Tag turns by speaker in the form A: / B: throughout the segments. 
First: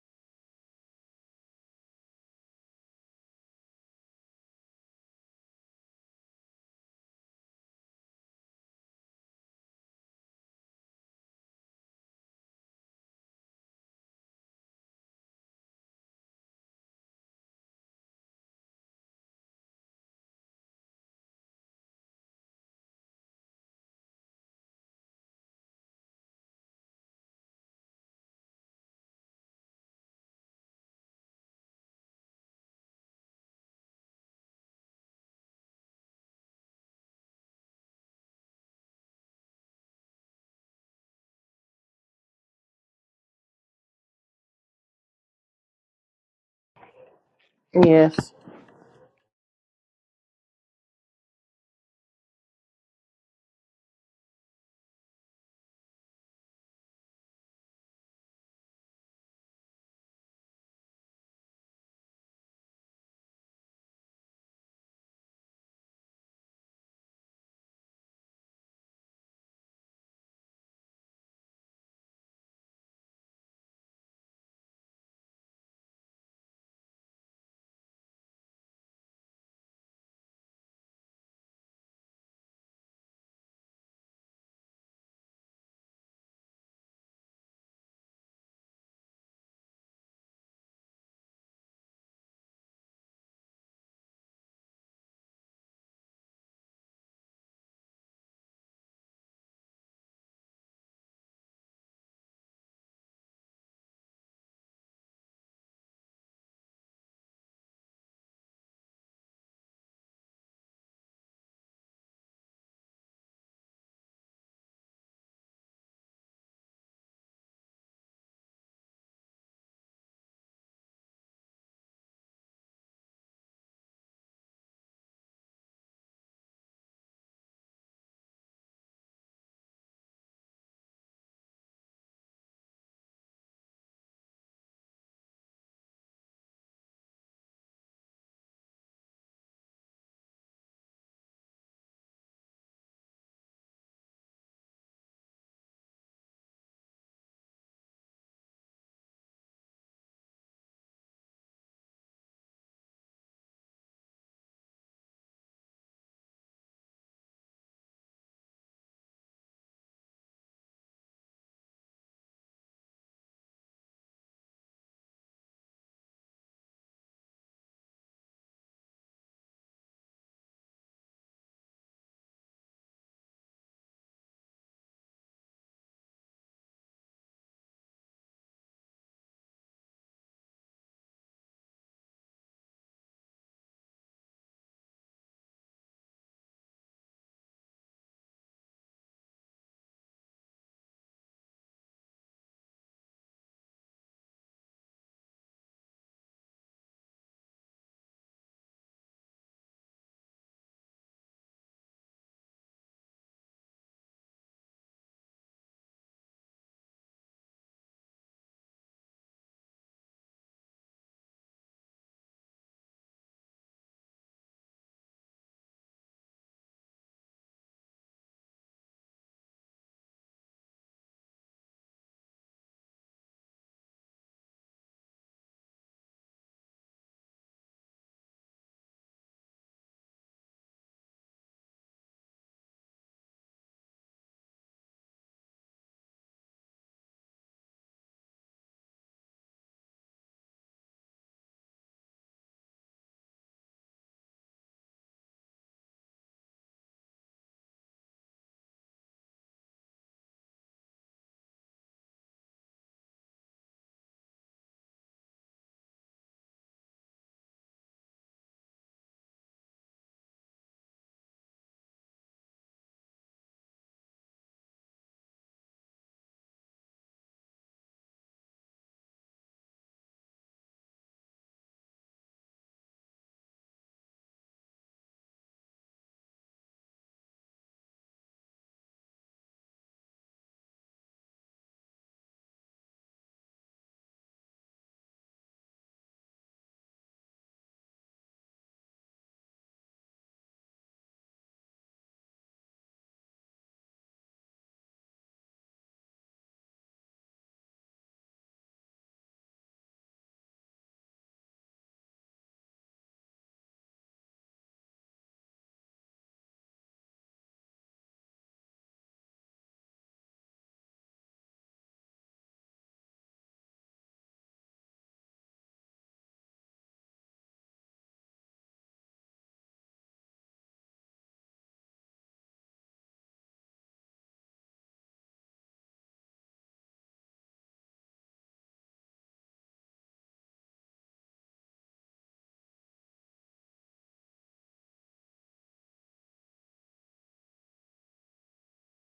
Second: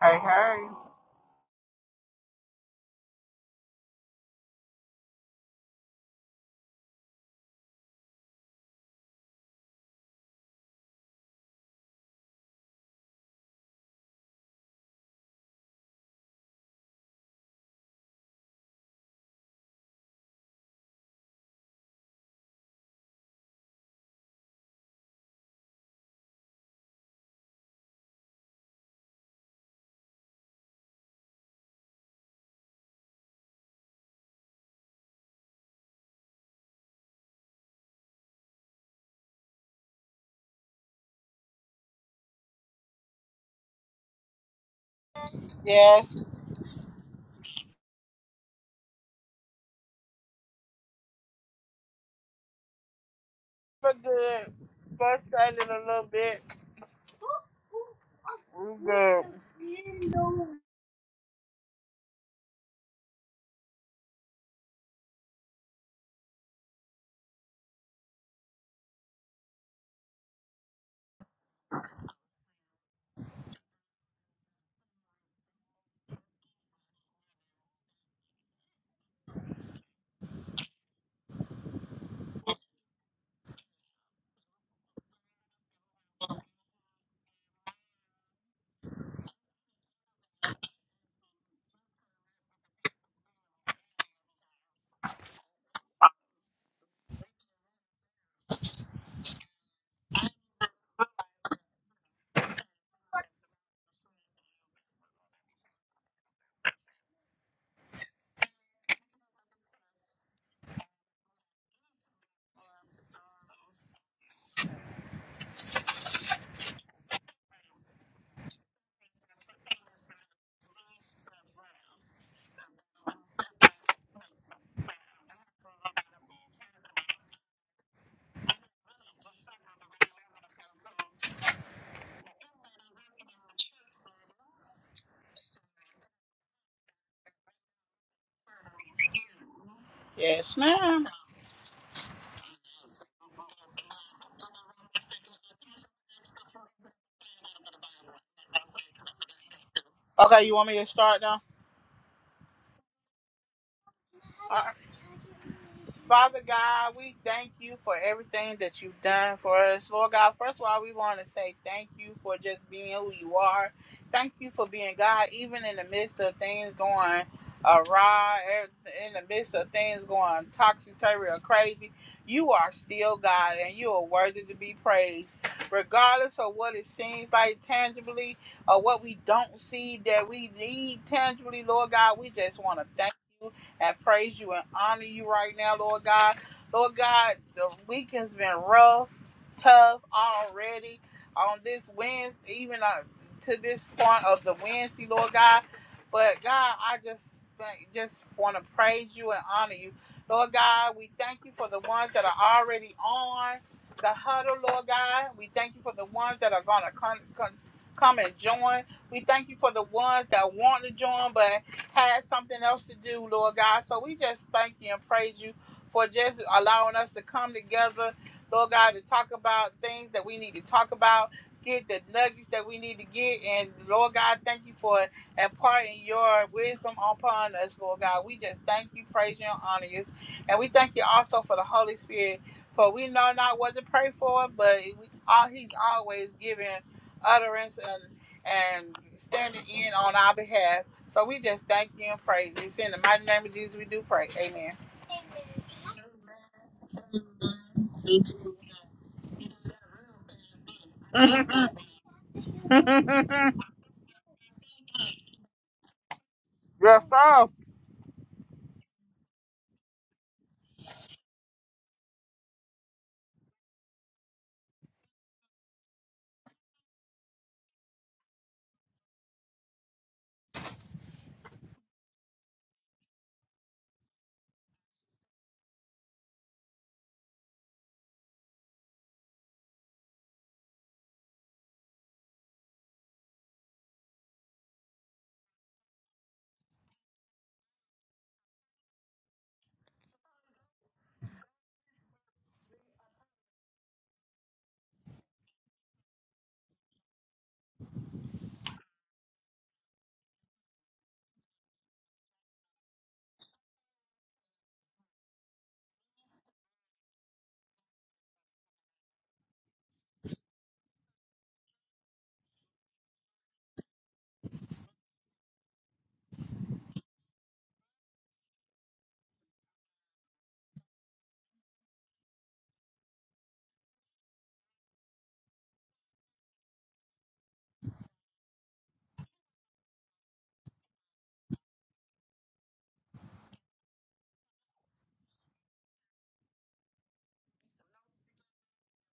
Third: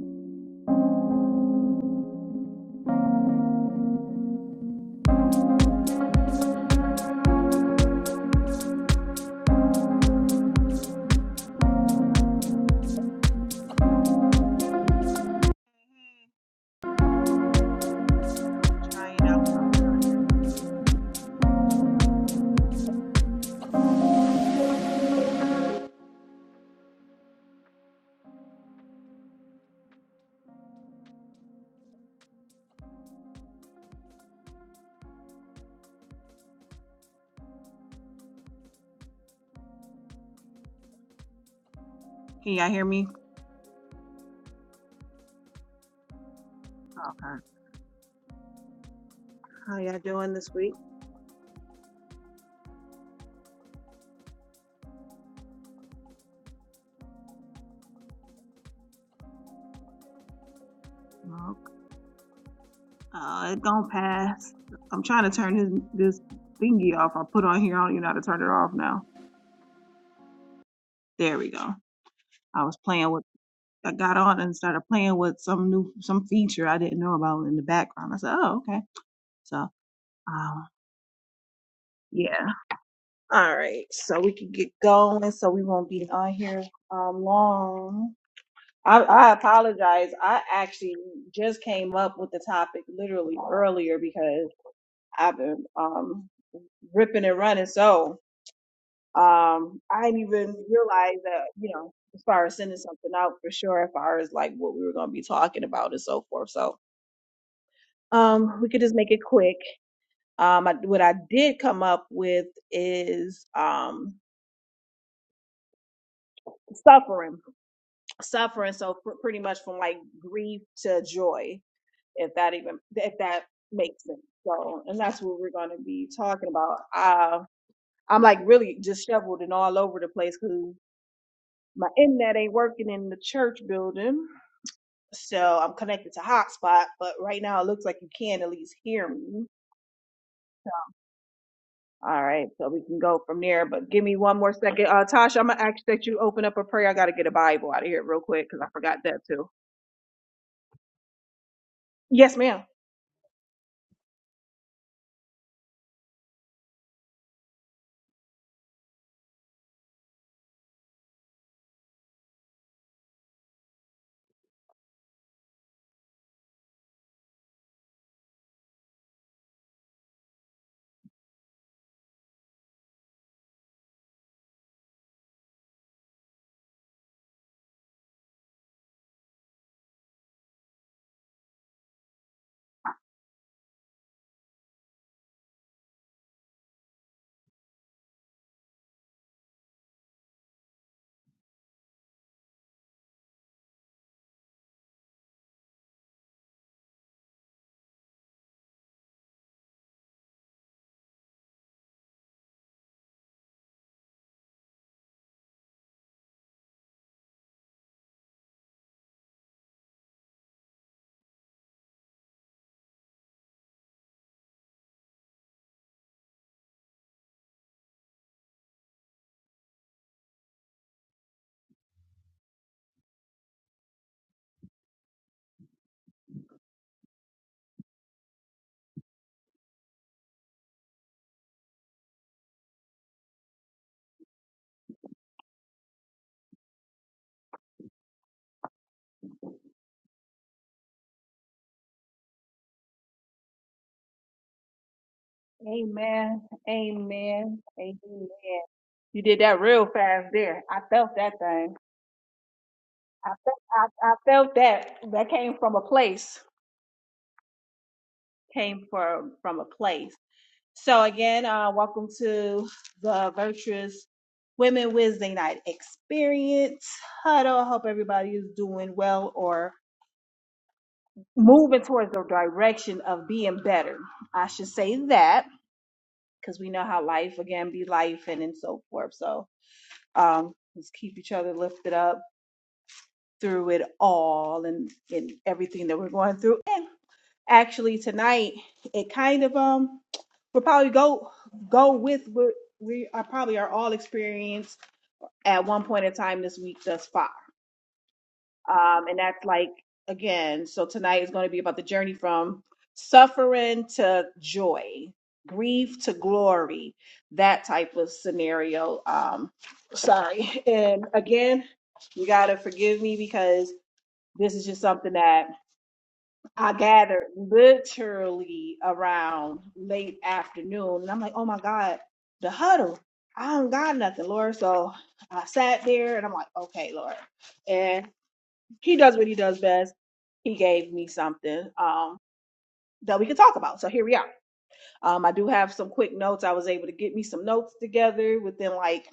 A: Hey, hey.
B: Trying out. Can y'all hear me?
A: Yes,
B: Okay.
C: Yes.
B: How y'all doing this week?
A: we're good. Frustrated a little bit. We're good.
B: Well, Uh, it don't pass. I'm trying to turn his, this thingy off. I put on here. I don't even know how to turn it off now. There we go. I was playing with. I got on and started playing with some new some feature I didn't know about in the background. I said, oh okay. So um yeah. All right. So we can get going. So we won't be on here um long. I, I apologize. I actually just came up with the topic literally earlier because I've been um, ripping and running. So um, I didn't even realize that, you know, as far as sending something out for sure, as far as like what we were going to be talking about and so forth. So um, we could just make it quick. Um, I, what I did come up with is um, suffering, suffering. So pr- pretty much from like grief to joy if that even if that makes sense. So, and that's what we're going to be talking about. Uh, I'm like really disheveled and all over the place because my internet ain't working in the church building, so I'm connected to hotspot. But right now, it looks like you can at least hear me.
A: Yes.
B: All right, so we can go from there. But give me one more second, uh, Tasha. I'm gonna ask that you open up a prayer. I got to get a Bible out of here real quick because I forgot that too.
A: Okay, you want me to start now?
B: Yes, ma'am.
A: Uh, Father God, we thank you for everything that you've done for us. Lord God, first of all, we want to say thank you for just being who you are. Thank you for being God, even in the midst of things going awry, er- in the midst of things going toxic, turvy, or crazy. You are still God, and you are worthy to be praised. Regardless of what it seems like tangibly or what we don't see that we need tangibly, Lord God, we just want to thank you. I praise you and honor you right now, Lord God. Lord God, the week has been rough, tough already. On this Wednesday, even uh, to this point of the Wednesday, Lord God. But God, I just thank, just want to praise you and honor you, Lord God. We thank you for the ones that are already on the huddle, Lord God. We thank you for the ones that are gonna come come, come and join. We thank you for the ones that want to join, but had something else to do, Lord God. So we just thank you and praise you for just allowing us to come together, Lord God, to talk about things that we need to talk about, get the nuggets that we need to get. And Lord God, thank you for imparting your wisdom upon us, Lord God. We just thank you, praise you, and honor you. And we thank you also for the Holy Spirit. For we know not what to pray for, but we, all, he's always giving utterance and and standing in on our behalf. So we just thank you and praise you. It's in the mighty name of Jesus we do pray.
B: Amen. Amen. Amen. You did that real fast there. I felt that
A: Amen.
B: thing. I felt, I, I felt that. That came from a place.
A: Yes, sir.
B: Came from from a place. So again, uh, welcome to the Virtuous Women Wednesday Night Experience Huddle. I hope everybody is doing well or moving towards the direction of being better. I should say that because we know how life again be life and, and so forth. So um, let's keep each other lifted up through it all and in everything that we're going through. And actually tonight, it kind of um we'll probably go go with what we are probably are all experienced at one point in time this week thus far. Um, and that's like, again, so tonight is going to be about the journey from suffering to joy, grief to glory, that type of scenario. Um, sorry. And again, you got to forgive me because this is just something that I gathered literally around late afternoon. And I'm like, oh my God, the huddle. I don't got nothing, Lord. So I sat there and I'm like, okay, Lord. and he does what he does best. He gave me something um, that we could talk about. So here we are. Um, I do have some quick notes. I was able to get me some notes together within like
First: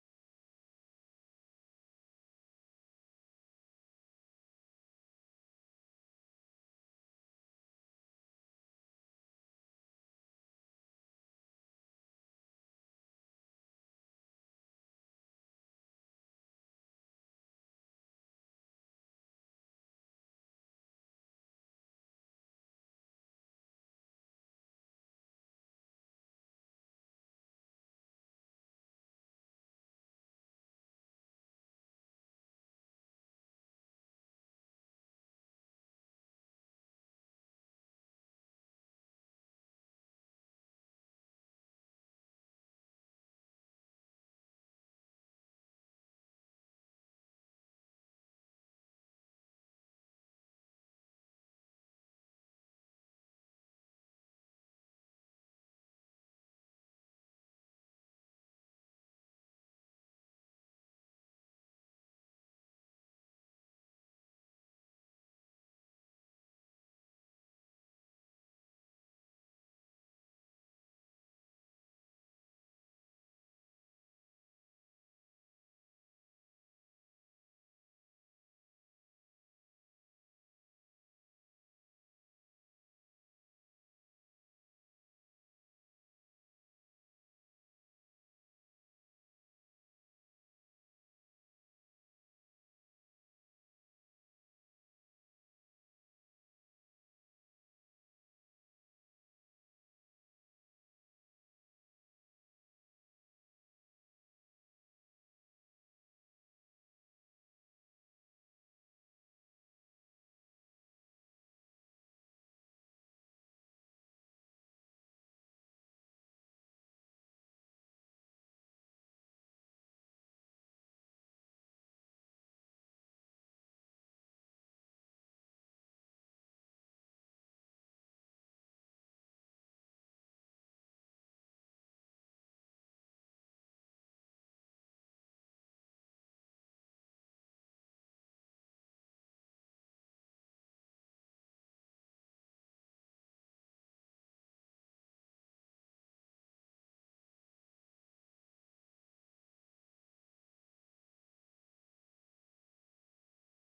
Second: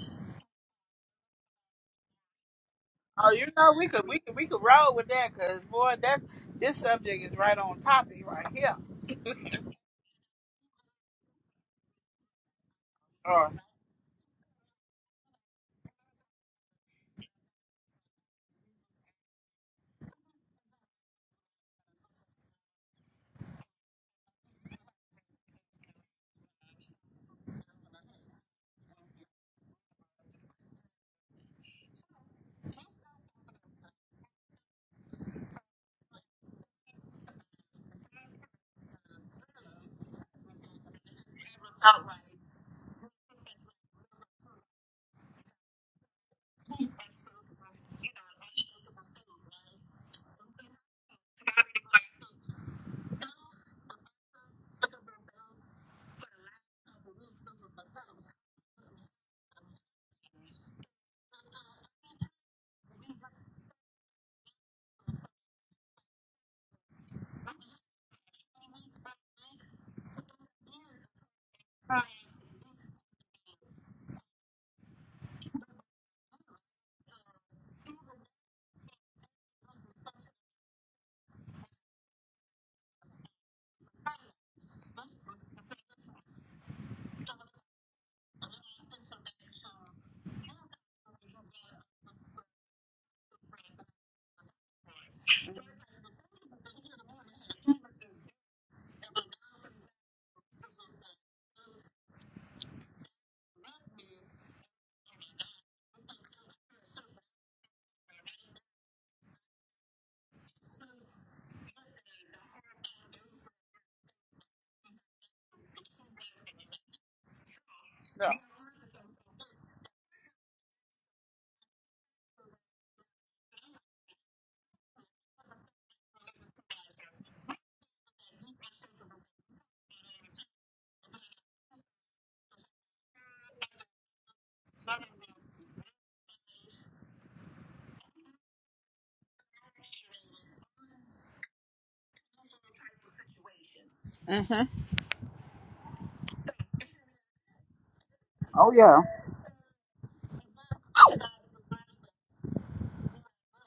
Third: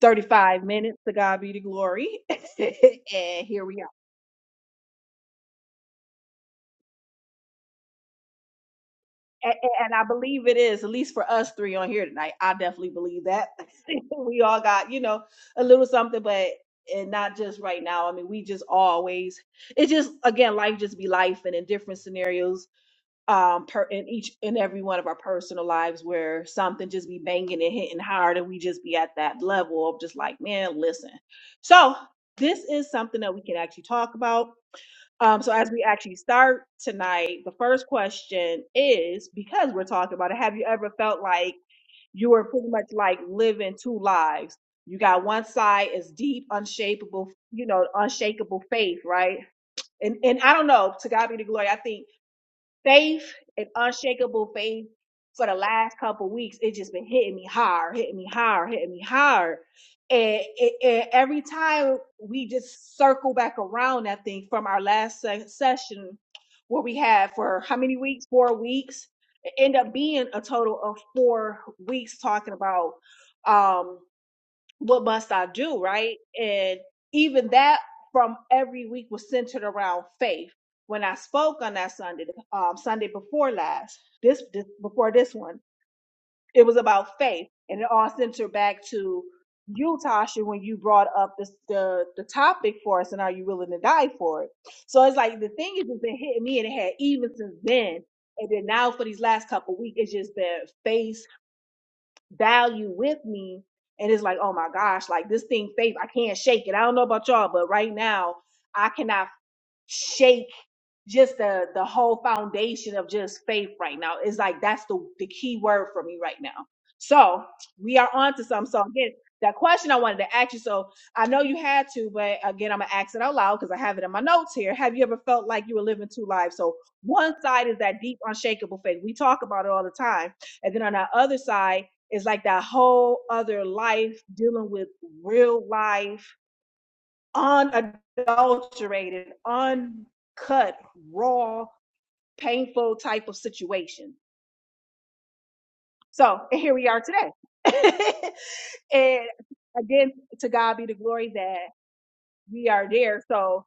B: 35 minutes. To God be the glory.
A: Oh,
B: and
A: you
B: here
A: know
B: we
A: we
B: are.
A: could we could we could roll with that because boy, that this subject is right on topic right here.
B: And, and I believe it is, at least for us three on here tonight. I definitely believe
A: Oh,
B: that. we all got, you know, a little something, but. And not just right now. I mean, we just always, it just, again, life just be life and in different scenarios um per in each in every one of our personal lives where something just be banging and hitting hard and we just be at that level of just like man listen so this is something that we can actually talk about um so as we actually start tonight the first question is because we're talking about it have you ever felt like you were pretty much like living two lives you got one side is deep unshakable you know unshakable faith right and and i don't know to god be the glory i think faith and unshakable faith for the last couple weeks it's just been hitting me hard hitting me hard hitting me hard and, and, and every time we just circle back around i think from our last se- session where we had for how many weeks four weeks it ended up being a total of four weeks talking about um what must I do, right? And even that from every week was centered around faith. When I spoke on that Sunday, um, Sunday before last, this, this before this one, it was about faith, and it all centered back to you, Tasha, when you brought up this, the the topic for us, and are you willing to die for it? So it's like the thing has just been hitting me, and it had even since then, and then now for these last couple of weeks, it's just been faith value with me and it's like oh my gosh like this thing faith i can't shake it i don't know about y'all but right now i cannot shake just the the whole foundation of just faith right now is like that's the the key word for me right now. So we are on to something. So again, that question I wanted to ask you. So I know you had to, but again, I'm gonna ask it out loud because I have it in my notes here. Have you ever felt like you were living two lives? So one side is that deep, unshakable faith. We talk about it all the time, and then on the other side is like that whole other life dealing with real life, unadulterated, uncut, raw painful type of situation.
A: yeah. hmm
B: So and here we are today.
A: Oh yeah.
B: and again, to God be the glory that we are there. So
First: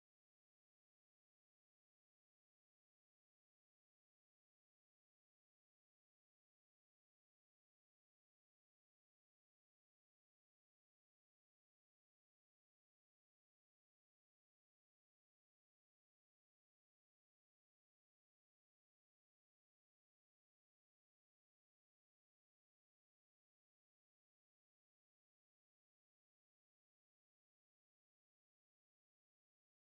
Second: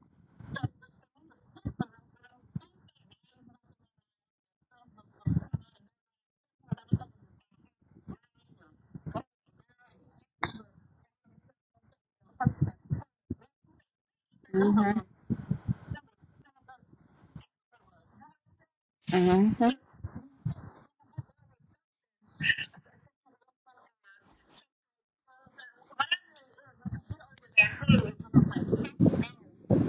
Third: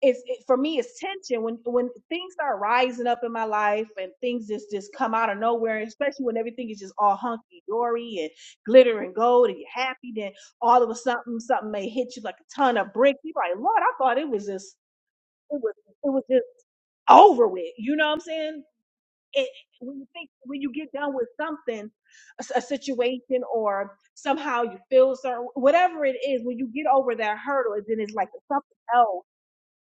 B: it's it, for me, it's tension when when things start rising up in my life and things just just come out of nowhere. Especially when everything is just all hunky dory and glitter and gold and you're happy. Then all of a sudden, something may hit you like a ton of bricks. You're like, Lord, I thought it was just it was it was just over with. You know what I'm saying? it, when you think when you get done with something, a, s- a situation, or somehow you feel certain, whatever it is, when you get over that hurdle, and then it's like something else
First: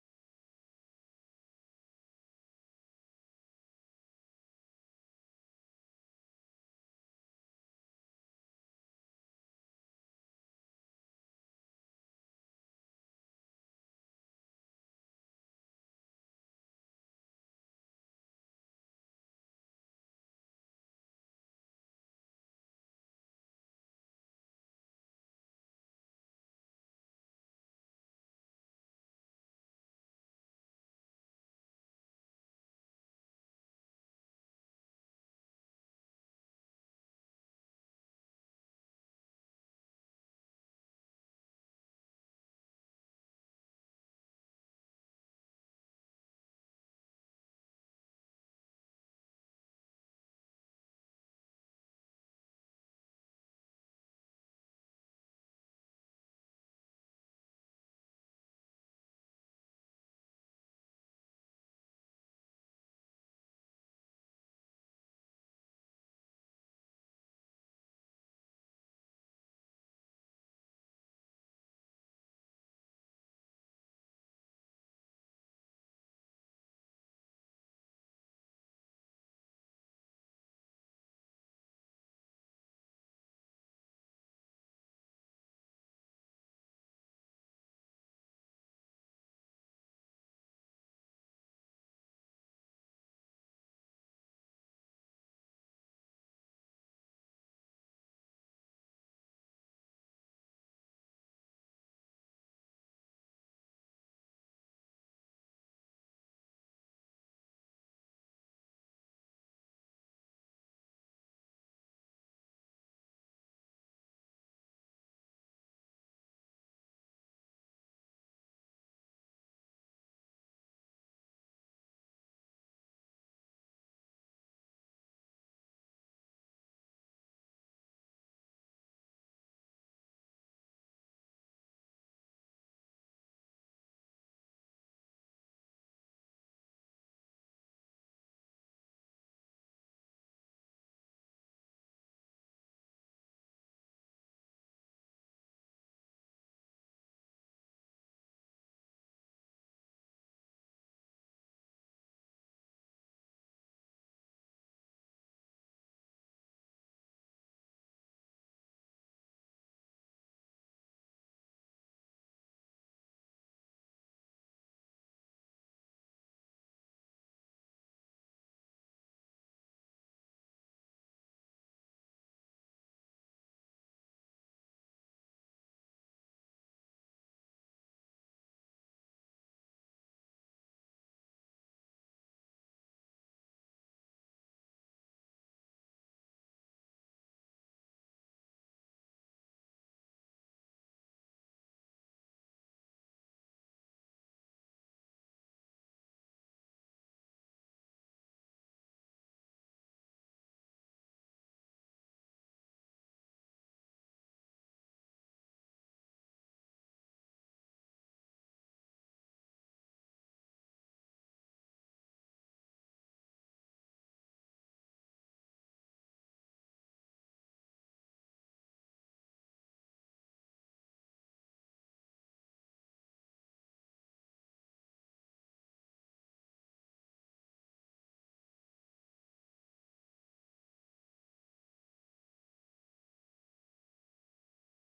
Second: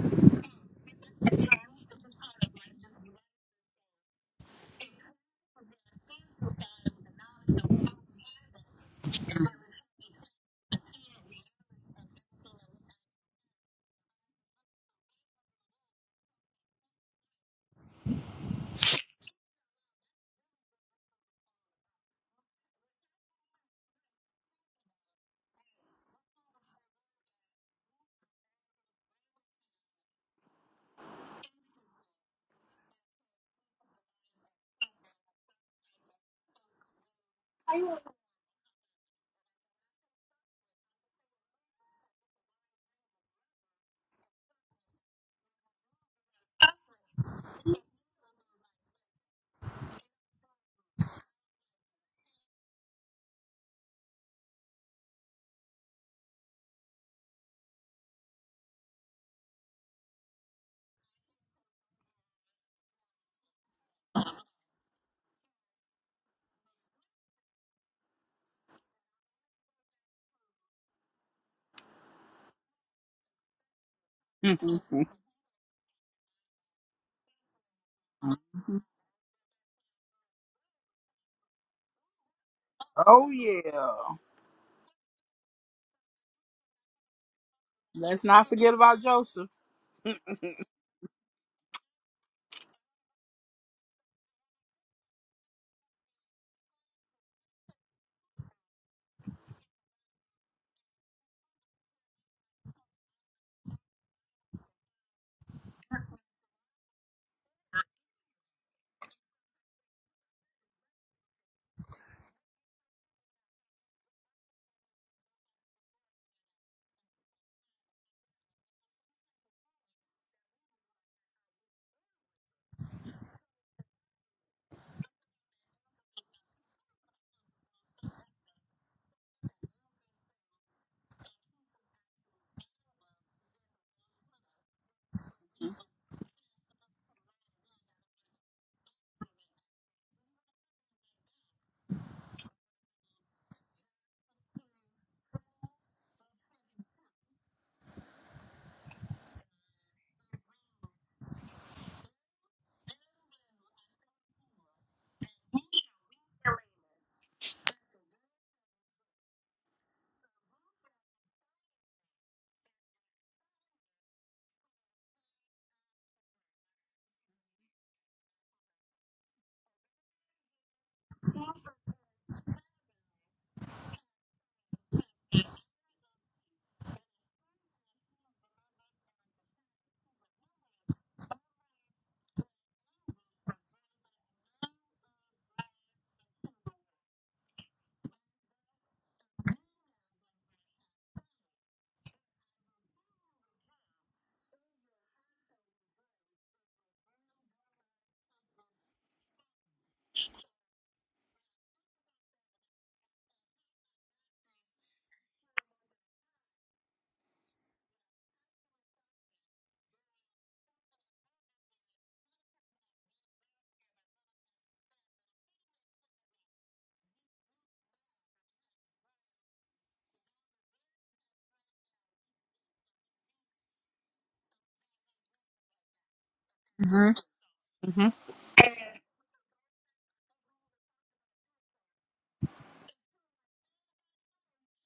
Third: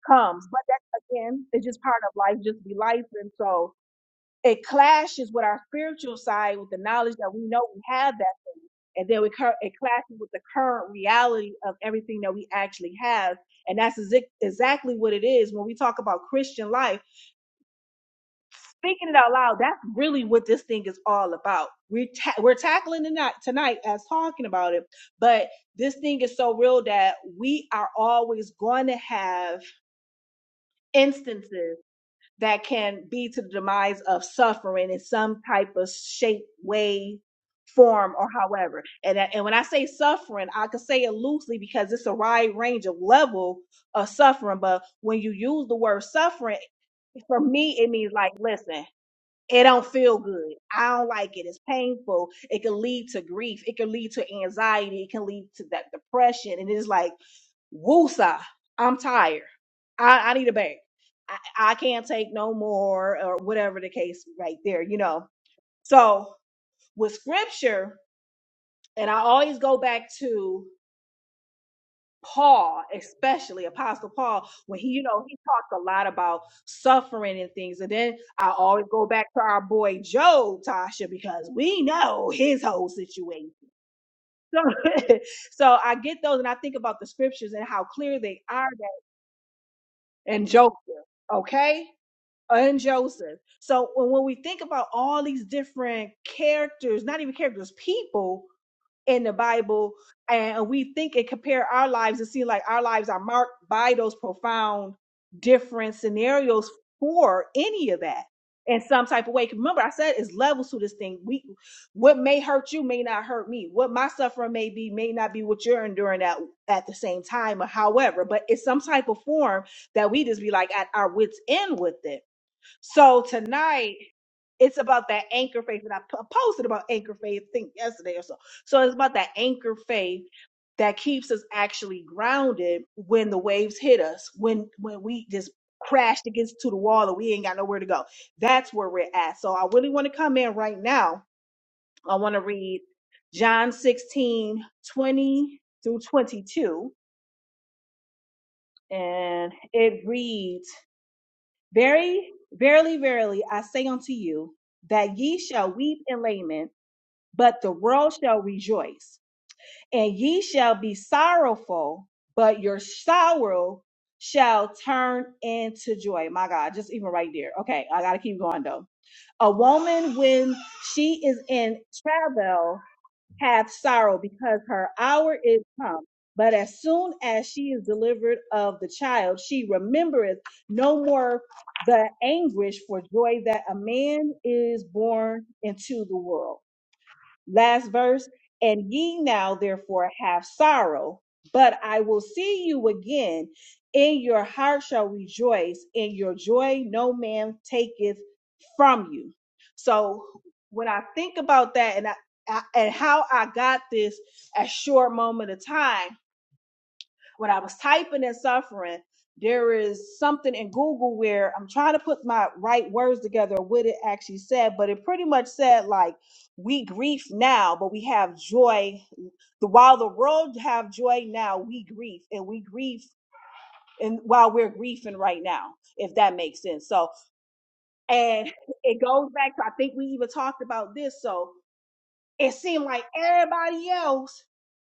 B: comes. But that again, it's just part of life, just be life, and so it clashes with our spiritual side with the knowledge that we know we have that thing, and then we cur- it clashes with the current reality of everything that we actually have, and that's exa- exactly what it is when we talk about Christian life speaking it out loud, that's really what this thing is all about. We're ta- we're tackling it not tonight as talking about it, but this thing is so real that we are always going to have instances that can be to the demise of suffering in some type of shape, way, form, or however. And that- and when I say suffering, I could say it loosely because it's a wide range of level of suffering. But when you use the word suffering, for me, it means like, listen. It don't feel good. I don't like it. It's painful. It can lead to grief. It can lead to anxiety. It can lead to that depression. And it's like, woosa, I'm tired. I, I need a break. I, I can't take no more, or whatever the case right there, you know. So with scripture, and I always go back to Paul, especially Apostle Paul, when he, you know, he talked a lot about suffering and things. And then I always go back to our boy Job, Tasha, because we know his whole
A: Oh
B: situation.
A: yeah.
B: So, so I get those and I think about the scriptures and how clear
A: Let's
B: they
A: not
B: are
A: forget
B: that
A: about Joseph.
B: and Joseph, okay? And Joseph. So when when we think about all these different characters, not even characters, people in the Bible, and we think and compare our lives and see like our lives are marked by those profound different scenarios for any of that in some type of way. 'Cause Remember, I said it's levels to this thing. We what may hurt you may not hurt me. What my suffering may be may not be what you're enduring at at the same time or however, but it's some type of form that we just be like at our wits end with it so tonight, it's about that anchor faith. And I po- posted about anchor faith, I think yesterday or so. So it's about that anchor faith that keeps us actually grounded when the waves hit us, when when we just crashed against to the wall and we ain't got nowhere to go. That's where we're at. So I really want to come in right now. I want to read John 16 20 through 22. And it reads, Very, verily, verily, I say unto you that ye shall weep and lament, but the world shall rejoice. And ye shall be sorrowful, but your sorrow shall turn into joy. My God, just even right there. Okay, I gotta keep going though. A woman when she is in travail hath sorrow because her hour is come. But as soon as she is delivered of the child, she remembereth no more the anguish for joy that a man is born into the world last verse and ye now therefore have sorrow but i will see you again in your heart shall rejoice in your joy no man taketh from you so when i think about that and I, I and how i got this at short moment of time when I was typing in suffering, there is something in Google where I'm trying to put my right words together what it actually said, but it pretty much said like we grieve now, but we have joy. The while the world have joy now, we grieve and we grieve and while we're grieving right now, if that makes sense. So
A: hmm hmm
B: and it goes back to I think we even talked about this. So it seemed like everybody else,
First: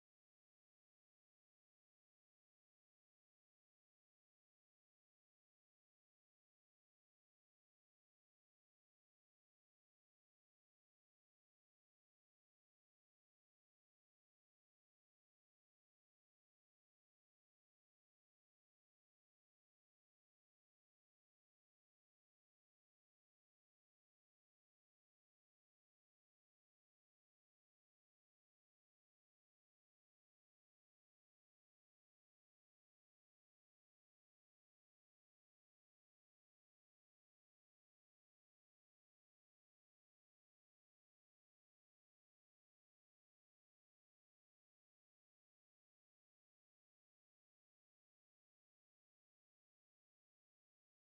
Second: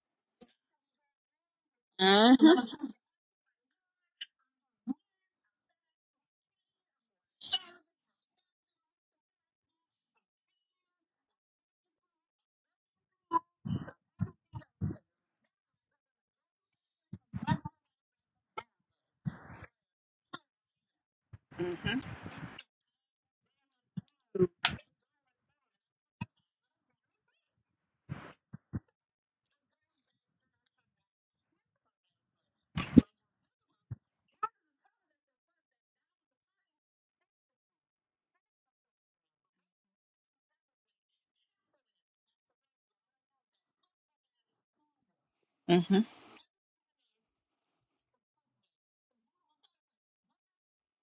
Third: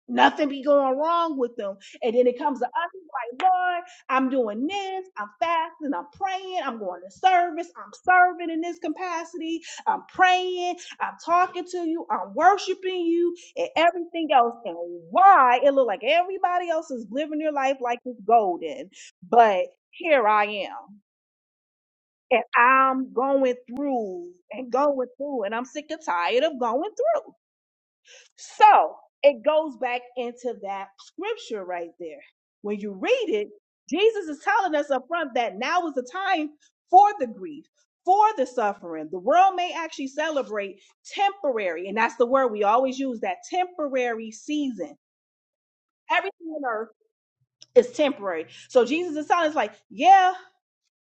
B: nothing be going wrong with them. And then
A: hmm
B: it comes to us, it's like, Lord, I'm doing this, I'm fasting, I'm praying, I'm going to service, I'm serving in this capacity, I'm praying, I'm talking to you, I'm worshiping you, and everything else. And why it looked like everybody else is living their life like it's golden, but here I am.
A: hmm
B: And I'm going through and going through, and I'm sick and tired of going through. So it goes back into that scripture right there. When you read it, Jesus is telling us up front that now is the time for the grief, for the suffering. The world may actually celebrate temporary, and that's the word we always use that temporary season.
A: hmm
B: Everything on earth is temporary. So Jesus is telling us, like, yeah,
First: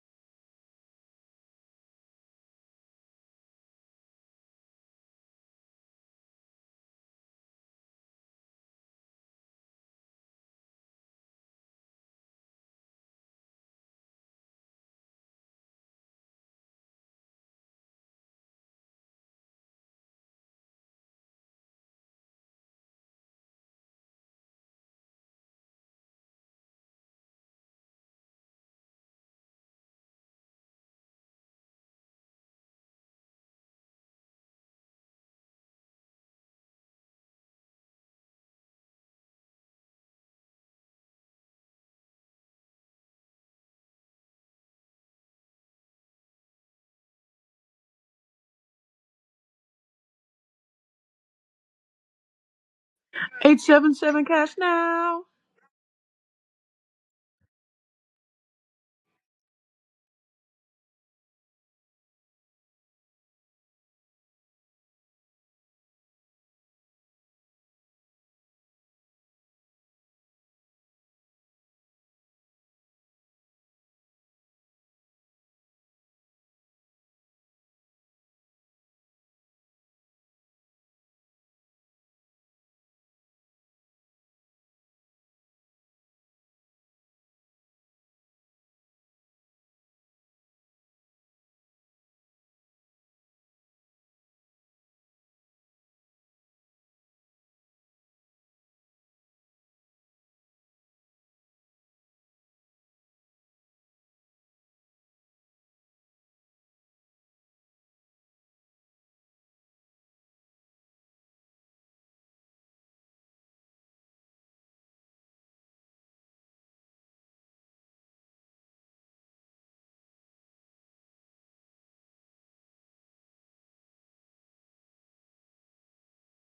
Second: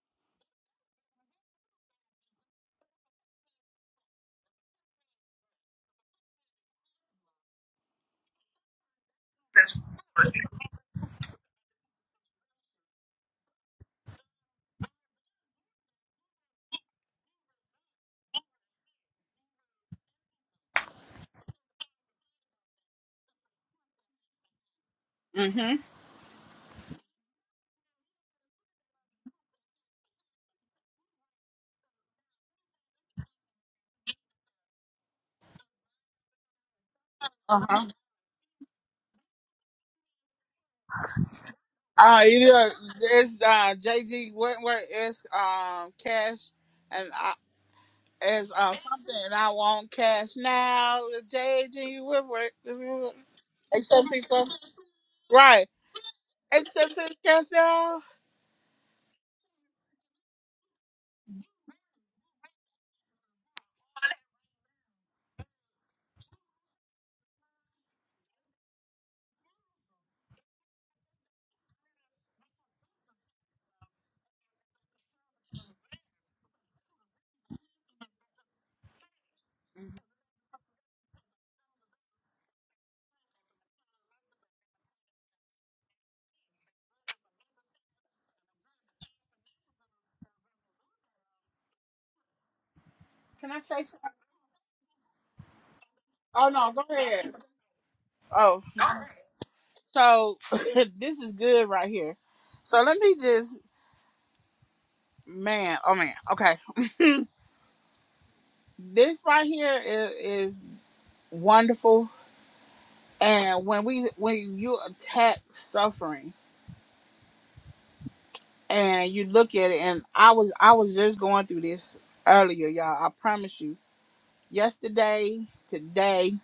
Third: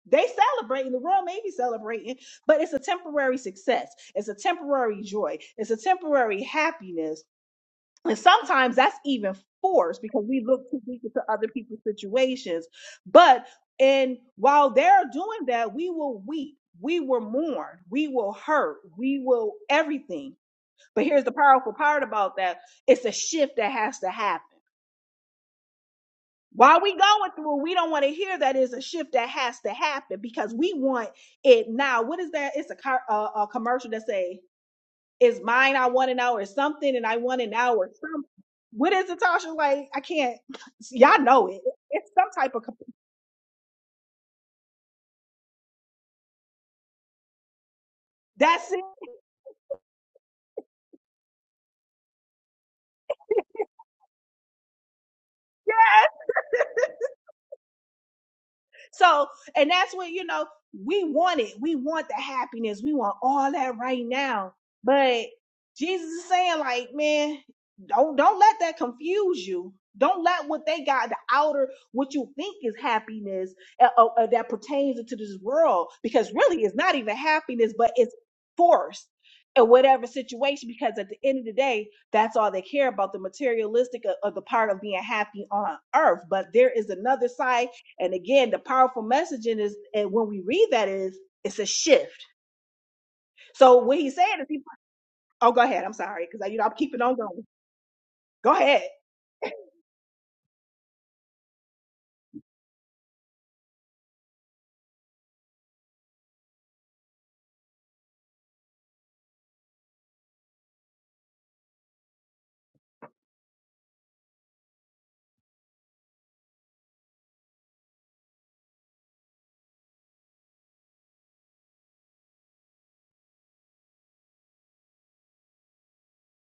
B: they celebrating, the world may be celebrating, but it's a temporary success. It's a temporary joy. It's a temporary happiness and sometimes that's even forced because we look too deep into other people's situations. But and while they're doing that, we will weep, we will mourn, we will hurt, we will everything. But here's the powerful part about that: it's a shift that has to happen.
A: hmm
B: While we going through, we don't want to hear that it's a shift that has to happen because we want it now. What is that? It's a car, uh, a a commercial that say is mine I want an hour something and I want an
A: Uh-huh.
B: hour something. What is it, Tasha? Like, I can't y'all know it. It's
A: Uh,
B: some
A: it
B: type of
A: is, it's uh, JG Wentworth, it's um, Cash, and It's
B: that's
A: uh,
B: it.
A: something I want cash now. The JG Woodward. Except
C: 877 Cash
A: it's
C: Now.
A: right. Except it's cash now.
B: so, and that's what, you know, we want it. We want the happiness. We want all that right now. But Jesus is saying, like, man, don't don't let that confuse you. Don't let what they got, the outer, what you think is happiness uh, uh, uh, that pertains into this world, because really it's not even happiness, but it's forced in whatever situation. Because at the end of the day, that's all they care about the materialistic of, of the part of being happy on earth. But there is another side and again, the powerful messaging is, and when we read that is, it's a shift.
A: Can I
B: So
A: say
B: what
A: something?
B: he's saying is, he, oh, go ahead. I'm sorry, because I,
A: Oh
B: you know,
A: no,
B: I'm
A: go
B: keeping on
A: ahead.
B: going. Go
A: Oh,
B: ahead.
A: so this is good right here. So let me just, man. Oh man. Okay. this right here is, is wonderful. And when we when you attack suffering and you look at it, and I was I was just going through this earlier, y'all. I promise you yesterday, today.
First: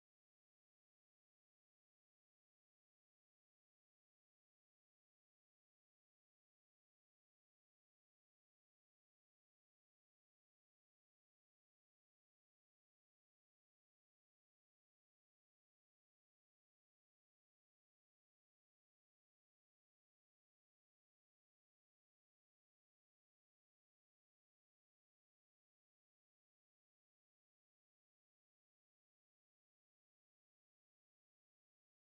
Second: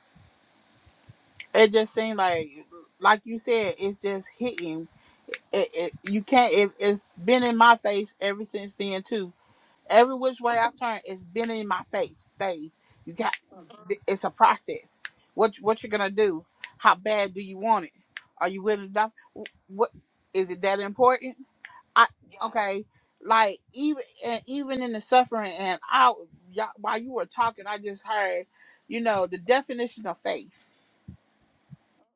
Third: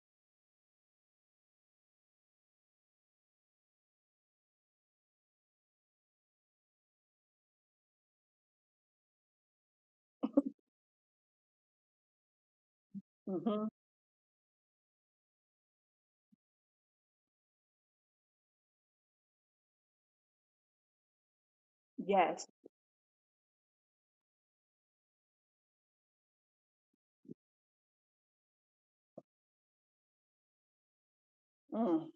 A: It just seemed like, like you said, it's just hitting. It, it you can't. It, it's been in my face ever since then too. Every which way I turn, it's been in my face. Faith, you got.
B: hmm
A: It's a process. What what you're gonna do? How bad do you want it? Are you willing to? die? What is it that important? I
B: Yes.
A: okay, like even and even in the suffering and I y'all, while you were talking, I just heard, you know, the definition of faith.
B: Mm.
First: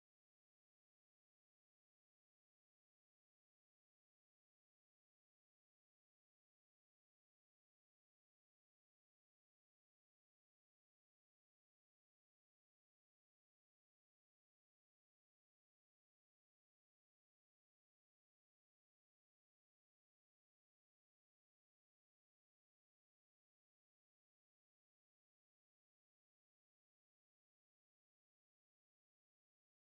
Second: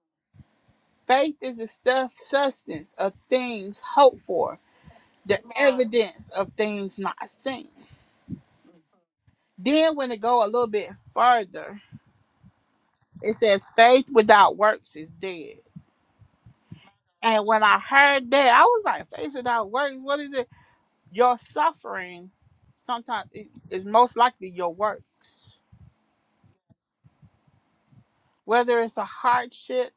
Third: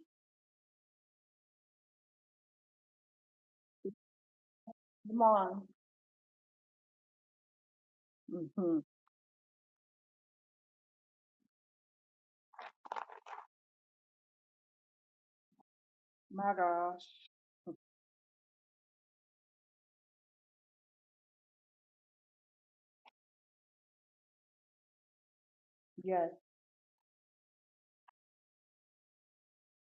A: Faith is the stuff substance of things hoped for,
B: Come
A: the
B: on.
A: evidence of things not seen.
B: hmm
A: Then when it go a little bit further, it says faith without works is dead.
B: My gosh.
A: And when I heard that, I was like, faith without works, what is it? Your suffering sometimes it is most likely your works
B: Yes.
A: whether it's a hardship,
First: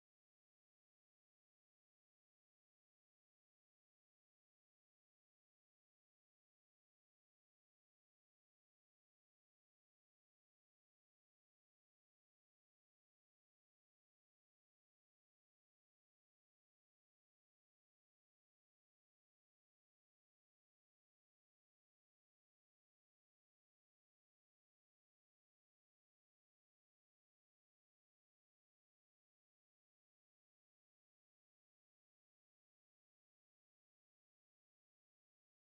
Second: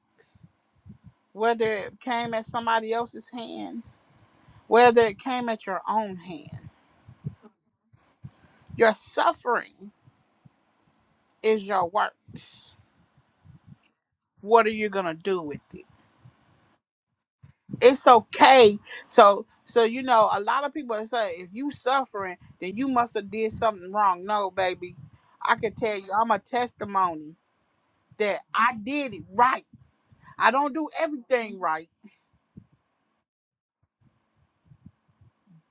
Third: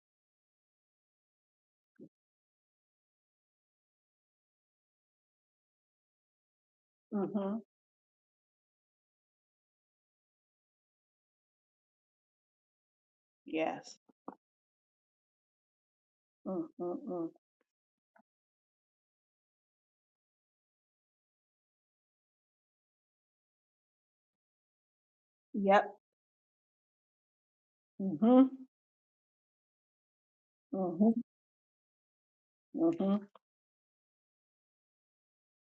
A: whether it came at somebody else's hand, whether it came at your own hand.
B: hmm
A: Your suffering is your works.
B: Yes.
A: What are you gonna do with it?
B: mm mm mm.
A: It's okay. So so you know, a lot of people say if you suffering, then you must have did something wrong. No, baby. I can
B: Yep.
A: tell you I'm a testimony that
B: hmm
A: I did it right. I don't do
B: hmm
A: everything right,
B: hmm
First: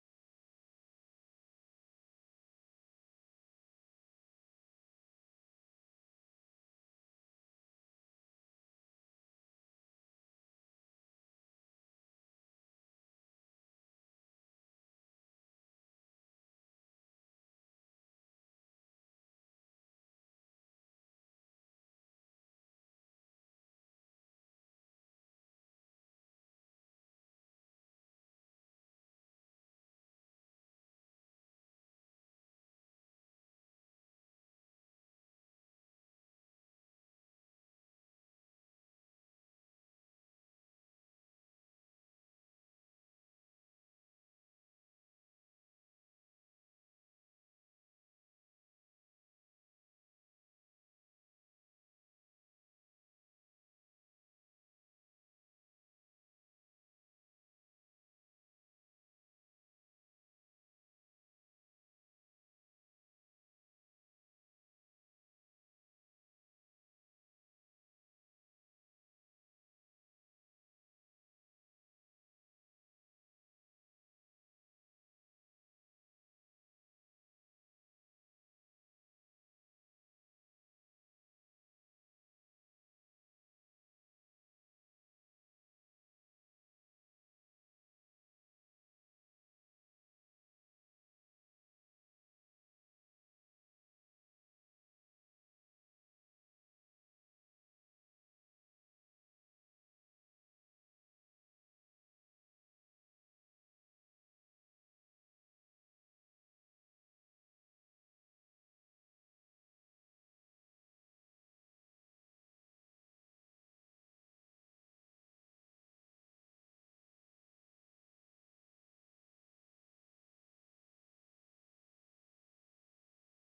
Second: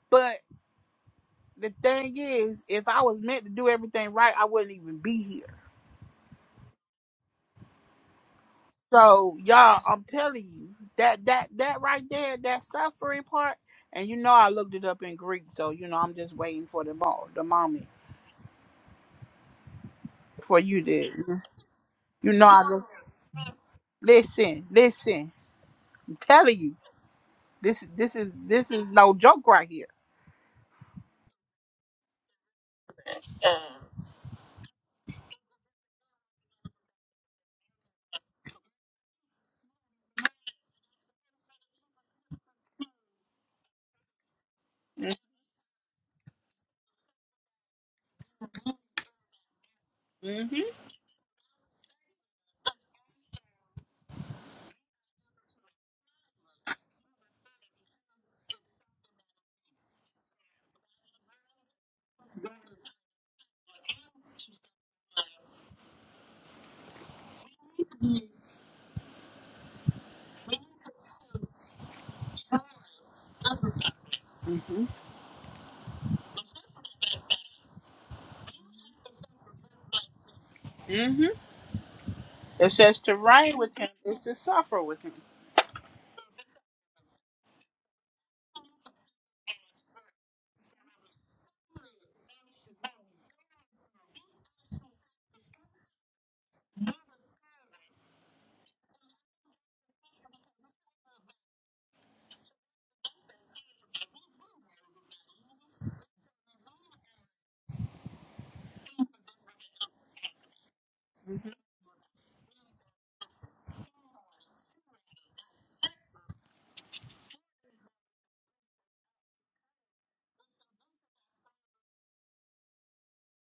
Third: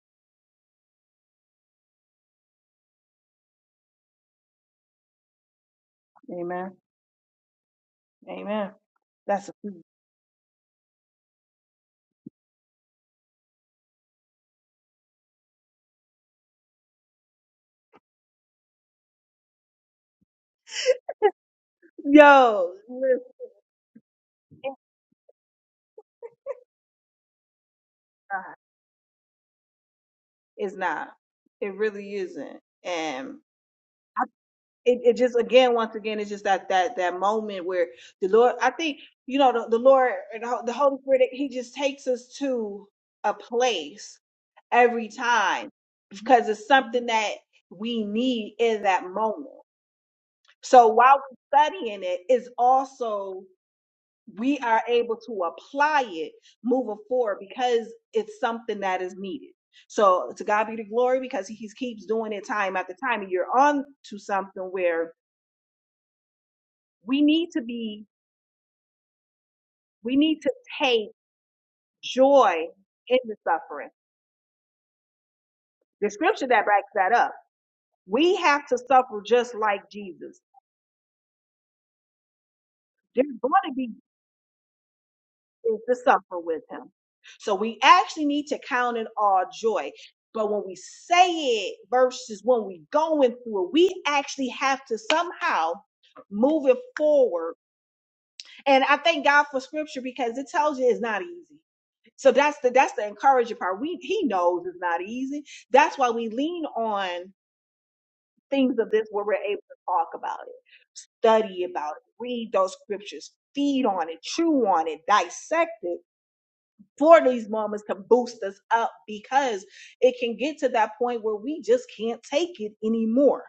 A: but the thing is, if I was meant to do everything right, I wouldn't even be here
B: Amen. Amen.
A: So
B: That's a-
A: y'all, I'm telling you that that that right there, that suffering part, and you know I looked it up in Greek, so you know I'm just waiting for the mo- the moment for you to, you know I
B: yo.
A: just,
B: listen,
A: listen, listen, I'm telling you this this is this is no joke right here.
B: It's not. It really isn't. And it, it just again once again it's just that that that moment where the lord i think you know the, the lord and the Hol- the holy spirit he just takes us to a place every
A: mm
B: time because it's something that we need in that moment
A: Mhm,
B: so while we're studying it is also we are able to apply it moving forward because it's something that is needed so to god be the glory because he keeps doing it time after time and you're on to something where. we need to be we need to take joy in the suffering
A: mhm,
B: the scripture that backs that up we have to suffer just like jesus
A: mhm. It says to
B: there's going
A: reign
B: to
A: with him
B: be
A: is to suffer with him.
B: is to suffer with him so we actually need to count it all joy but when we say it versus when we going through it we actually have to somehow move it forward And I thank God for scripture because it tells you it's not easy. So that's the that's the encouraging part. We he knows it's not easy. That's why we lean on things of this where we're able to talk about it, study about it, read those scriptures, feed on it, chew on it, dissect it. For these moments to boost us up because it can get to that point where we just can't take it anymore.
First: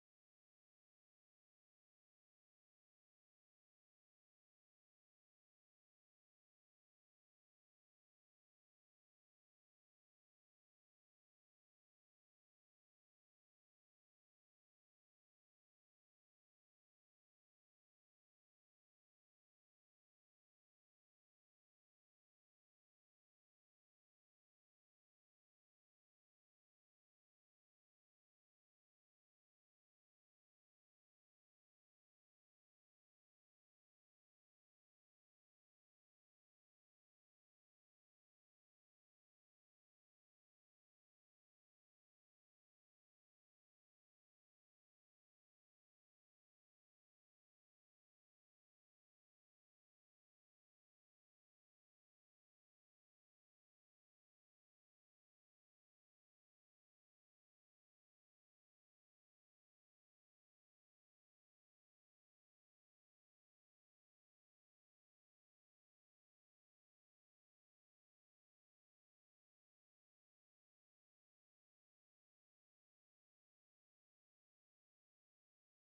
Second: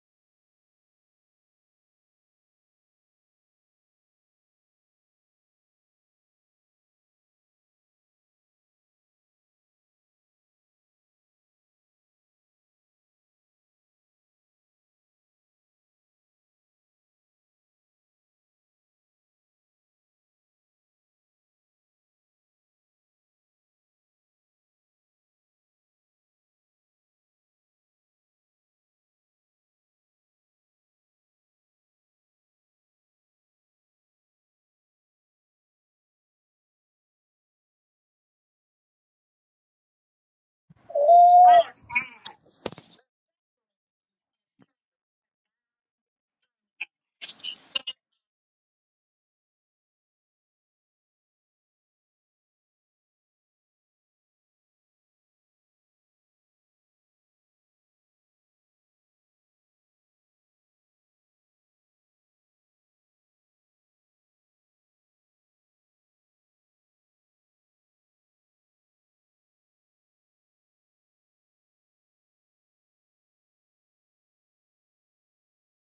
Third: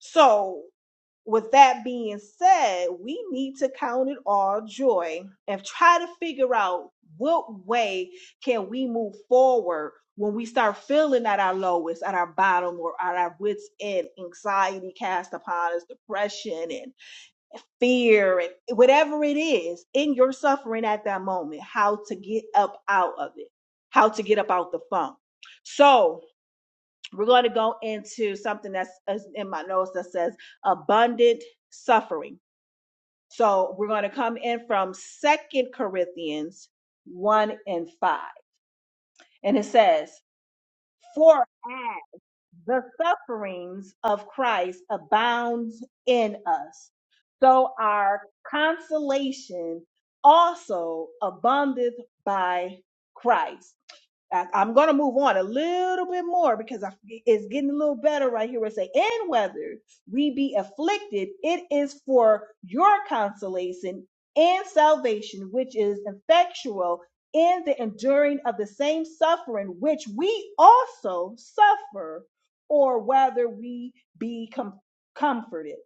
B: So with that being said, we need to count it all joy and try to figure out what way can we move forward when we start feeling at our lowest, at our bottom, or at our wits' end, anxiety cast upon us, depression and fear and whatever it is in your suffering at that moment, how to get up out of it, how to get up out the funk. So we're going to go into something that's in my notes that says abundant suffering. So we're going to come in from Second Corinthians 1 and 5. And it says, For as the sufferings of Christ abounds in us, so our consolation also aboundeth by Christ. I- I'm gonna move on a little bit more because I, it's getting a little better right here. Where it say, and whether we be afflicted, it is for your consolation and salvation, which is effectual in the enduring of the same suffering which we also suffer, or whether we be com- comforted.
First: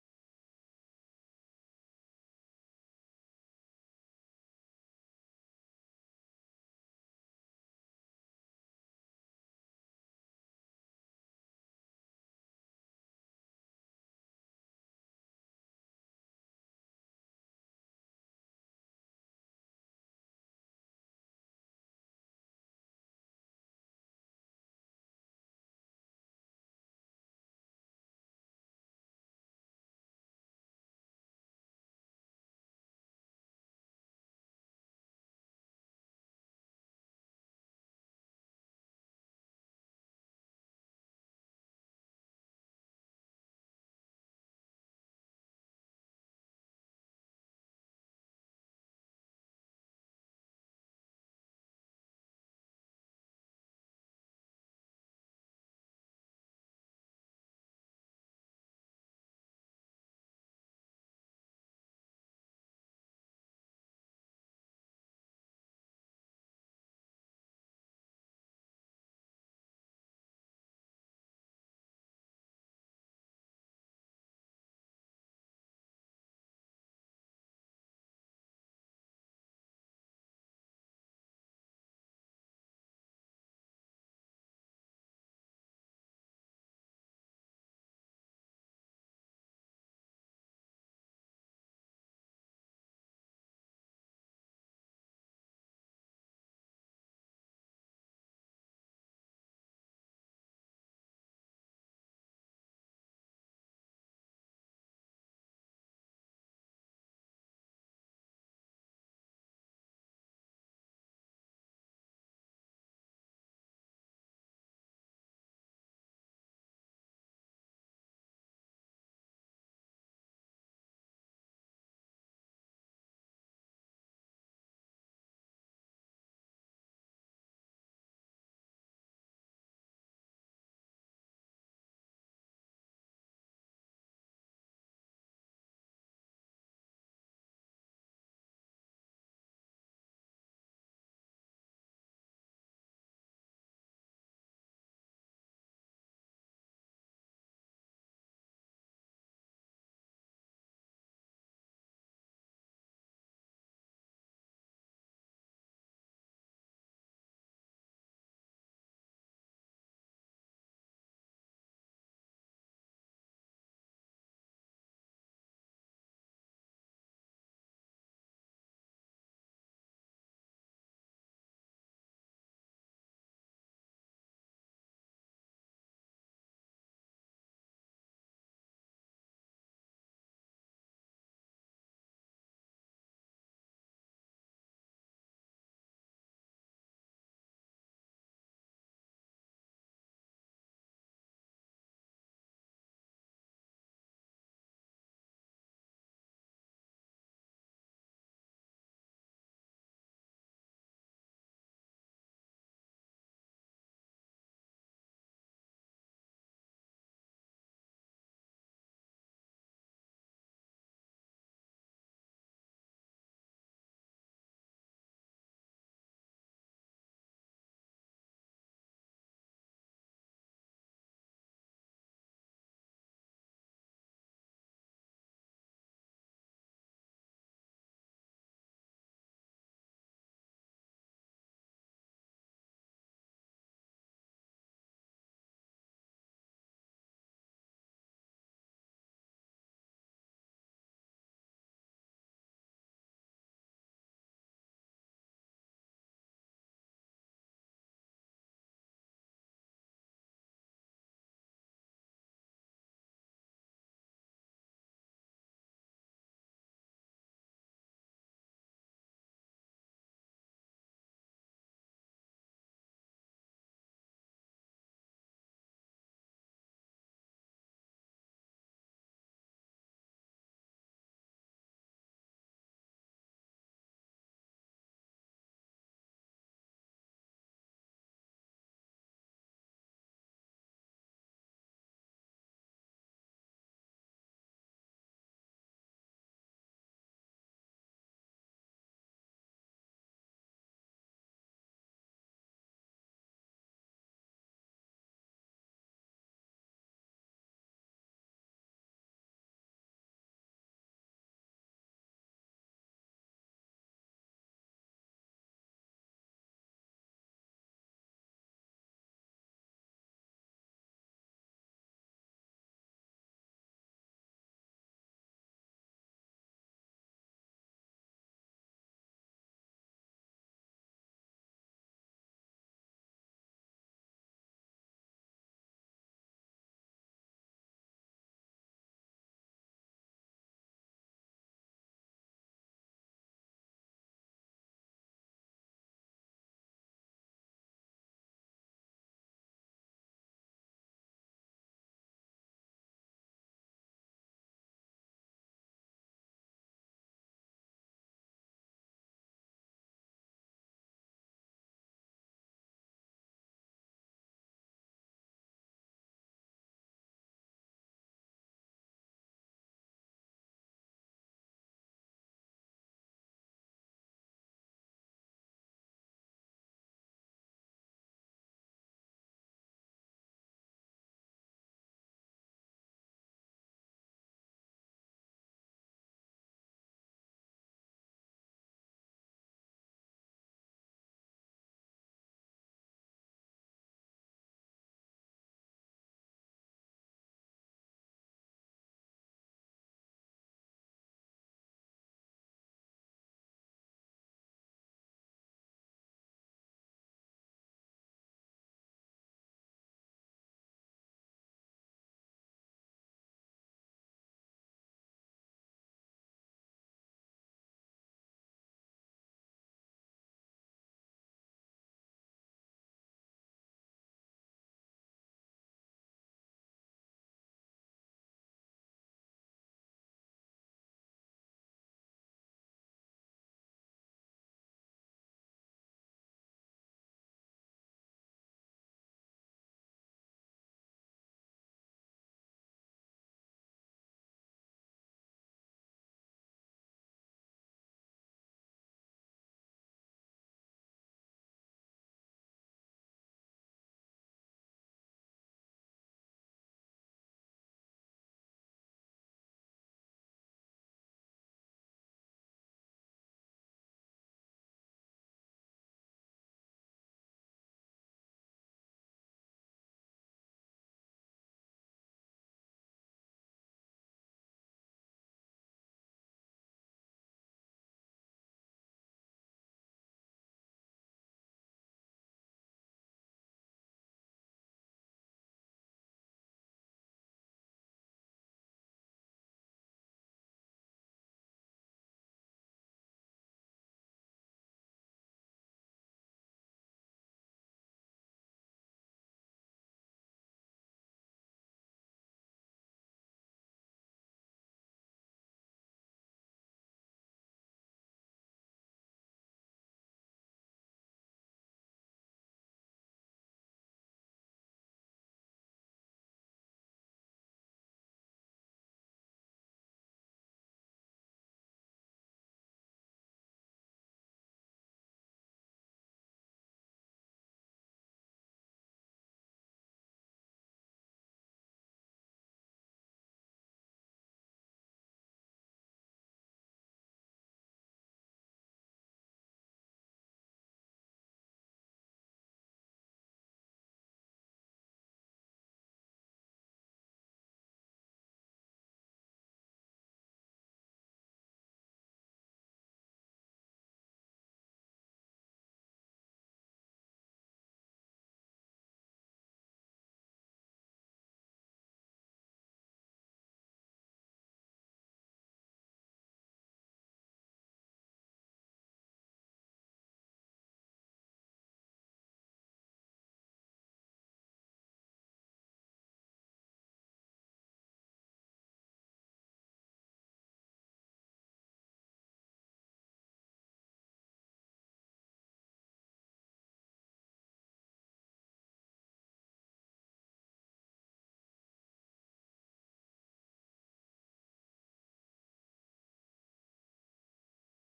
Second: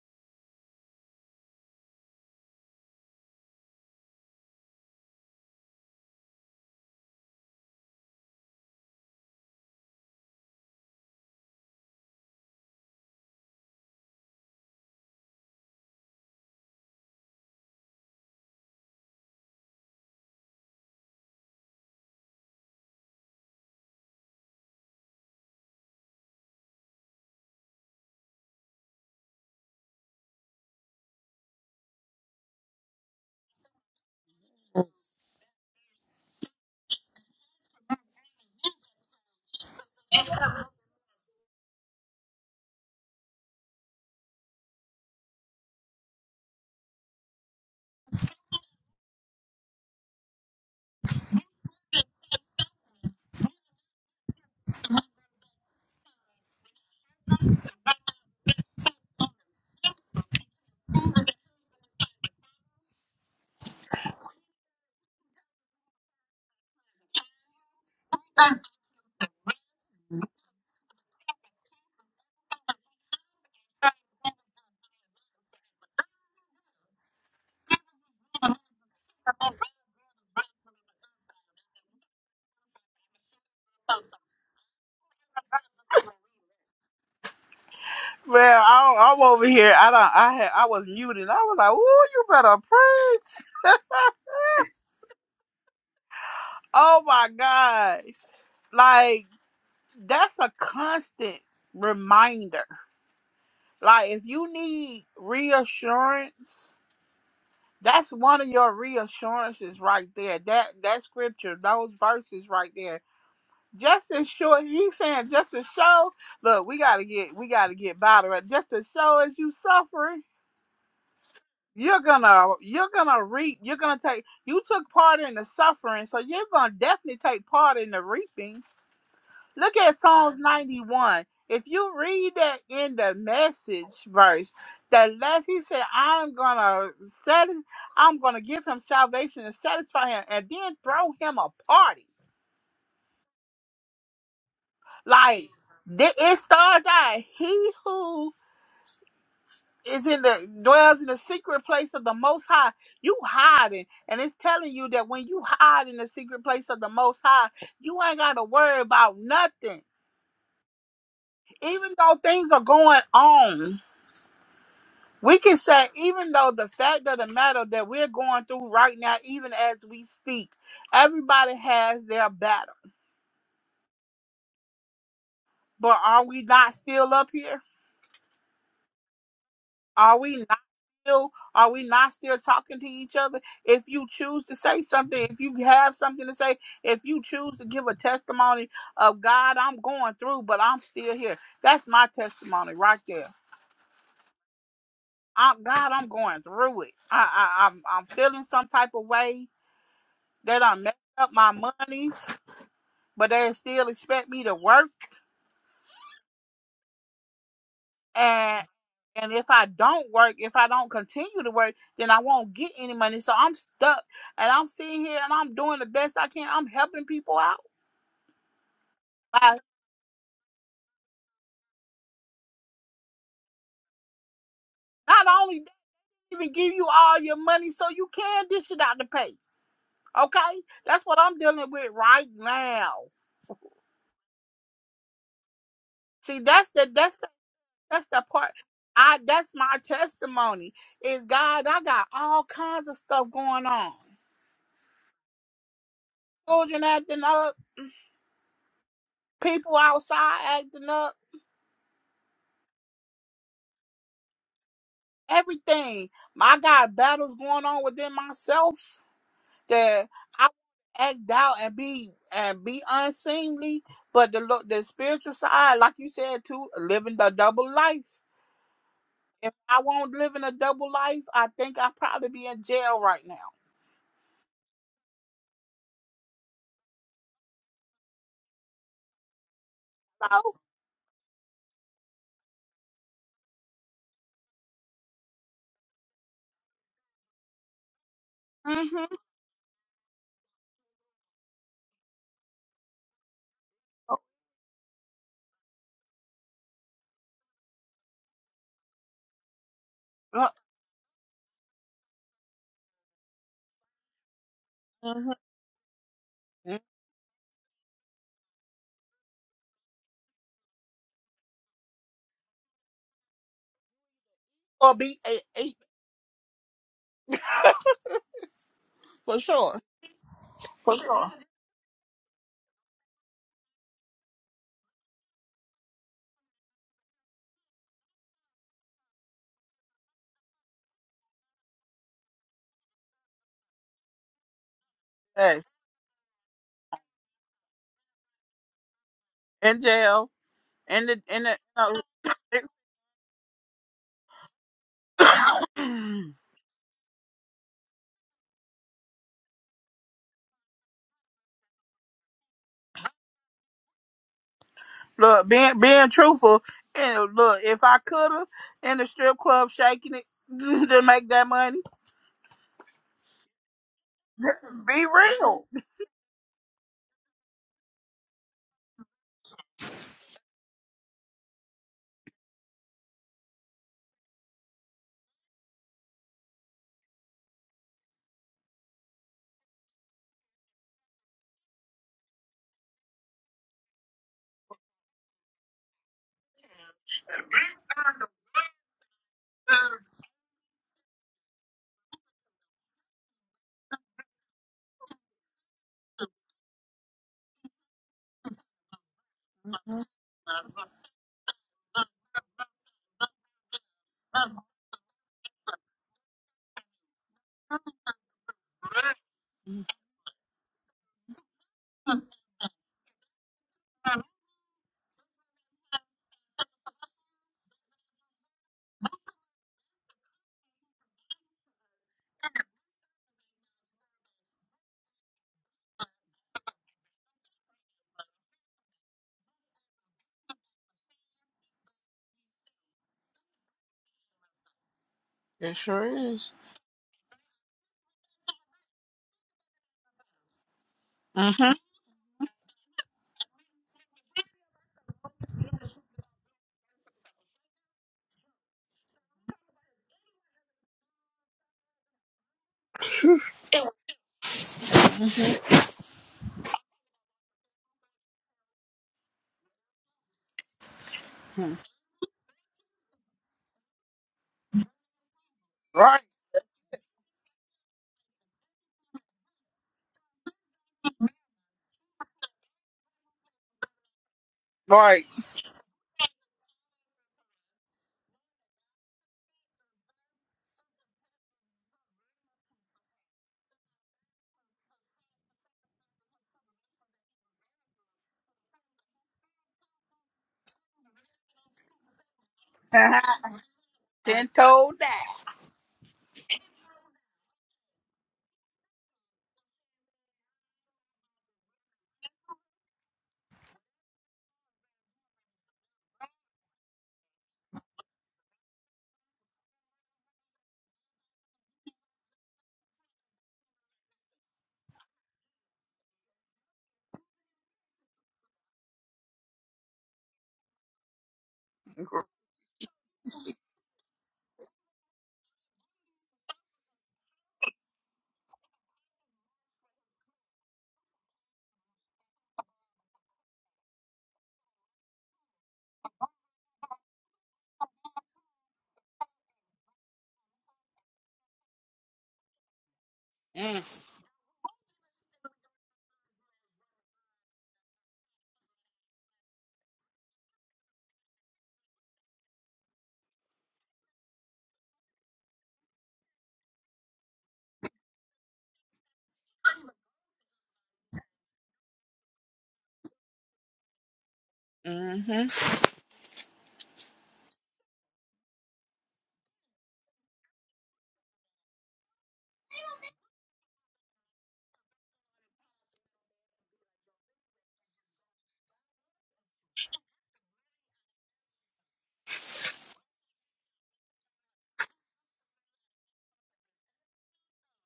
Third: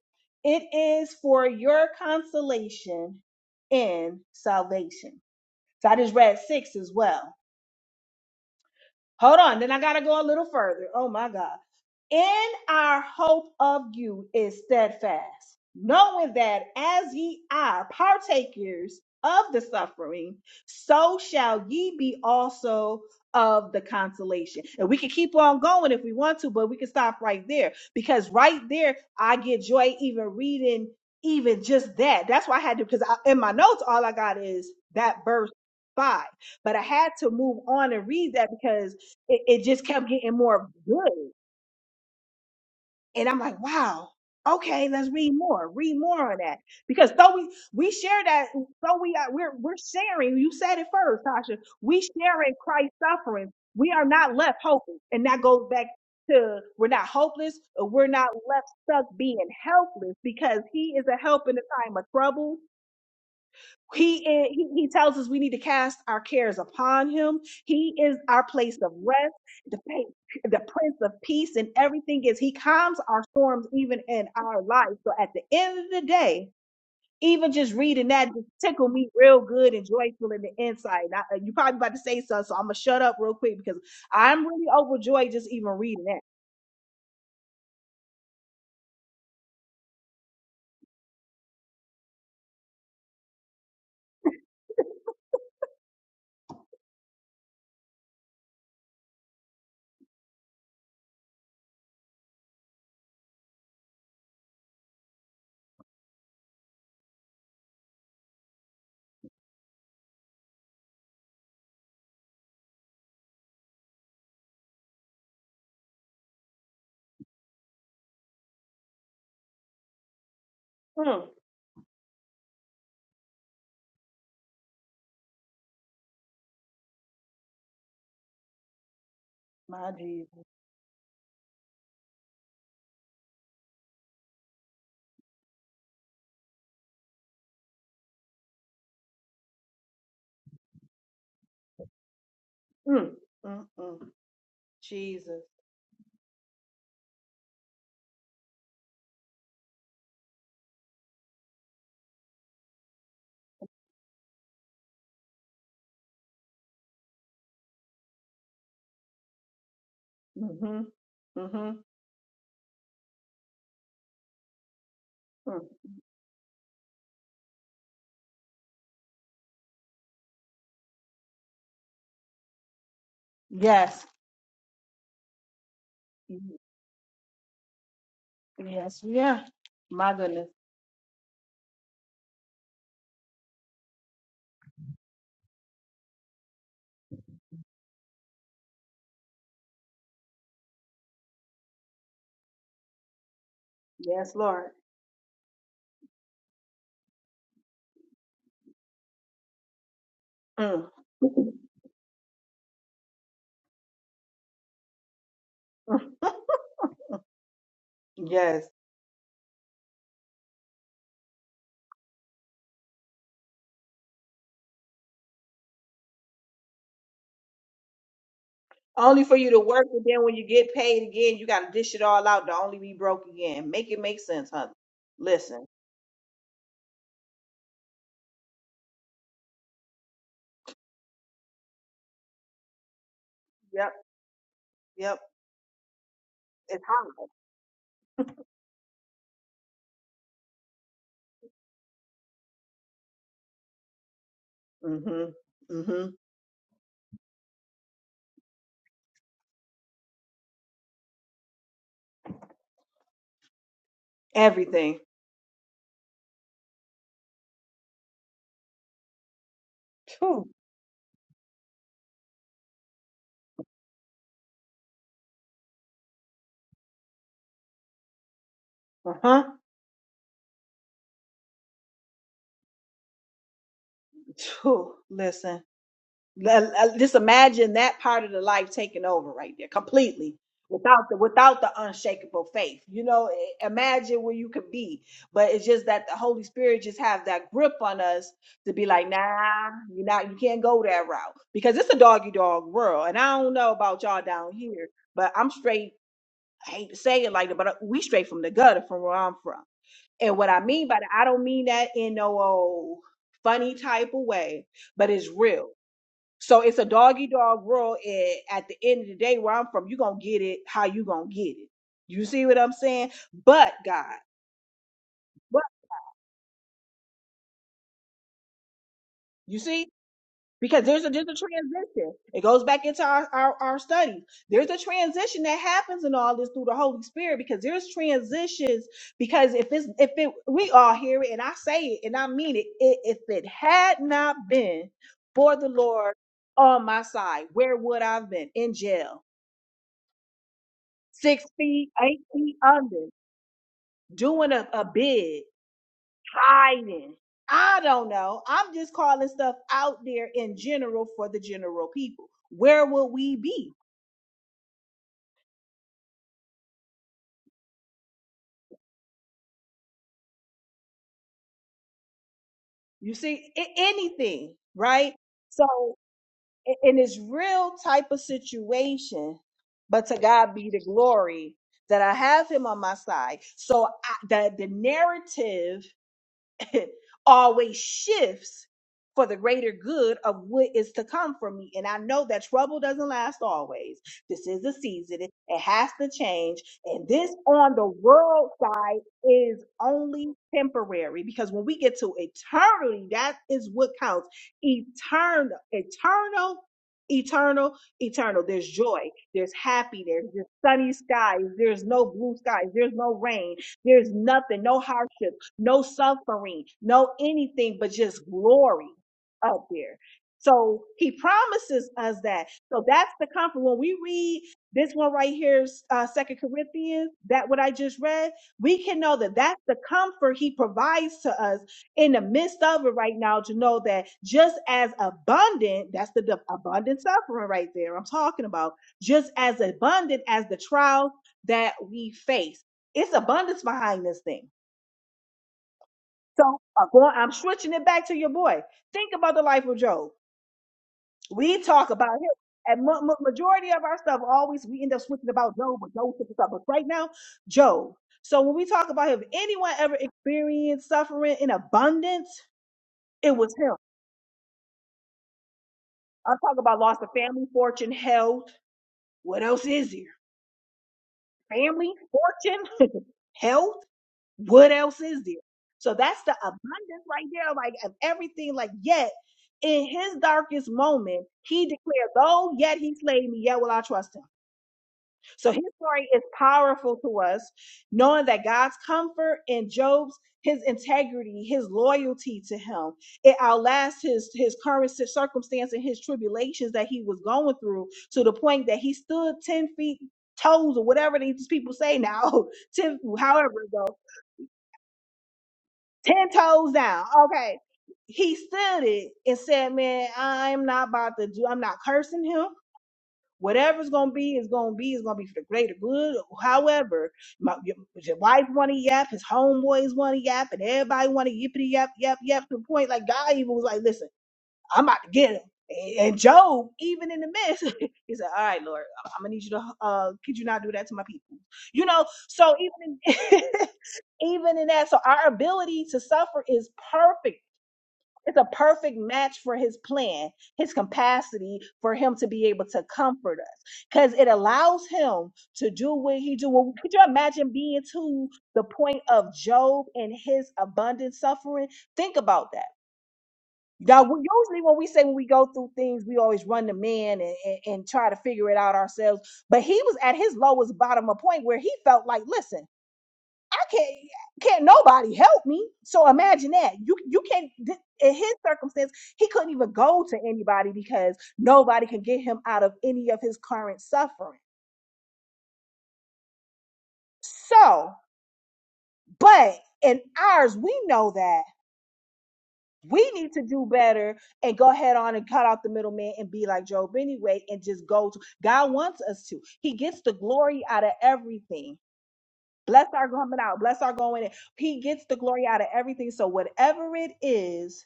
B: It is for your consolation and salvation. So I just read six as well Hold on, then I got to go a little further. Oh my God. In our hope of you is steadfast, knowing that as ye are partakers of the suffering, so shall ye be also of the consolation. And we can keep on going if we want to, but we can stop right there because right there, I get joy even reading even just that. That's why I had to, because I, in my notes, all I got is that verse five, but I had to move on and read that because it, it just kept getting more good. And I'm like, wow, okay, let's read more, read more on that. Because though we, we share that, though we are, we're, we're sharing, you said it first, Tasha, we sharing Christ's suffering. We are not left hopeless. And that goes back to we're not hopeless, or we're not left stuck being helpless because he is a help in the time of trouble. He, is- he he tells us we need to cast our cares upon him. He is our place of rest, the pa- the prince of peace, and everything is he calms our storms even in our life. So at the end of the day, even just reading that just tickled me real good and joyful in the inside. Now, uh, you probably about to say something, so I'm gonna shut up real quick because I'm really overjoyed just even reading that.
A: Well, I, I'm over here. I don't. I had. I was muted. I was like, "Ooh, you better preach!" Oh my god! Like that's a constant reminder. Like if you need reassurance, that's one of your reassurances right there. That that scripture, those verses right there. Just to show, he's saying, just to show, look, we gotta get we gotta get better. Just to show as you suffering,
B: Mm,
A: you're gonna you're gonna reap, you're gonna take you took part in the suffering, so you're gonna definitely take part in the reaping Look
B: my
A: at
B: Jesus,
A: Psalms 91. If you read that in the message verse, that last he said, I'm gonna set I'm gonna give him salvation and satisfy him and then throw him a party.
B: mm, mm, mm, Jesus.
A: Like th- it starts out, he who is in the dwells in the secret place of the most high, you hiding. And it's telling you that when you hide in the secret place of the most high, you ain't gotta worry about nothing.
B: hmm hmm
A: Even though things are going on. We can
B: mm.
A: say, even though the fact of the matter that we're going through right now, even as we speak, everybody has their battle.
B: Yes.
A: But are we not still up here?
B: Yes, we are. My
A: Are we
B: goodness.
A: not still? Are we not still talking to each other? If you choose to say something, if you have something to say, if you choose to give a testimony of God, I'm going through, but I'm still here. That's my testimony right there.
B: Yes, Lord.
A: I'm, God, I'm going through it. I, I, I'm, I'm feeling some type of way that I
B: Mm.
A: messed up my money but they still expect me to work and
B: yes.
A: and if I don't work, if I don't continue to work, then I won't get any money. So I'm stuck and I'm sitting here and I'm doing the best I can. I'm helping people out.
B: Only for you to
A: I
B: work, and then when you get paid again, you got to dish it all out to only be broke again. Make it make sense, honey.
A: not only
B: Listen.
A: even give you all your money so you can dish it out to pay. Okay? That's what I'm dealing with right now.
B: Yep. Yep.
A: See, that's
B: It's
A: the that's the
B: hard.
A: that's the part. I that's my testimony. Is God, I got all kinds of stuff going on.
B: Mm-hmm. Mm-hmm.
A: Children acting up. people outside acting up,
B: Everything.
A: everything. I got battles going on within myself that I
B: Uh
A: act out and be and be unseemly, but the lo- the spiritual side, like you said, too, living the double life.
B: huh.
A: If I won't live in a double life, I think I'd probably be in jail right now.
B: Listen. Just imagine that part of the life taking over right there completely
A: So,
B: without the without the unshakable faith. You know, imagine where you could be. But it's just that the Holy Spirit just have that grip on us to be
A: mm-hmm.
B: like, nah, you're not you can't go that route. Because it's a doggy dog world. And I don't know about y'all down here, but I'm straight, I hate to say it like that, but uh, we straight from the gutter from where I'm from. And what
A: Uh,
B: I mean by that, I don't mean that in no old funny type of way, but it's
A: mm-hmm.
B: real so it's a doggy dog world. And at the end of the day, where I'm from, you're going to get it how you going to get it. You see what I'm saying? But God,
A: or be eight,
B: but
A: eight for
B: you
A: sure,
B: see, because
A: for
B: there's a, there's a
A: sure.
B: transition. It goes back into our, our, our study. There's a transition that happens in all this through the Holy Spirit because there's transitions. Because if it's, if it, we all hear it and I say it and I mean it, it if it had not been for
A: Yes,
B: the Lord on my side, where would I have been? In jail
A: in jail, in the
B: six
A: in
B: feet, eight feet
A: the.
B: under, doing a, a bid,
A: No.
B: hiding. I don't know. I'm just calling stuff out there in general for the general people. Where will we be?
A: Look, being being truthful, and look, if I coulda in the strip club shaking it to make that money,
B: You see, a- anything,
A: be
B: right? So,
A: real.
B: i- in this real type of situation, but to God be the glory that I have Him on my side. So, I, the the narrative always shifts for the greater good of what is to come for me. And I know that trouble doesn't last always. This is a season, it, it has to change. And this on the world side is only temporary because when we get to eternity, that is what counts. Eternal, eternal. Eternal, eternal. There's joy. There's happy. There's just sunny skies. There's no blue skies. There's no rain. There's nothing, no hardship no suffering, no anything but just glory up there. So he promises us that. So that's the comfort. When we read this one right here, uh, Second Corinthians, that what I just read, we can know that that's the comfort he provides to us in the midst of it right now to know that just as abundant, that's the def- abundant suffering right there I'm talking about, just as abundant as the trial that we face. It's abundance behind this thing
A: It sure is.
B: so uh, going, I'm switching it back to your boy. Think about the life of Job. We
A: hmm
B: talk about him, and ma- ma- majority of our stuff always we end up switching about Job, but Job took us up. But right now, Job. So when we talk about him, if anyone ever experienced suffering in abundance, it was him. I'm talking about loss of family, fortune, health. What else is here? Family, fortune, health. What else is there? So
A: Right,
B: that's the abundance right there, like of everything. Like, yet in his darkest moment, he declared, Though yet he slayed me, yet will I trust him.
A: right.
B: So his story is powerful to us, knowing that God's comfort and Job's his integrity, his loyalty to him, it outlasts his his current cir- circumstance and his tribulations that he was going through to the point that he stood ten feet toes or whatever these people say now, ten however it goes
A: Ten told that.
B: ten toes down. Okay. He stood it and said, Man, I'm not about to do, I'm not cursing him. Whatever's gonna be is gonna be, is gonna be for the greater good. However, my your, your wife wanna yap, his homeboys wanna yap, and everybody wanna yippity yap, yap, yap to the point like God even was like, Listen, I'm about to get him. And and Job, even in the midst, he said, All right, Lord, I'm gonna need you to uh could you not do that to my people? You know, so even in even in that. So our ability to suffer is perfect. It's a perfect match for his plan, his capacity for him to be able to comfort us. Because it allows him to do what he do. Well, could you imagine being to the point of Job and his abundant suffering? Think about that. Now, we, usually when we say when we go through things, we always run to man and, and, and try to figure it out ourselves. But he was at his lowest bottom, a point where he felt like, listen can't can't nobody help me. So imagine that. You you can't th- in his circumstance, he couldn't even go to anybody because nobody could get him out of any of his current suffering.
A: Mm-hmm.
B: So, but in ours, we know that we need to do better and go ahead on and cut out the middleman and be like Job anyway and just go to God wants us to. He gets the glory out of everything. Bless our coming out, bless our going in. He gets the glory out of everything. So whatever it is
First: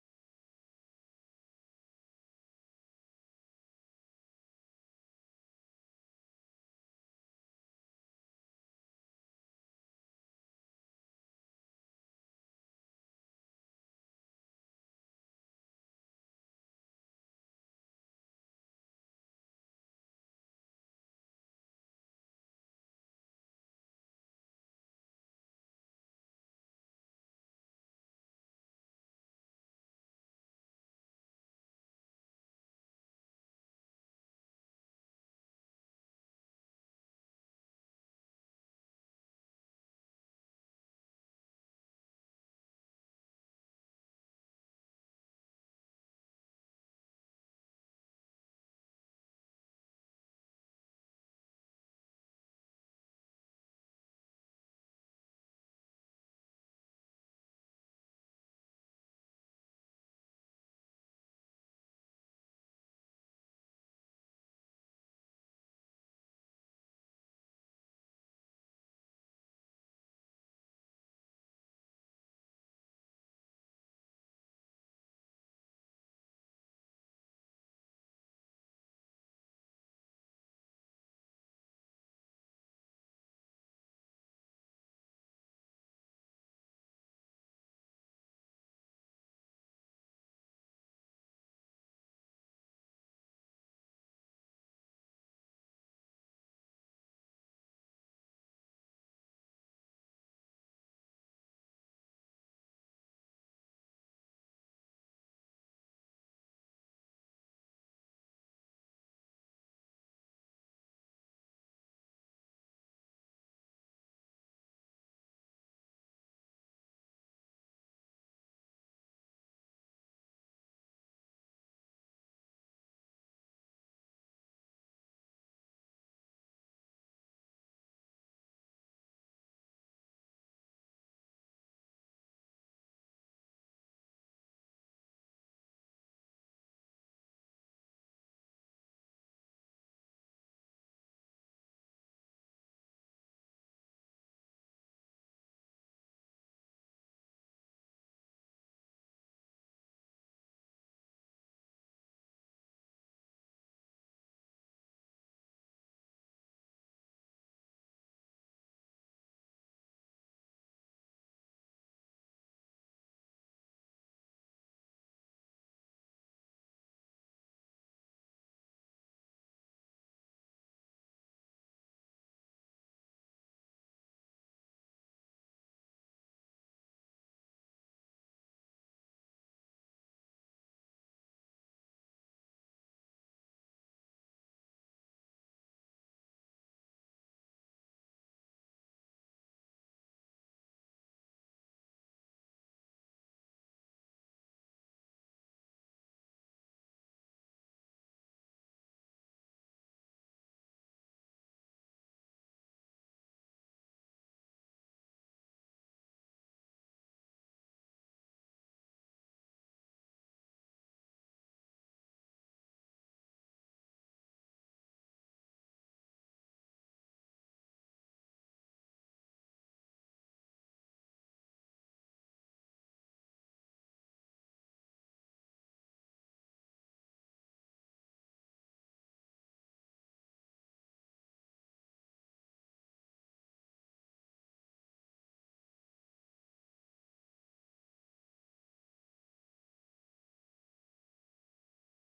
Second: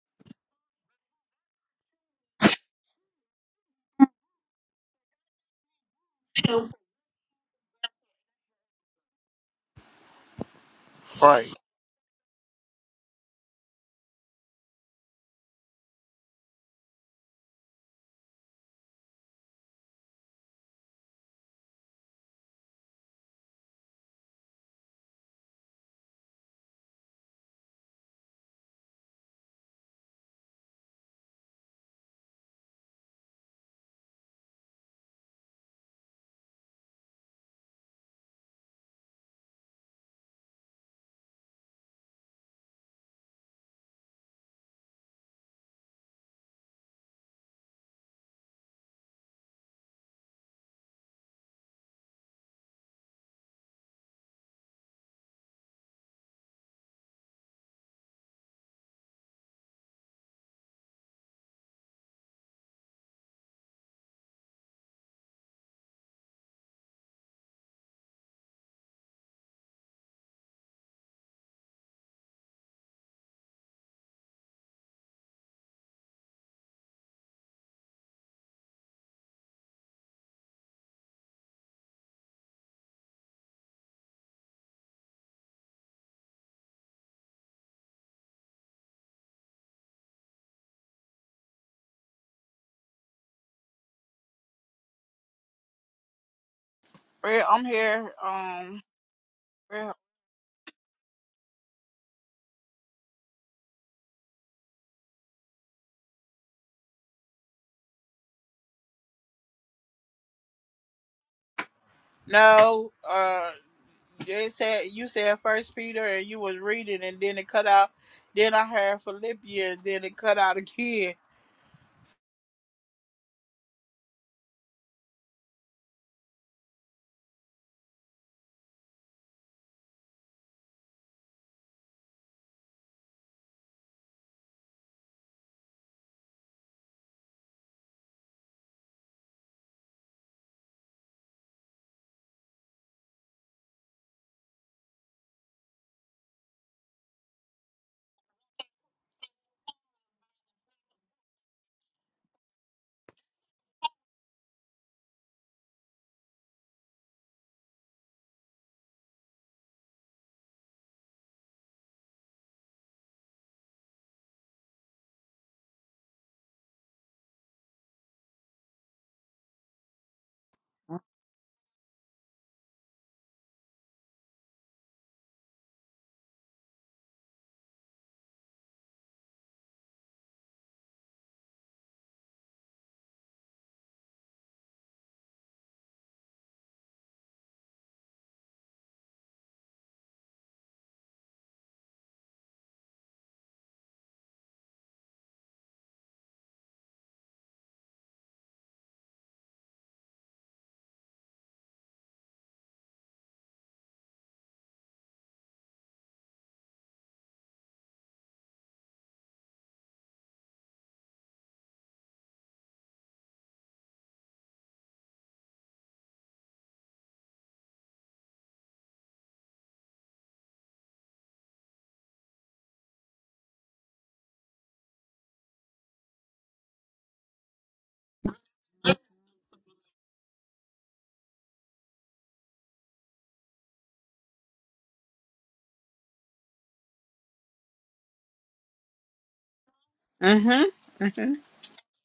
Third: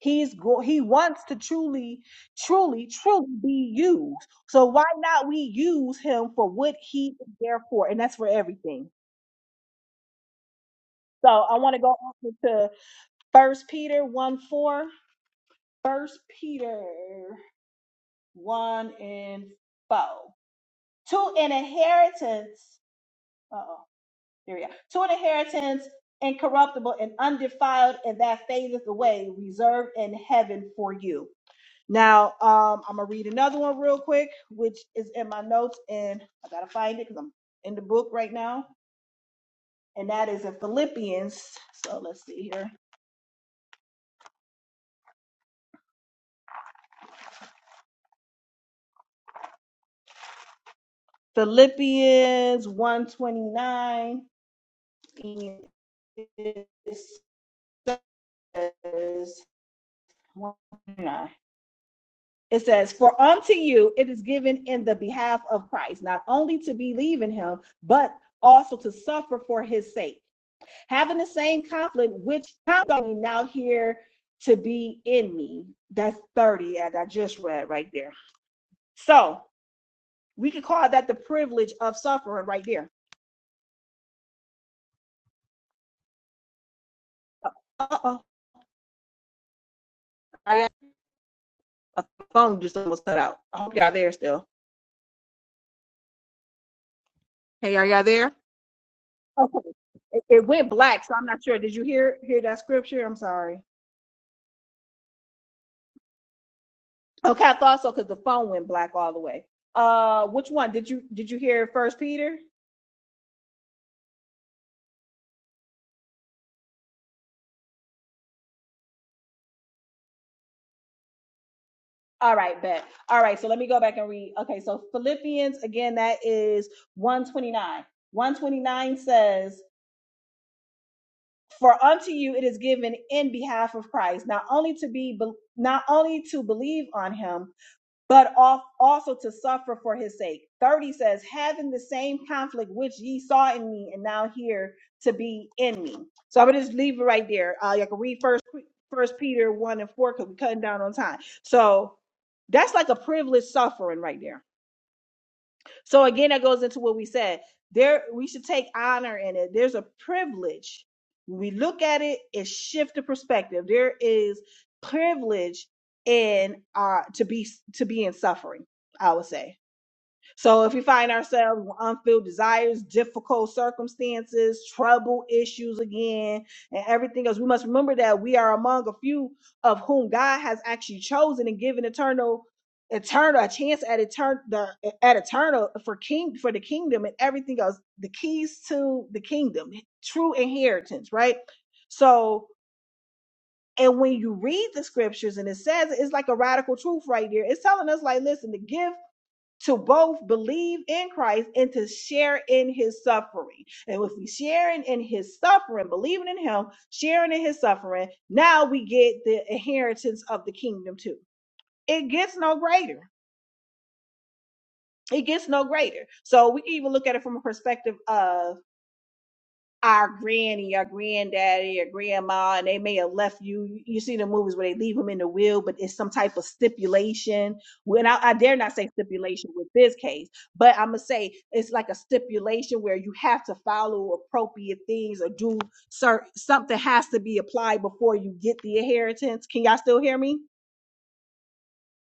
B: He's go- he wants to truly, truly, truly be used. So why not we use him for what he is there for? And that's for everything. So
A: Right.
B: I want to go on to First Peter 1 4. First Peter 1 and 4. To an inheritance. Uh oh, there we go. To an inheritance incorruptible and undefiled, and that fadeth away, reserved in heaven for you. Now, um, I'm gonna read another one real quick, which is in my notes, and I gotta find it because I'm in the book right now, and that is in Philippians. So let's see here, Philippians 129. It says 129. It says, For unto you it is given in the behalf of Christ, not only to believe in him, but also to suffer for his sake having the same conflict, which I'm going now here to be in me. That's 30, as I just read right there. So we could call that the privilege of suffering right there. Uh oh, I got a phone just almost cut out. I hope y'all there still.
A: Well, I'm
B: Hey, are y'all
A: here.
B: there?
A: Um,
B: Okay.
A: well,
B: It, it went black, so I'm not sure. Did you hear hear that scripture? I'm sorry. Okay, I thought so because the phone went black all the way. Uh, which one did you did you hear? First Peter.
A: no. Uh, they said you said First Peter, and you was reading, and then it cut out. Then I heard Philippians, then it cut out again.
B: All right, bet. All right, so let me go back and read. Okay, so Philippians, again, that is 129. 129 says, For unto you it is given in behalf of Christ, not only to be, not only to believe on him, but off also to suffer for his sake. 30 says, having the same conflict which ye saw in me and now here to be in me. So I'm gonna just leave it right there. Uh, you can read first first Peter one and four because we're cutting down on time. So that's like a privileged suffering right there. So again, that goes into what we said. There, we should take honor in it. There's a privilege. When we look at it, it shifts the perspective. There is privilege in uh to be to be in suffering, I would say. So if we find ourselves with unfilled desires, difficult circumstances, trouble issues again, and everything else, we must remember that we are among a few of whom God has actually chosen and given eternal eternal a chance at eternal at eternal for king for the kingdom and everything else the keys to the kingdom true inheritance right so and when you read the scriptures and it says it's like a radical truth right there it's telling us like listen the gift to both believe in Christ and to share in his suffering. And if we sharing in his suffering, believing in him, sharing in his suffering, now we get the inheritance of the kingdom too. It gets no greater. It gets no greater. So we can even look at it from a perspective of our granny, our granddaddy, our grandma, and they may have left you. You see the movies where they leave them in the will, but it's some type of stipulation. When I, I dare not say stipulation with this case, but I'm gonna say it's like a stipulation where you have to follow appropriate things or do certain something has to be applied before you get the inheritance. Can y'all still hear me?
A: Mm-hmm. Mm-hmm.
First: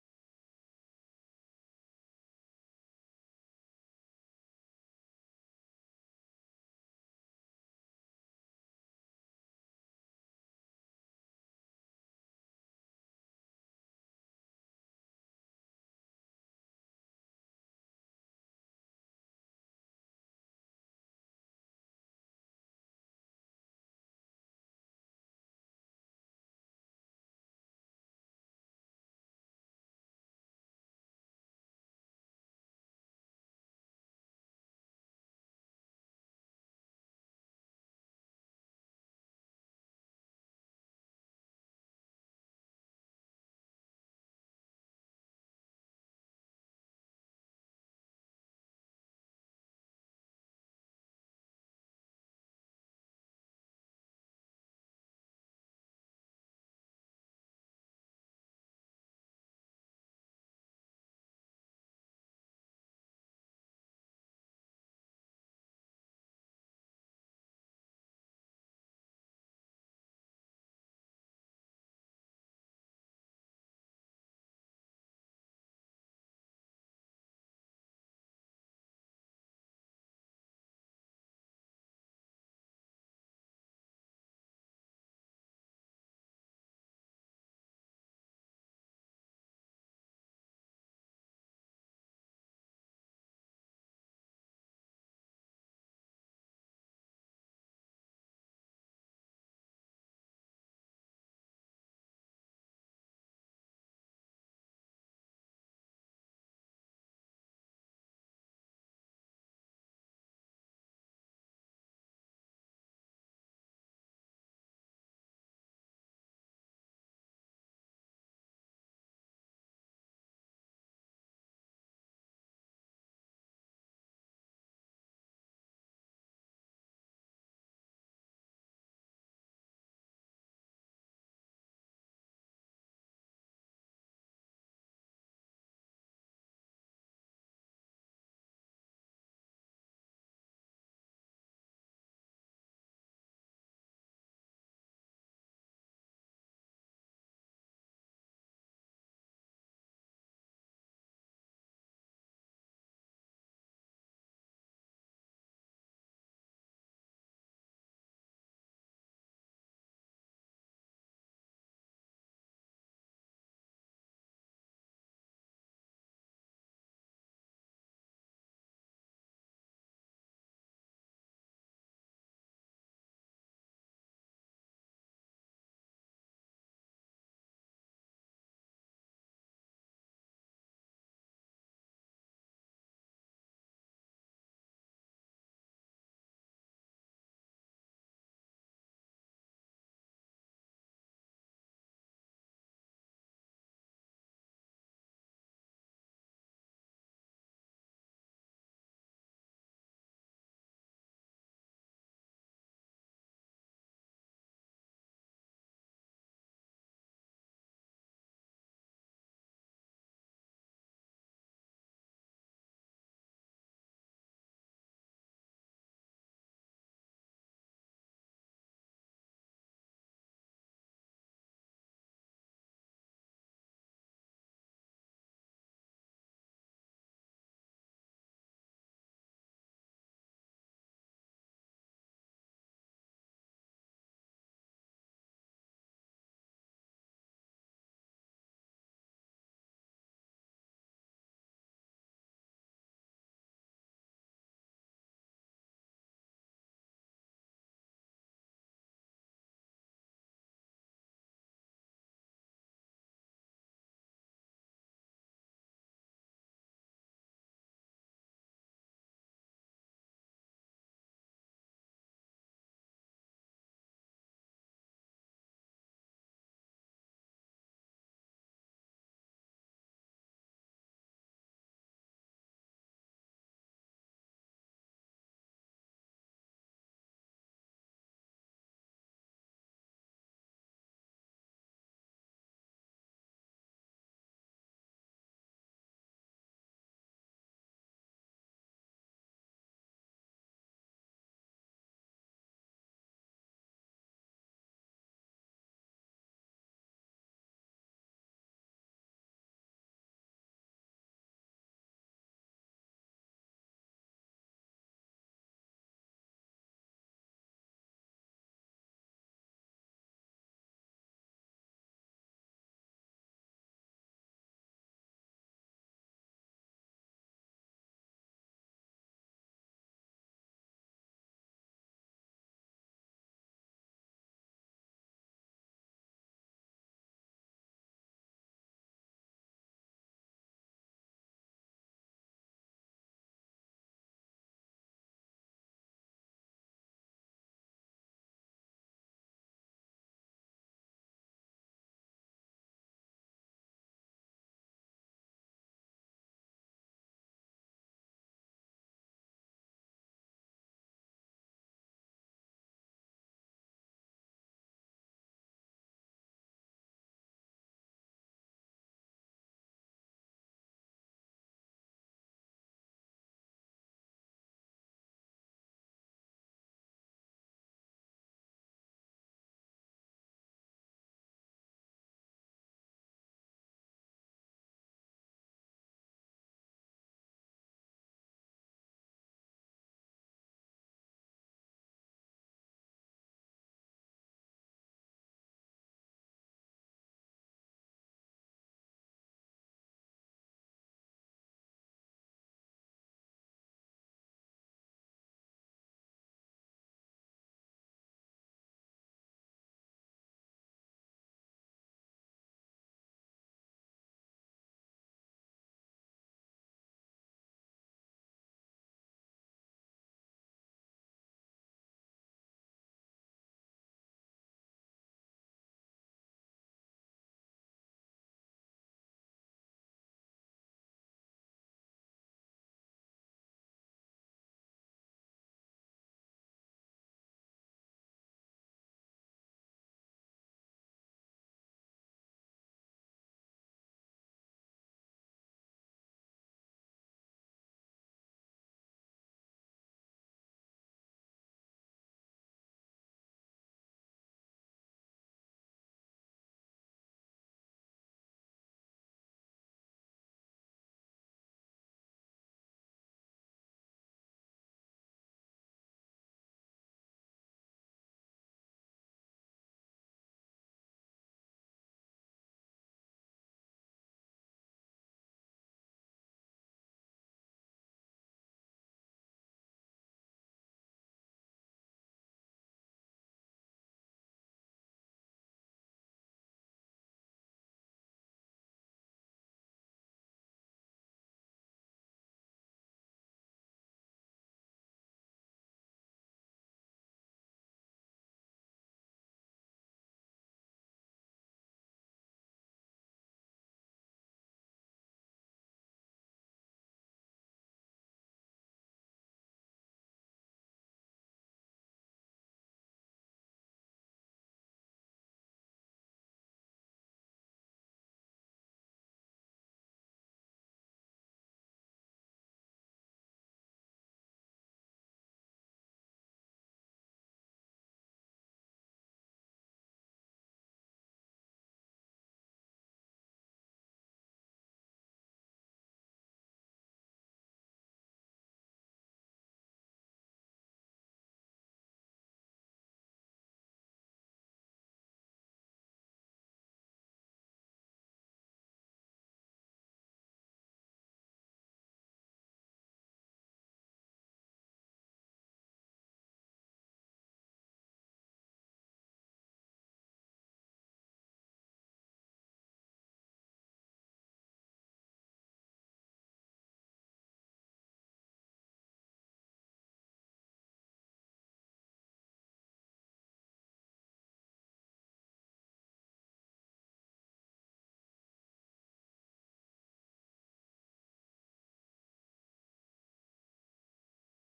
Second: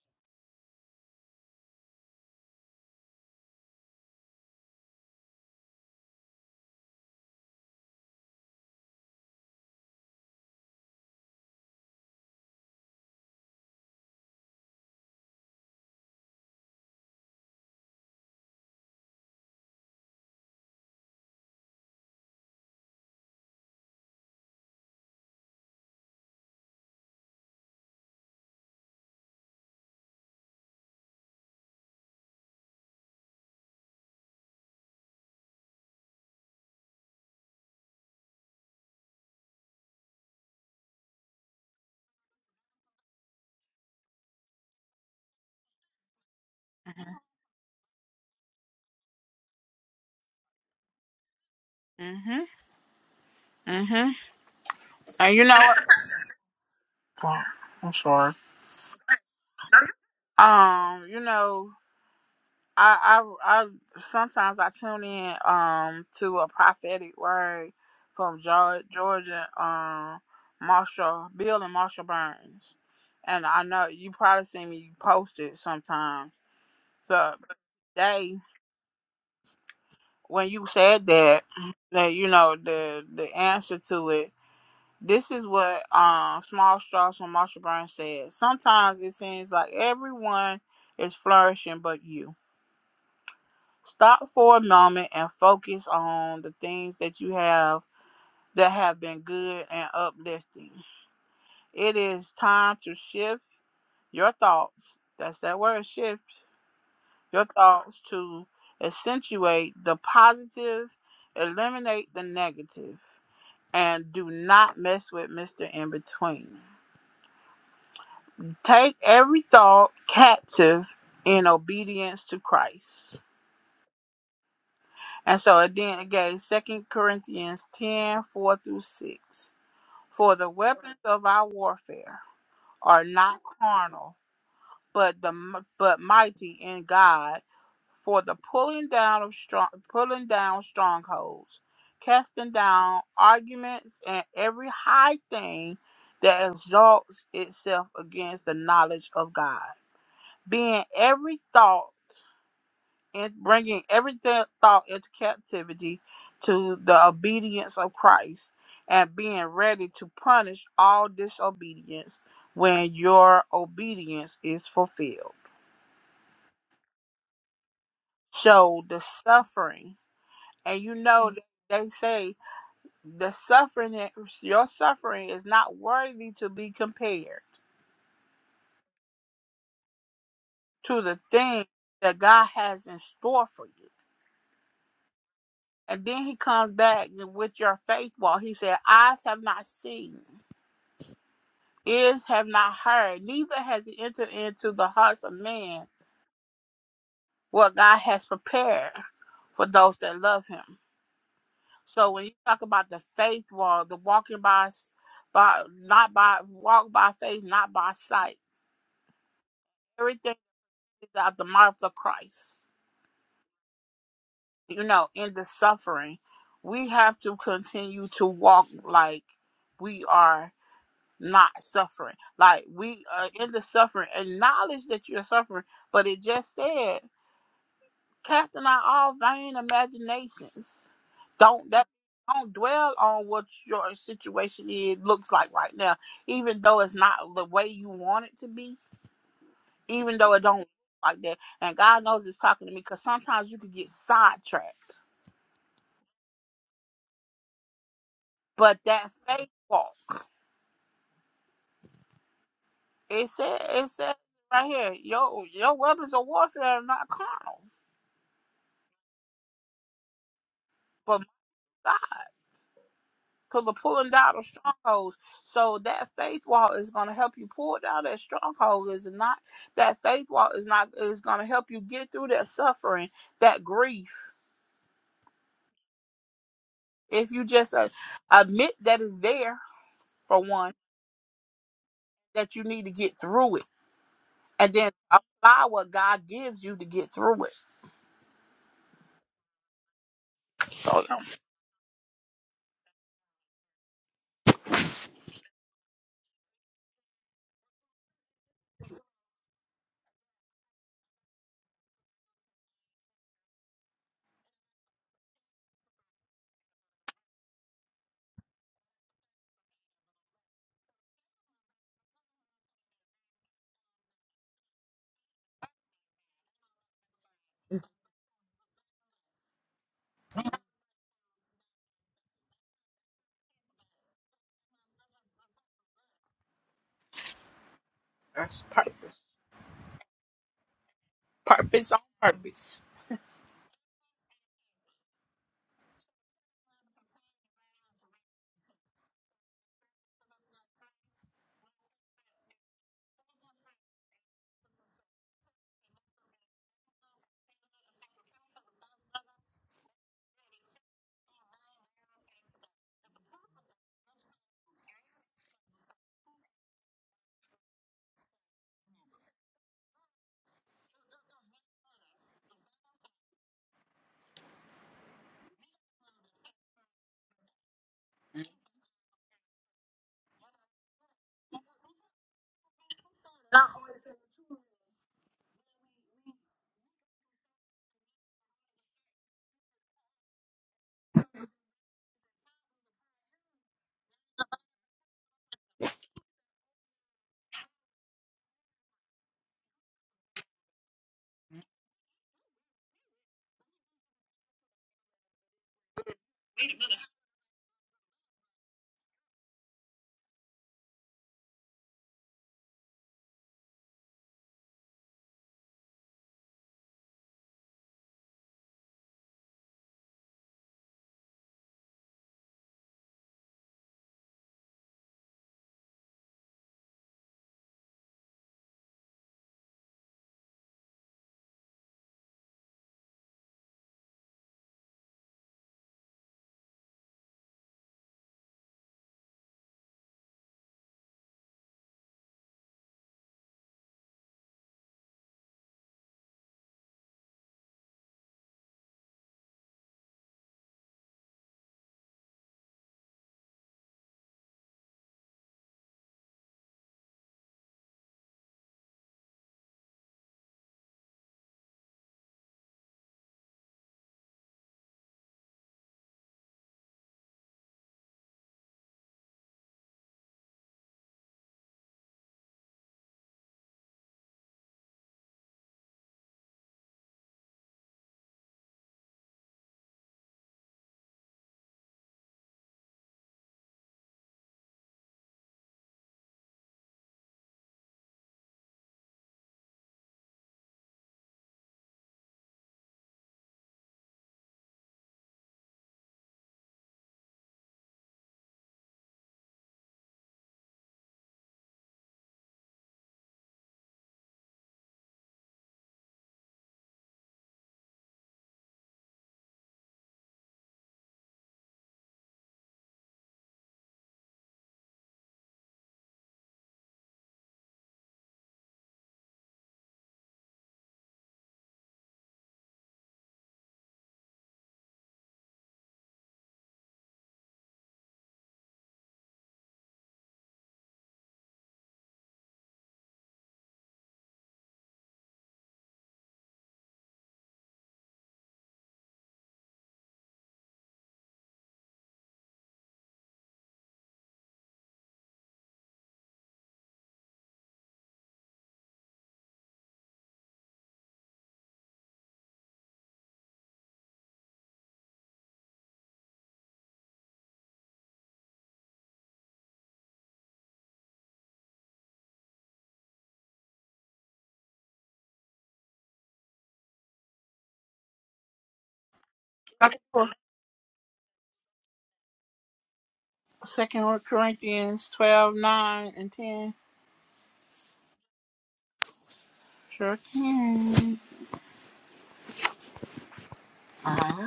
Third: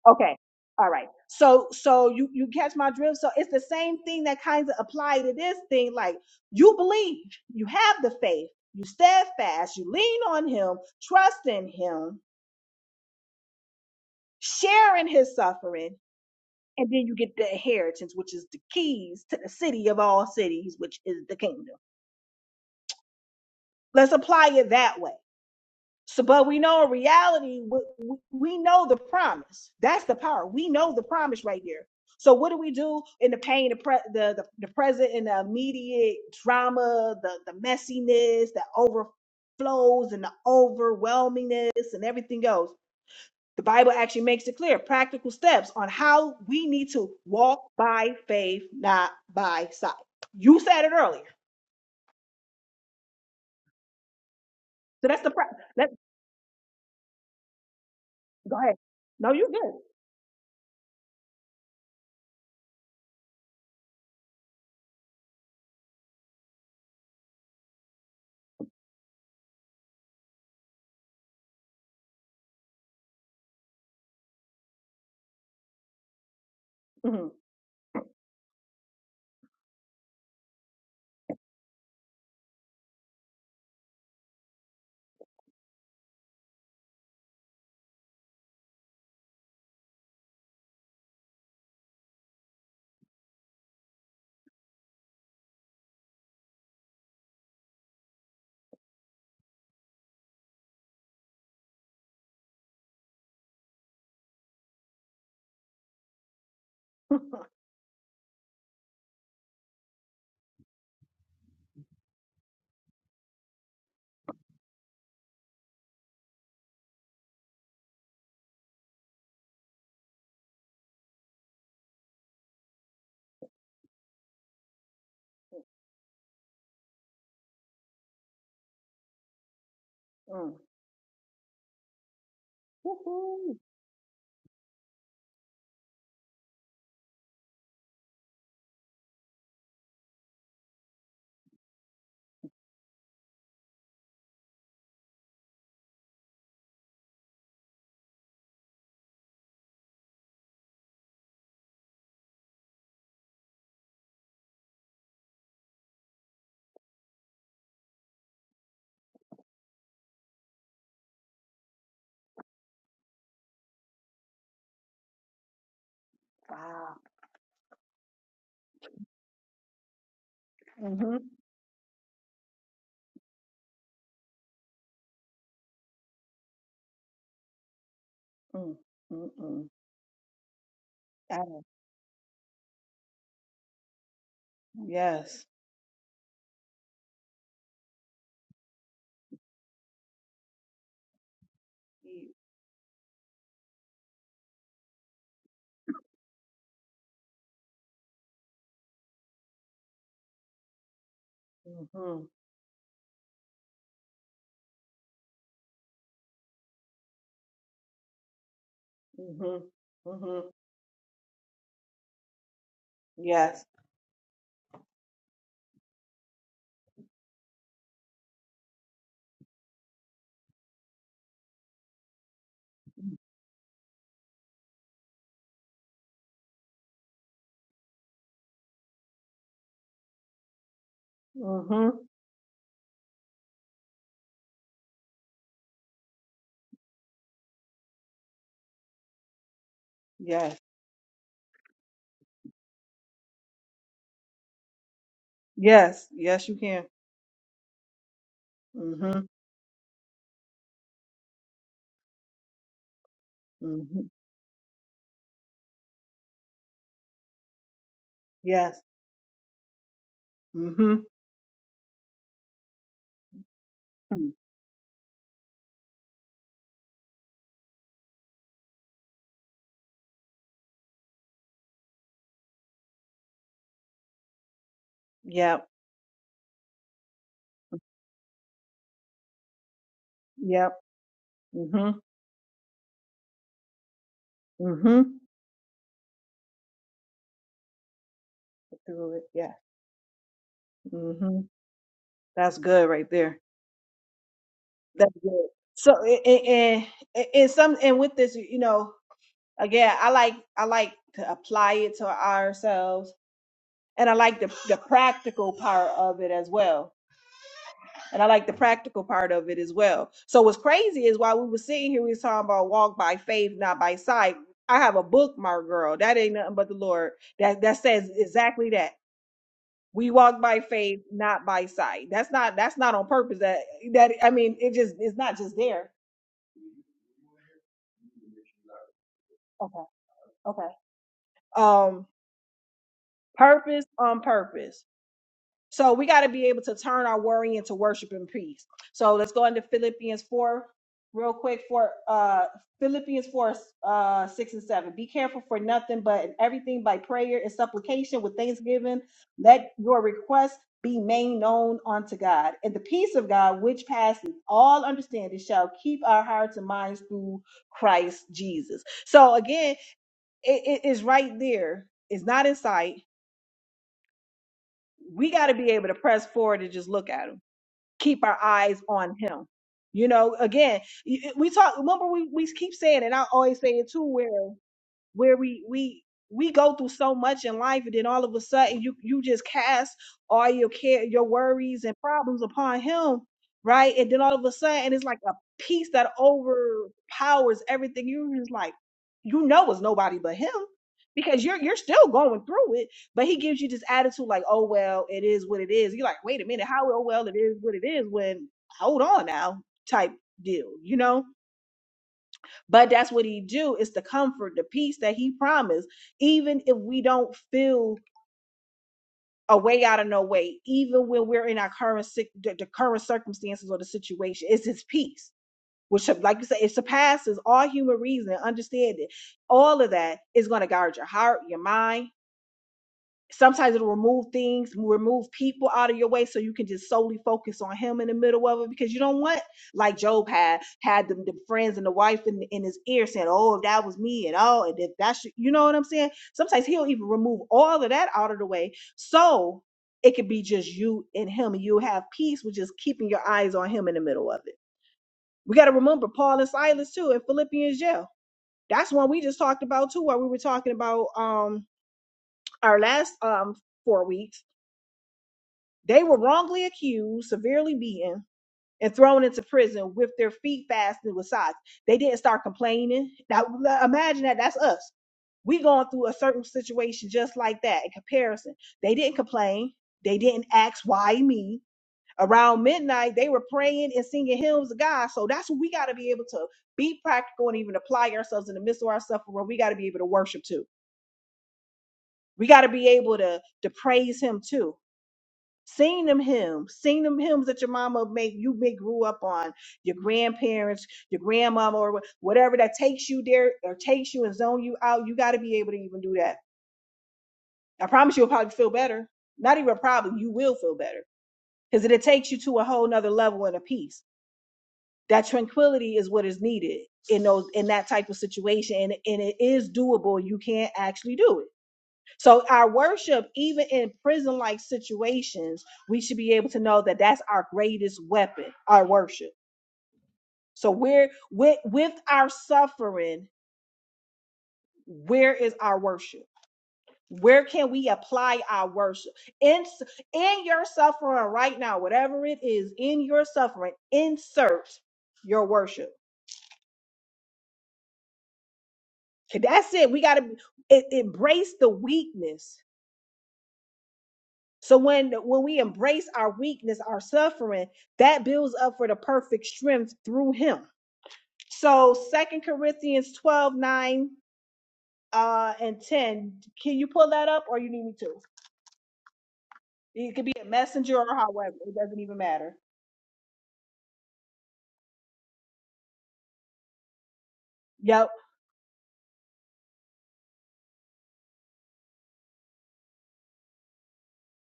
B: Okay. All right. So so you you catch my drift. So it's the same thing that kind of apply to this thing. Like you believe, you have the faith, you steadfast, you lean on him, trust in him, share in his suffering, and then you get the inheritance, which is the keys to the city of all cities, which is the kingdom. Let's apply it that way. So, but we know in reality, we, we know the promise. That's the power. We know the promise right here. So, what do we do in the pain, the pre, the, the, the present, and the immediate drama, the the messiness, the overflows, and the overwhelmingness, and everything else? The Bible actually makes it clear, practical steps on how we need to walk by faith, not by sight. You said it earlier,
A: Mm-hmm.
B: so that's the
A: And you
B: pra-
A: know what?
B: let.
A: Well, I'm sorry.
B: Go ahead. No, you're good.
A: Um, you know, I, I, I sometimes I tune in um to a prophetic word from George, Georgia, um, Marshall, Bill and Marshall Burns, and I know you probably see me post it sometimes.
B: Mm.
A: So today, when you said that, that you know the the answer to it This is what um, Small Straws from Marsha Burns said. Sometimes it seems like everyone is flourishing but you. Stop for a moment and focus on the things that you have that have been good and uplifting. It is time to shift your thoughts. That's that word, shift your thoughts to accentuate the positive, eliminate the negative, and do not mess with Mr. In Between. Take every thought captive in obedience to Christ. And so it then it gave 2 Corinthians 10 4 through 6. For the
B: Mm.
A: weapons of our warfare are not
B: Woohoo.
A: carnal, but the but mighty in God for the pulling down of strong pulling down strongholds, casting down arguments and every high thing that exalts itself against the knowledge of God being every thought and bringing every th- thought into captivity to the obedience of Christ and being ready to punish all disobedience when your obedience is fulfilled.
B: Wow.
A: So the suffering, and you
B: Mm-hmm.
A: know that they say the suffering, your suffering is not worthy to be compared
B: Mm. Mm-mm.
A: to the
B: Adam.
A: thing that God has in store for you.
B: Yes.
A: And then he comes back with your faith wall. He said, Eyes have not seen, ears have not heard, neither has it entered into the hearts of man what God has prepared for those that love him. So
B: Mm-hmm.
A: when you talk about the faith wall, the walking by by not by walk by faith, not by sight.
B: Mm-hmm.
A: Everything
B: Mm-hmm.
A: is out the mouth of Christ.
B: Yes.
A: You know, in the suffering. We have to continue to walk like we are not suffering. Like we are in the suffering. Acknowledge that you're suffering, but it just said casting out all vain imaginations. Don't that
B: Mm-hmm.
A: don't dwell on what your situation is looks like right now, even though it's not the way you want it to be, even though it
B: Yes.
A: don't look like that. And God knows it's talking to me because sometimes you could get sidetracked.
B: Yes. Yes, you can.
A: But that
B: Mm-hmm.
A: faith walk, it said it
B: Mm-hmm.
A: said right here, your your weapons of warfare are not carnal,
B: Yes. Mm-hmm.
A: but to the pulling
B: Mm.
A: down of strongholds. So that faith wall is going to help you pull down that stronghold. Is it not that faith wall is not is going to help you get through that suffering, that grief.
B: Yep.
A: If you just uh, admit that it's there for one,
B: Yep. Mm-hmm.
A: that you need to get through it, and then
B: Mm-hmm.
A: apply what God gives you to get through it.
B: Through it. Yeah.
A: So um,
B: Mm-hmm. That's good right there. That's good. So and, and, and some and with this, you know, again i like i like to apply it to ourselves and i like the, the practical part of it as well and i like the practical part of it as well so what's crazy is while we were sitting here we was talking about walk by faith not by sight i have a bookmark girl that ain't nothing but the lord that that says exactly that we walk by faith not by sight that's not that's not on purpose that that i mean it just it's not just there
A: that's purpose,
B: okay okay
A: purpose on
B: um
A: purpose.
B: purpose on purpose So we got to be able to turn our worry into worship and peace. So let's go into Philippians 4 real quick for uh Philippians 4 uh 6 and 7. Be careful for nothing but in everything by prayer and supplication with thanksgiving. Let your requests be made known unto God. And the peace of God which passes all understanding shall keep our hearts and minds through Christ Jesus. So again, it it is right there. It's not in sight. We got to be able to press forward and just look at them keep our eyes on him. You know, again, y- y- we talk, remember we, we keep saying, and I always say it too, where where we we we go through so much in life and then all of a sudden you you just cast all your care your worries and problems upon him right and then all of a sudden it's like a peace that overpowers everything you're just like you know it's nobody but him because you're you're still going through it but he gives you this attitude like oh well it is what it is you're like wait a minute how oh well it is what it is when hold on now type deal you know but that's what he do is the comfort the peace that he promised even if we don't feel a way out of no way even when we're in our current sick the, the current circumstances or the situation it's his peace which like you say it surpasses all human reason and understanding all of that is going to guard your heart your mind sometimes it'll remove things remove people out of your way so you can just solely focus on him in the middle of it because you don't want like job had had the, the friends and the wife in, in his ear saying oh if that was me and oh and if that's you know what i'm saying sometimes he'll even remove all of that out of the way so it could be just you and him and you'll have peace with just keeping your eyes on him in the middle of it we got to remember paul and silas too in philippians jail that's one we just talked about too while we were talking about um our last um four weeks They were wrongly accused, severely beaten, and thrown into prison with their feet fastened with sods. They didn't start complaining. Now, l- imagine that. That's us. We going through a certain situation just like that in comparison. They didn't complain. They didn't ask, why me? Around midnight, they were praying and singing hymns of God. So that's what we got to be able to be practical and even apply ourselves in the midst of our suffering. We got to be able to worship too. We got to be able to, to praise Him too Sing them hymns. Sing them hymns that your mama make you may grew up on, your grandparents, your grandmama, or wh- whatever that takes you there or takes you and zone you out. You got to be able to even do that. I promise you'll probably feel better. Not even probably, you will feel better because it takes you to a whole nother level and a peace. That tranquility is what is needed in those in that type of situation, and, and it is doable. You can actually do it so our worship, even in prison-like situations, we should be able to know that that's our greatest weapon, our worship. So where with with our suffering, where is our worship? Where can we apply our worship? In in your suffering right now, whatever it is, in your suffering, insert your worship. 'Kay, That's it. We got to embrace the weakness So when when we embrace our weakness, our suffering, that builds up for the perfect strength through him. So Second Corinthians 12 9 uh, and 10. Can you pull that up or you need me to? It could be a messenger or however. It doesn't even matter.
A: Second Corinthians 12 9 and ten.
B: Yep.
A: Sure can. Uh-huh.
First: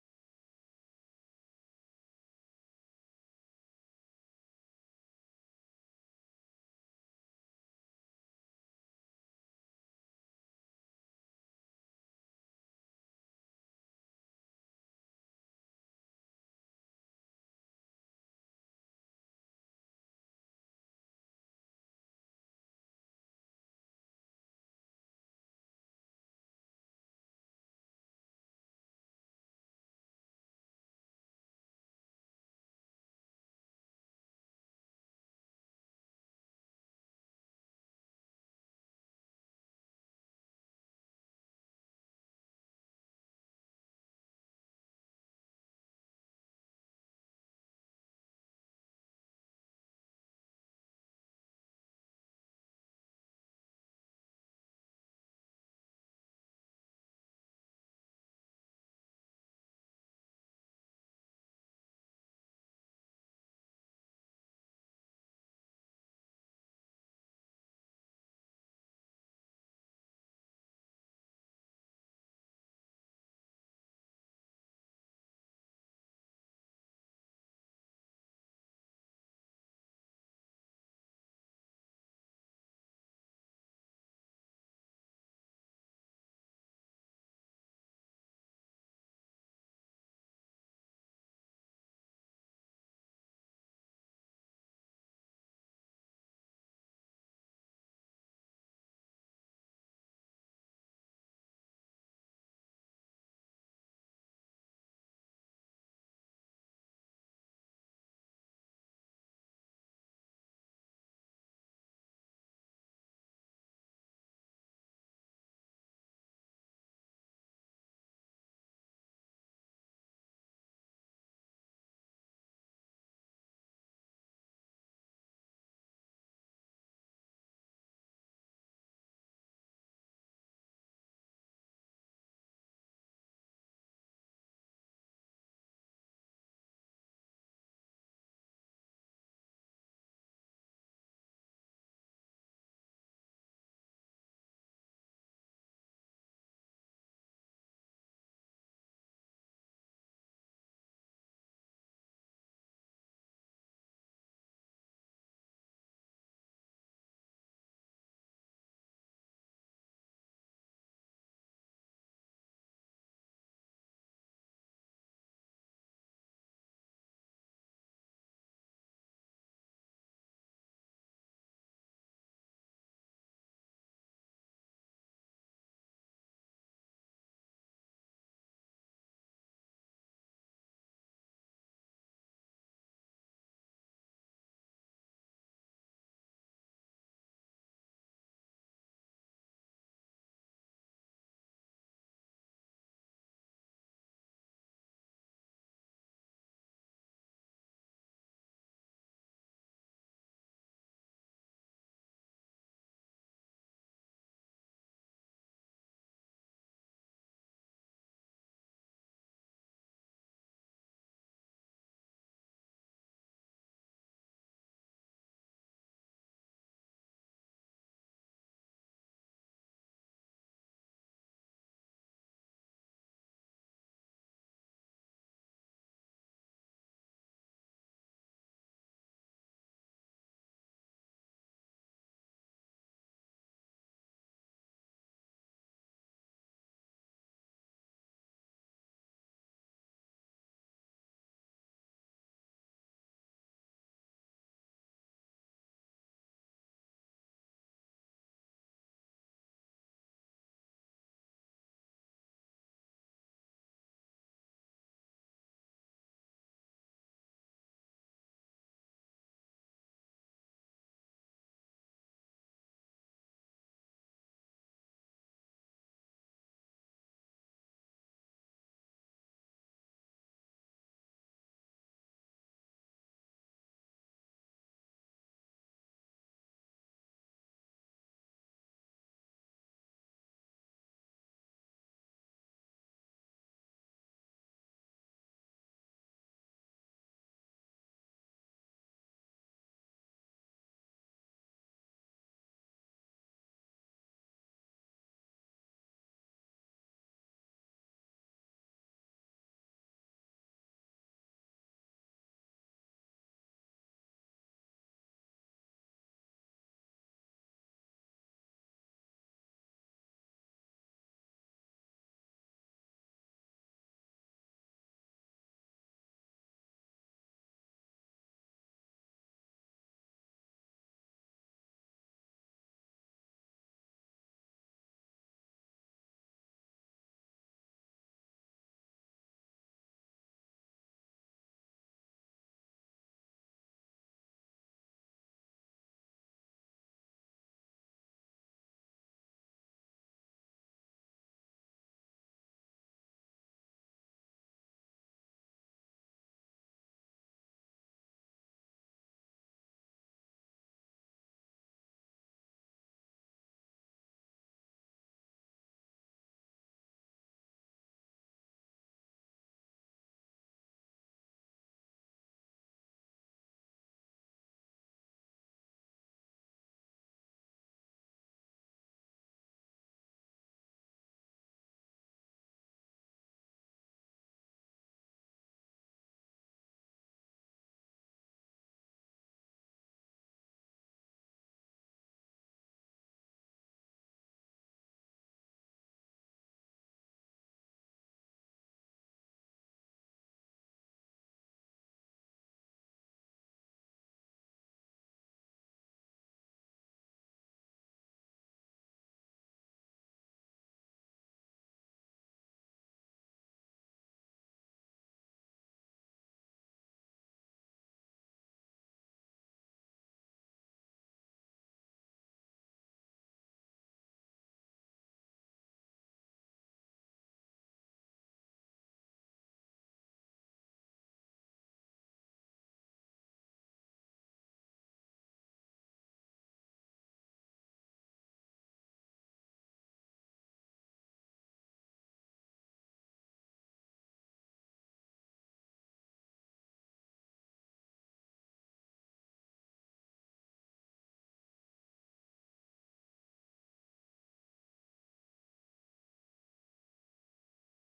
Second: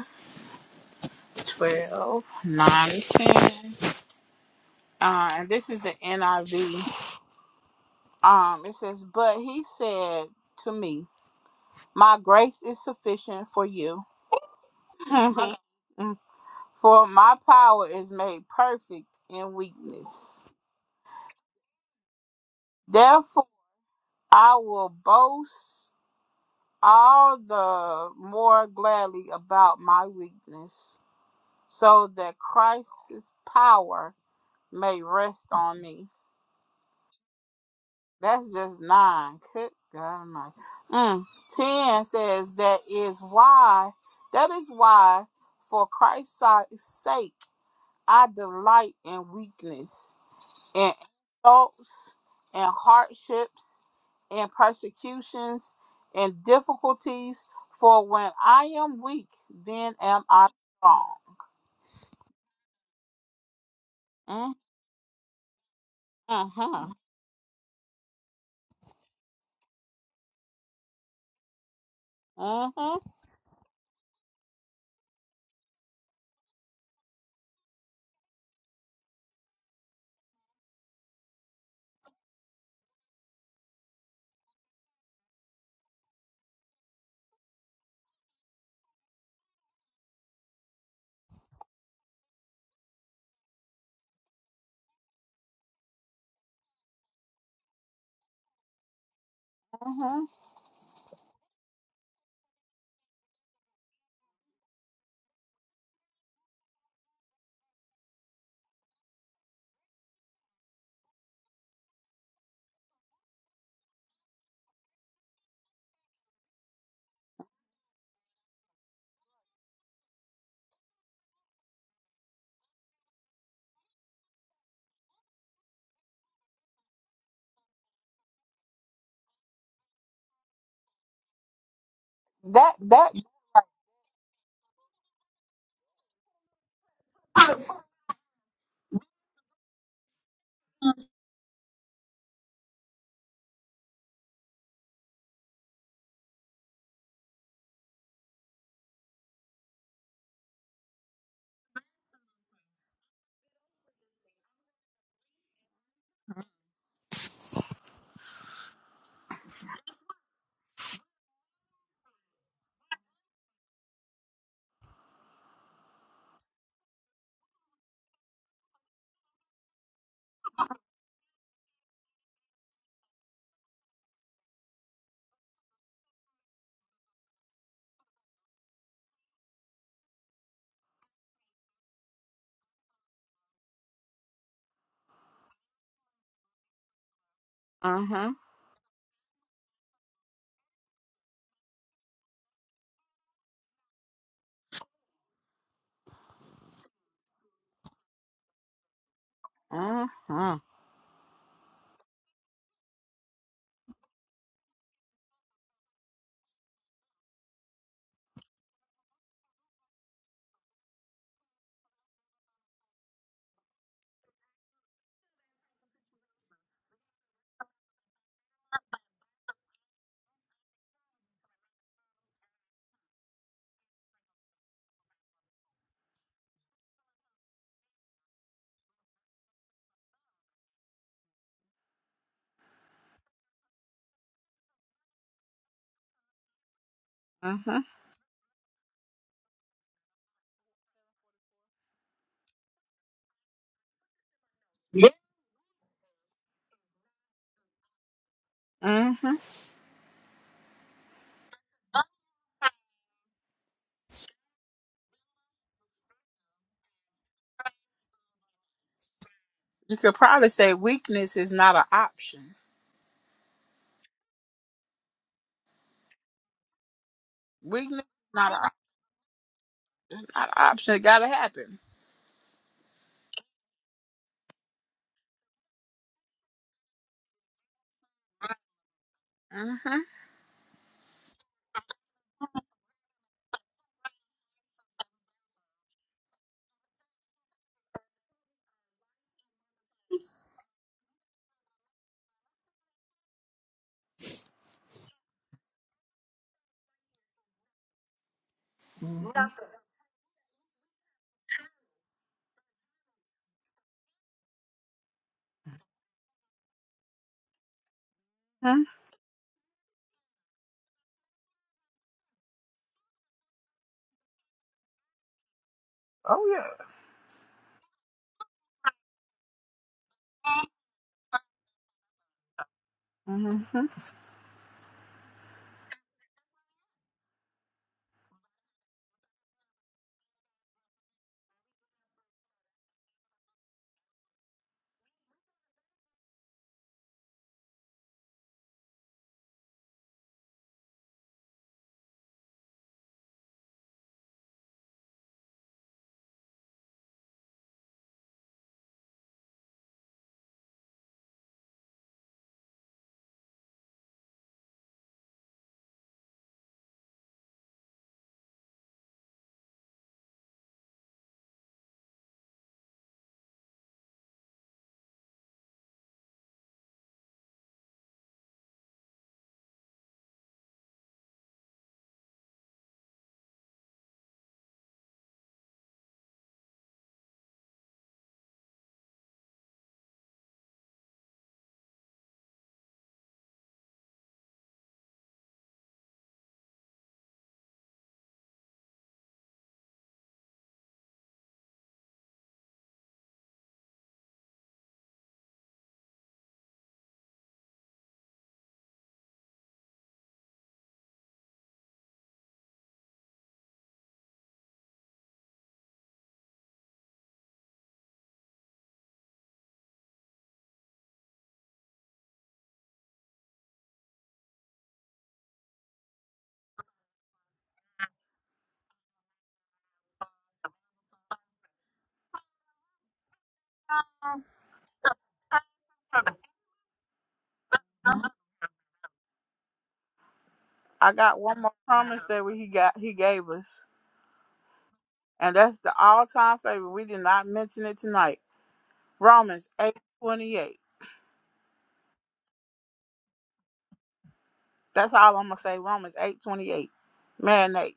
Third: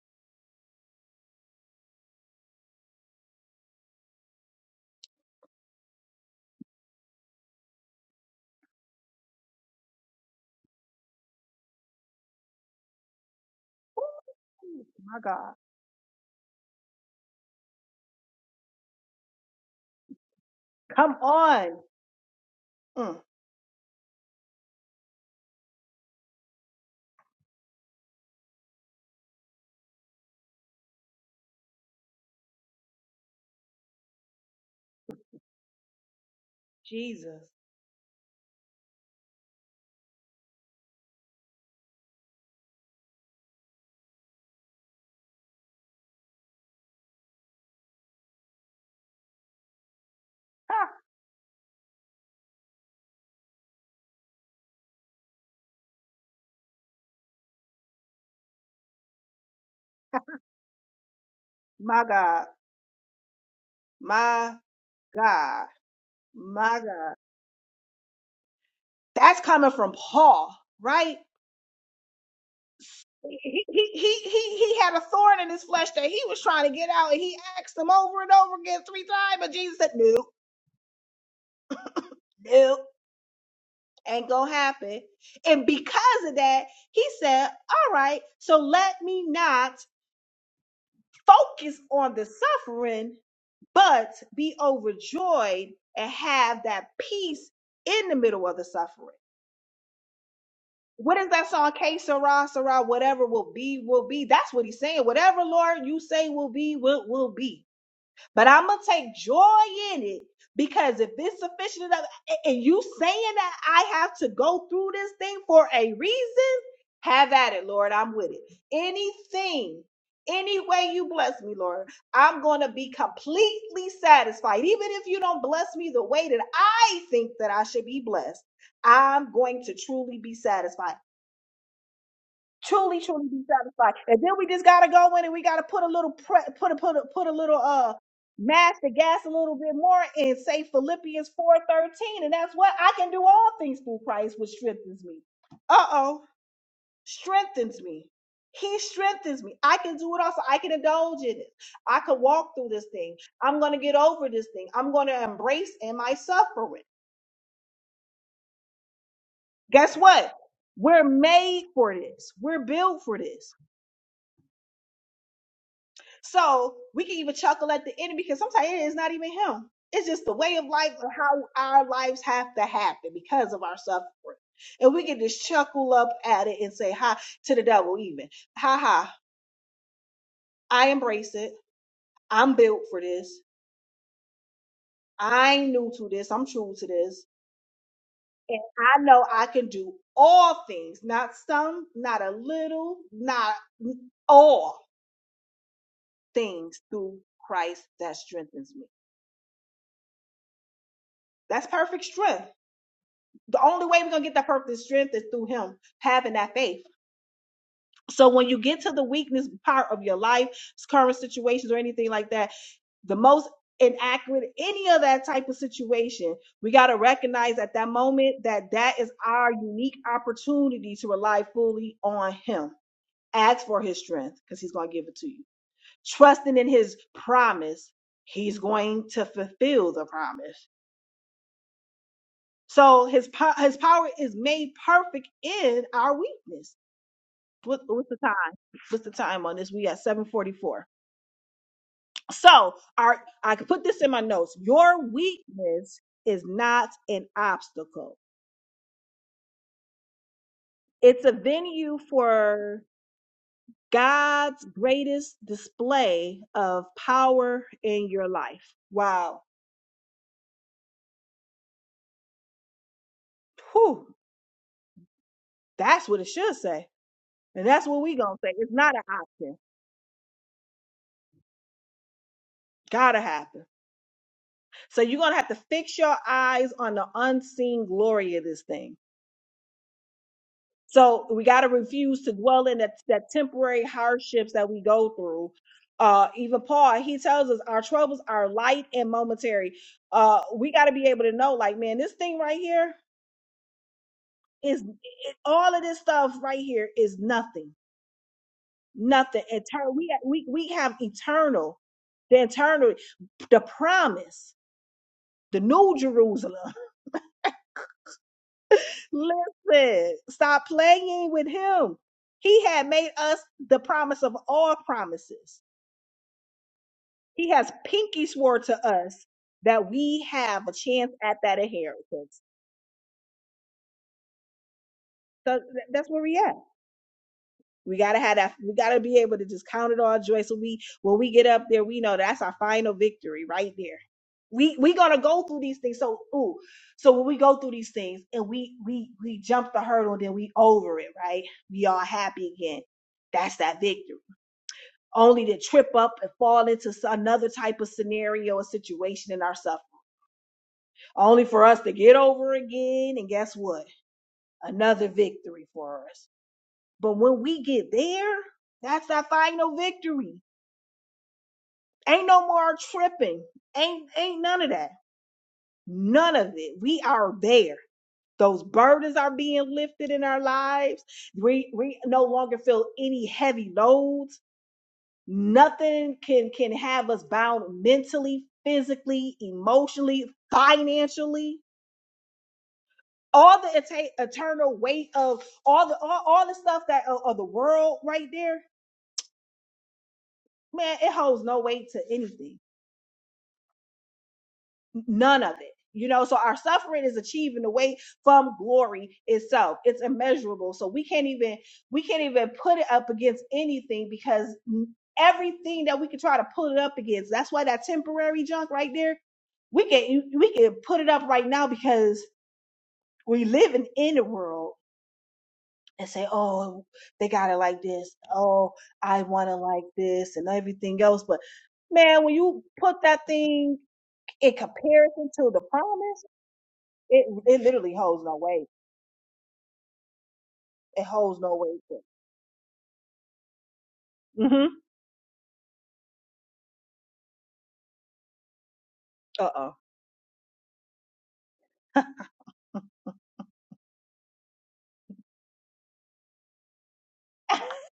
A: 12, 9, 10. Uh, and this is the NIV. Um, it says, But he said to me, My grace is sufficient for you,
B: Ooh, my God.
A: for my power is made perfect in weakness.
B: Come on. Mm,
A: Therefore, I will boast all the more gladly about my weakness, so that Christ's power may rest on me.
B: Jesus.
A: That's just nine. Good God Almighty. Mm. Ten says that is why. That is why, for Christ's si- sake, I delight in weakness, in insults, in hardships, in persecutions, in difficulties. For when I am weak, then am I strong.
B: My God.
A: Mm,
B: My God. My
A: mhm,
B: God. That's coming from Paul, right?
A: mhm,
B: He, he he he he had a thorn in his flesh that he was trying to get out, and he asked him over and over again three times, but Jesus said, "No, no, ain't gonna happen." And because of that, he said, "All right, so let me not focus on the suffering, but be overjoyed and have that peace in the middle of the suffering."
A: mhm.
B: what is that song? K Sarah, Sarah, whatever will be, will be. That's what he's saying. Whatever, Lord, you say will be, will, will be. But I'm going to take joy in it because if it's sufficient enough, a- and you saying that I have to go through this thing for a reason, have at it, Lord. I'm with it. Anything, any way you bless me, Lord, I'm going to be completely satisfied. Even if you don't bless me the way that I think that I should be blessed. I'm going to truly be satisfied
A: That
B: truly,
A: that.
B: truly be satisfied. And then we just gotta go in and we gotta put a little pre- put a put a put a little uh mash the gas a little bit more and say Philippians four thirteen, and that's what I can do all things through Christ, which strengthens me. Uh oh, strengthens me. He strengthens me. I can do it also. I can indulge in it. I can walk through this thing. I'm going to get over this thing. I'm going to embrace in my suffering. Guess what? We're made for this. We're built for this. So we can even chuckle at the end because sometimes it is not even him. It's just the way of life and how our lives have to happen because of our suffering. And we can just chuckle up at it and say hi to the devil, even. Ha ha, I embrace it. I'm built for this. I'm new to this. I'm true to this.
A: Mhm,
B: And I know I can do all things, not some, not a little, not all things through Christ that strengthens me.
A: mhm,
B: That's perfect strength the only way we're gonna get that perfect strength is through him having that faith. So when you get to the weakness part of your life, current situations or anything like that, the most inaccurate any of that type of situation we got to recognize at that moment that that is our unique opportunity to rely fully on him ask for his strength because he's going to give it to you trusting in his promise he's going to fulfill the promise So his po- his power is made perfect in our weakness. What,
A: mhm,
B: what's the time? What's the time on this? We at 744. So our I could put this in my notes. Your weakness is not an obstacle.
A: mhm.
B: It's a venue for God's greatest display of power in your life. Wow.
A: You could probably say weakness is not an option.
B: Whew. That's what it should say. And that's
A: Weakness
B: what we
A: is
B: gonna
A: not
B: say. It's
A: an
B: not an option.
A: not a option. It gotta happen.
B: Gotta happen. So you're going to have to fix your eyes on the unseen glory of this thing.
A: Mm-hmm.
B: So we got to refuse to dwell in that, that temporary hardships that we go through. Uh, even Paul, he tells us our troubles are light and momentary. Uh, we got to be able to know, like, man, this thing right here is it, all of this stuff right here is nothing, nothing. Eternal. We we we have eternal, the eternal, the promise, the new Jerusalem.
A: Mm-hmm.
B: Listen, stop playing with him. He had made us the promise of all promises. He has pinky swore to us that we have a chance at that inheritance.
A: Mm-hmm.
B: So th- that's where we at. We gotta have that. We gotta be able to just count it all joy. So we, when we get up there, we know that's our final victory right there. We we gonna go through these things. So ooh, so when we go through these things and we we we jump the hurdle, then we over it, right? We all happy again. That's that victory. only to trip up and fall into another type of scenario or situation in our suffering, only for us to get over again. And guess what? Another victory for us. But when we get there, that's our final victory. Ain't no more tripping. Ain't ain't none of that. None of it. We are there. Those burdens are being lifted in our lives. We we no longer feel any heavy loads Nothing can can have us bound mentally, physically, emotionally, financially. All the eta- eternal weight of all the all, all the stuff that of, of the world right there, man, it holds no weight to anything None of it. You know, so our suffering is achieving the way from glory itself. It's immeasurable. So we can't even we can't even put it up against anything because everything that we can try to put it up against, that's why that temporary junk right there, we can we can put it up right now because we living in the world and say, oh, they got it like this. Oh, I want it like this and everything else. But man, when you put that thing in comparison to the promise, it it literally holds no weight. It
A: I
B: holds
A: got
B: no
A: one more
B: weight.
A: promise that we, he got he gave us,
B: Mm-hmm.
A: and that's the all time favorite. We did not mention it tonight. Romans
B: Uh-oh.
A: eight twenty eight. That's all I'm gonna say. Romans eight twenty eight. Marinate.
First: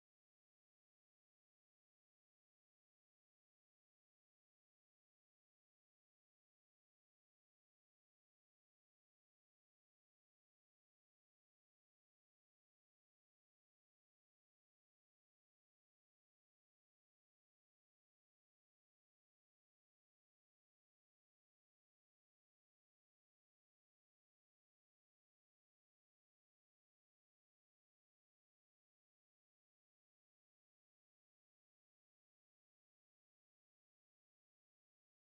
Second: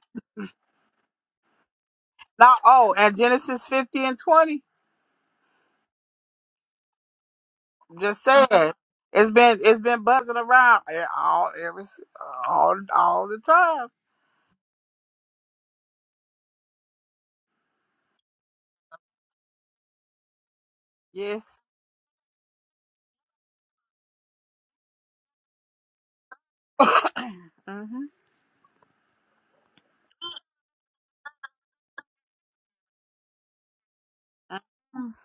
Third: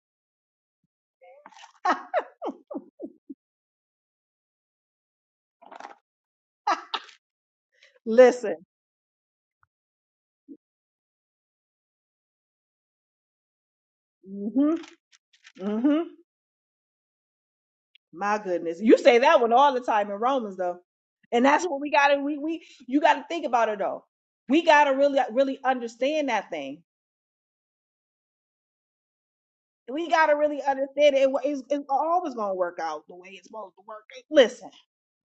A: Now, oh, and Genesis fifty and twenty. Just
B: Listen.
A: said it's been it's been buzzing around eh, all every all all the time.
B: Mm-hmm. Mm-hmm. My goodness. You say that one all the time in Romans though. And
A: Yes.
B: that's what we gotta we we you gotta think about it though. We gotta really really understand that thing.
A: hmm
B: We gotta really understand it. It wa- It's, it's always gonna work out the way it's supposed to work. Listen.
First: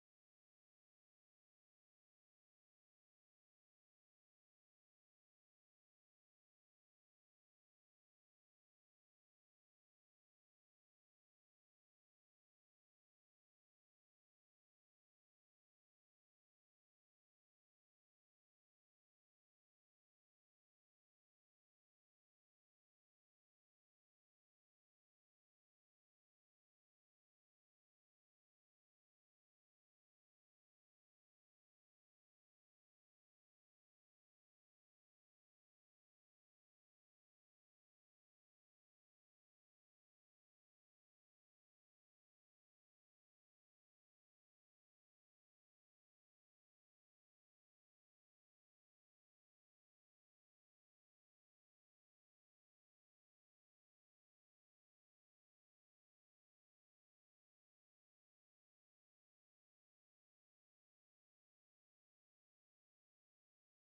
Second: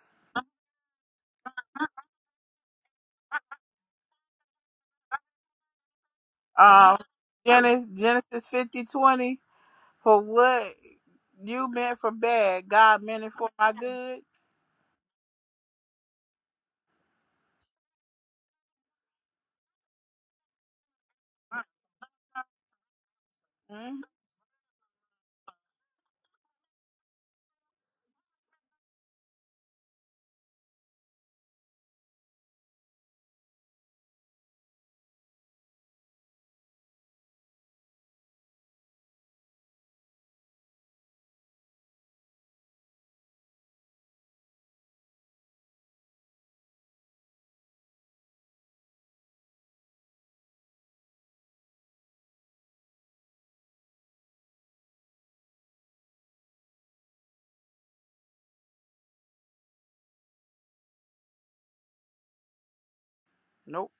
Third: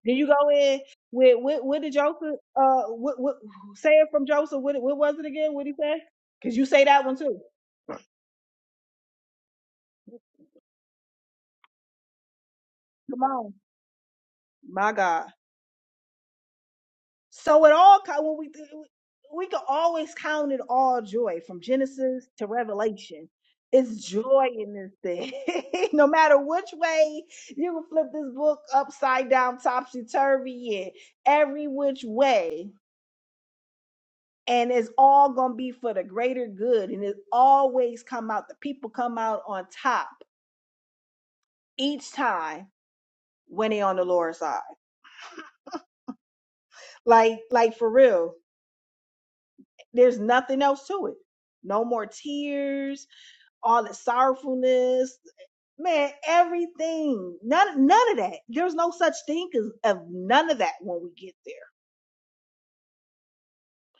B: Then you go in with with with the Joseph uh what what say it from Joseph what what was it again? What did he say? Cause you say
A: Um,
B: that one too.
A: Genesis, Genesis fifty twenty. For what you meant for bad, God
B: Come
A: meant it
B: on.
A: for my good.
B: My God. So it all co- when we we can always count it all joy from Genesis to Revelation.
A: mm
B: It's joy in this thing. no matter which way you can flip this book upside down, topsy turvy, and every which way. And it's all gonna be for the greater good. And it always come out. The people come out on top each time when they on the Lord's side. Like, like for real There's nothing else to it. No more tears, all the sorrowfulness, man, everything. None none of that. There's no such thing as of none of that when we get there.
A: Nope.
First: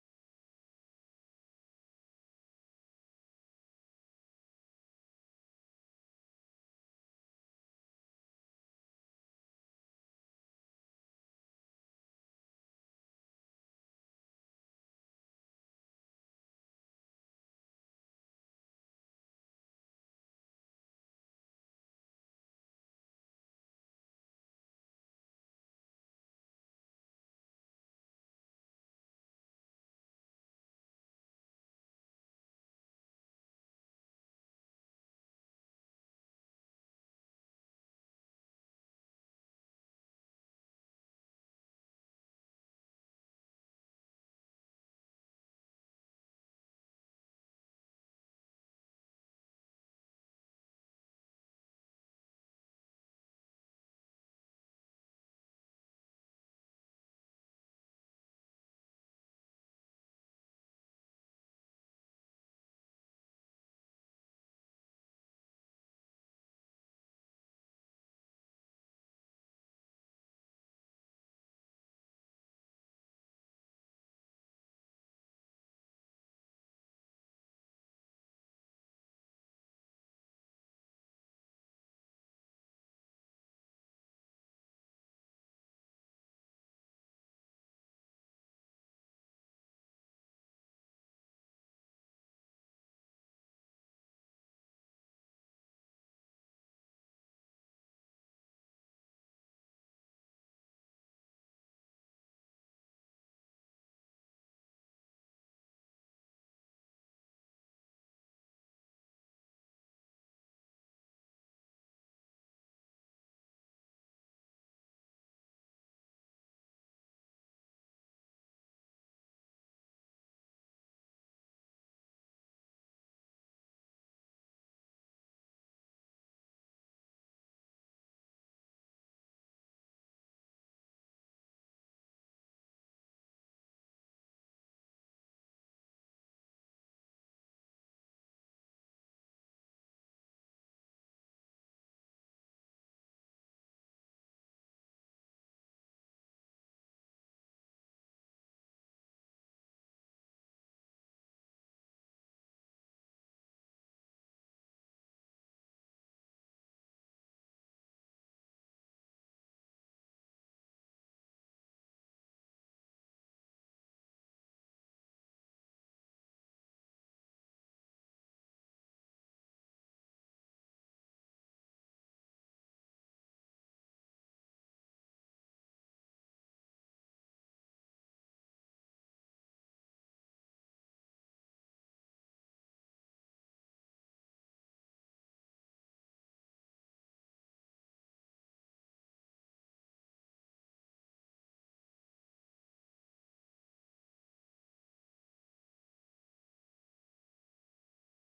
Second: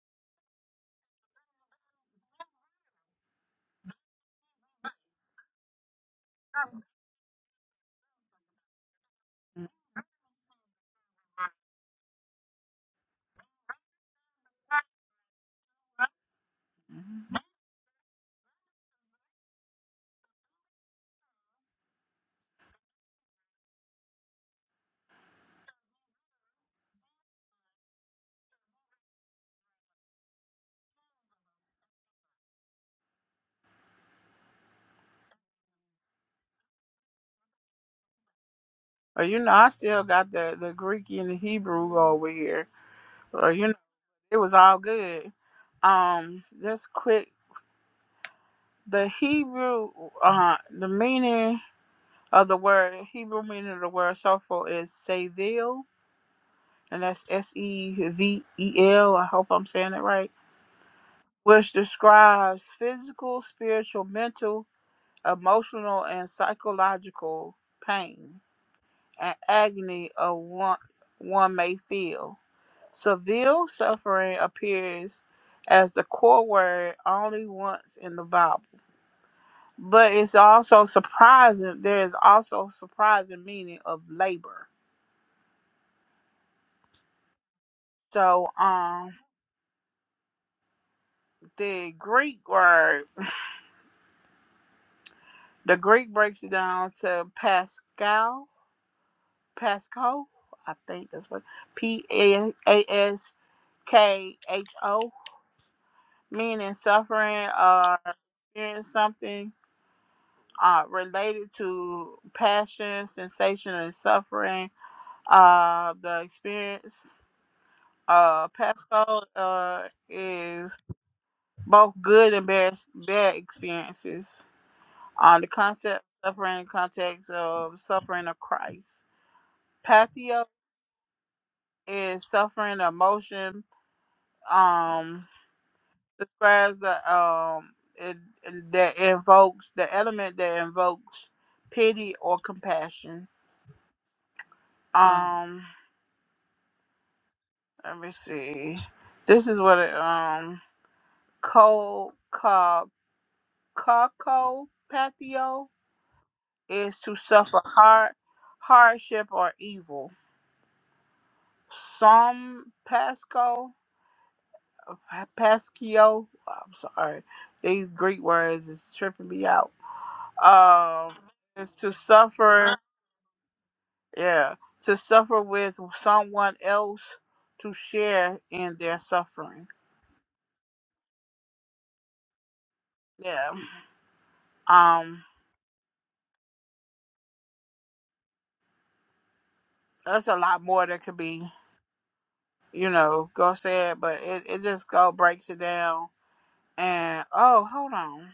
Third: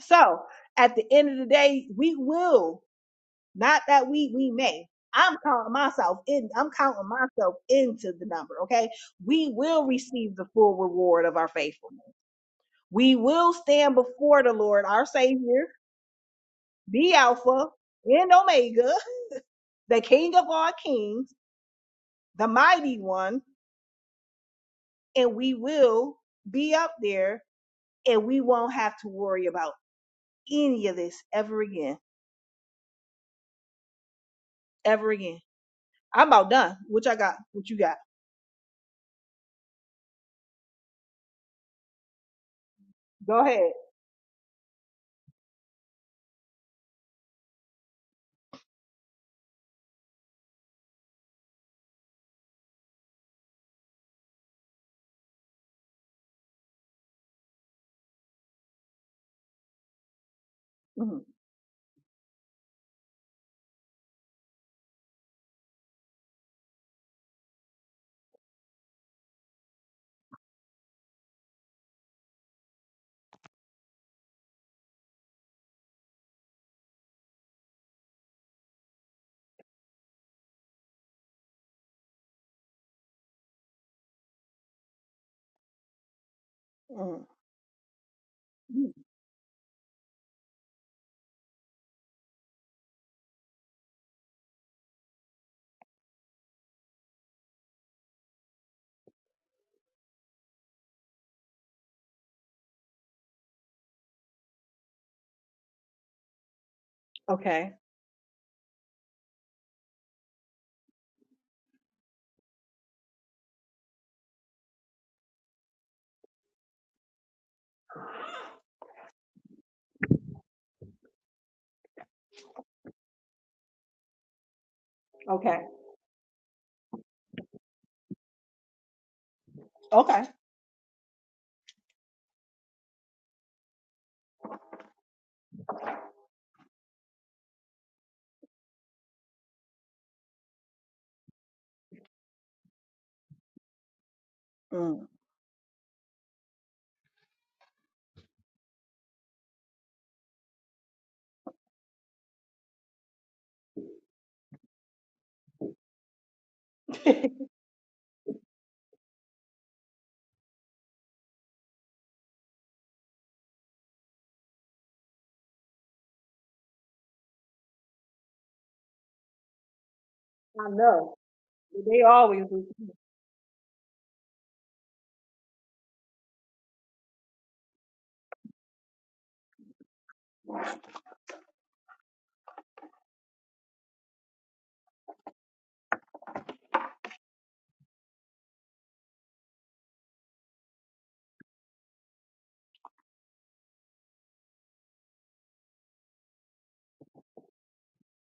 B: So at the end of the day, we will, not that we we may. I'm counting myself in, I'm counting myself into the number, okay? We will receive the full reward of our faithfulness. We will stand before the Lord, our Savior, the Alpha and Omega. the King of all kings, the mighty one, and we will be up there and we won't have to worry about any of this ever again, ever again. I'm about done. What I got? What you got?
A: Or you know, I still got the the Greek and the Hebrew over here.
B: Go
A: Or you
B: ahead.
A: know, it was all good. Um, just quick. The Hebrew, uh, the meaning of the word Hebrew meaning of the word soulful is sevil, and that's S E V E L. I hope I'm saying it right
B: Mhm,
A: which describes physical, spiritual, mental, emotional, and psychological pain and agony of one, one may feel. Severe suffering appears as the core word only once in the Bible, but it's also surprising. There is also surprising meaning of labor.
B: mhm,
A: So,
B: mhm.
A: um, the Greek word, the Greek breaks it down to Pascal, Pasco. I think that's what P A S K H O. Meaning suffering
B: Okay.
A: or experiencing something uh, related to passion, sensation, and suffering. Uh, the experience uh, Pasco uh, is both good and bad, bad experiences. Uh, the
B: Okay.
A: concept of suffering in the context of suffering of Christ.
B: Okay.
A: Pathio is suffering emotion. Um, describes the um it, it- that invokes the element that invokes pity or compassion.
B: Mm.
A: Um, let me see. This is what it, um co co coco patio is to suffer hard hardship or evil. Some pasco pascio. I'm sorry, these Greek words is tripping me out.
B: I know.
A: Um, is to
B: They always do.
A: suffer Yeah, to suffer with someone else to share in their suffering. Yeah, um, that's a lot more that could be, you know, go said, but it, it just go breaks it down. And oh, hold on.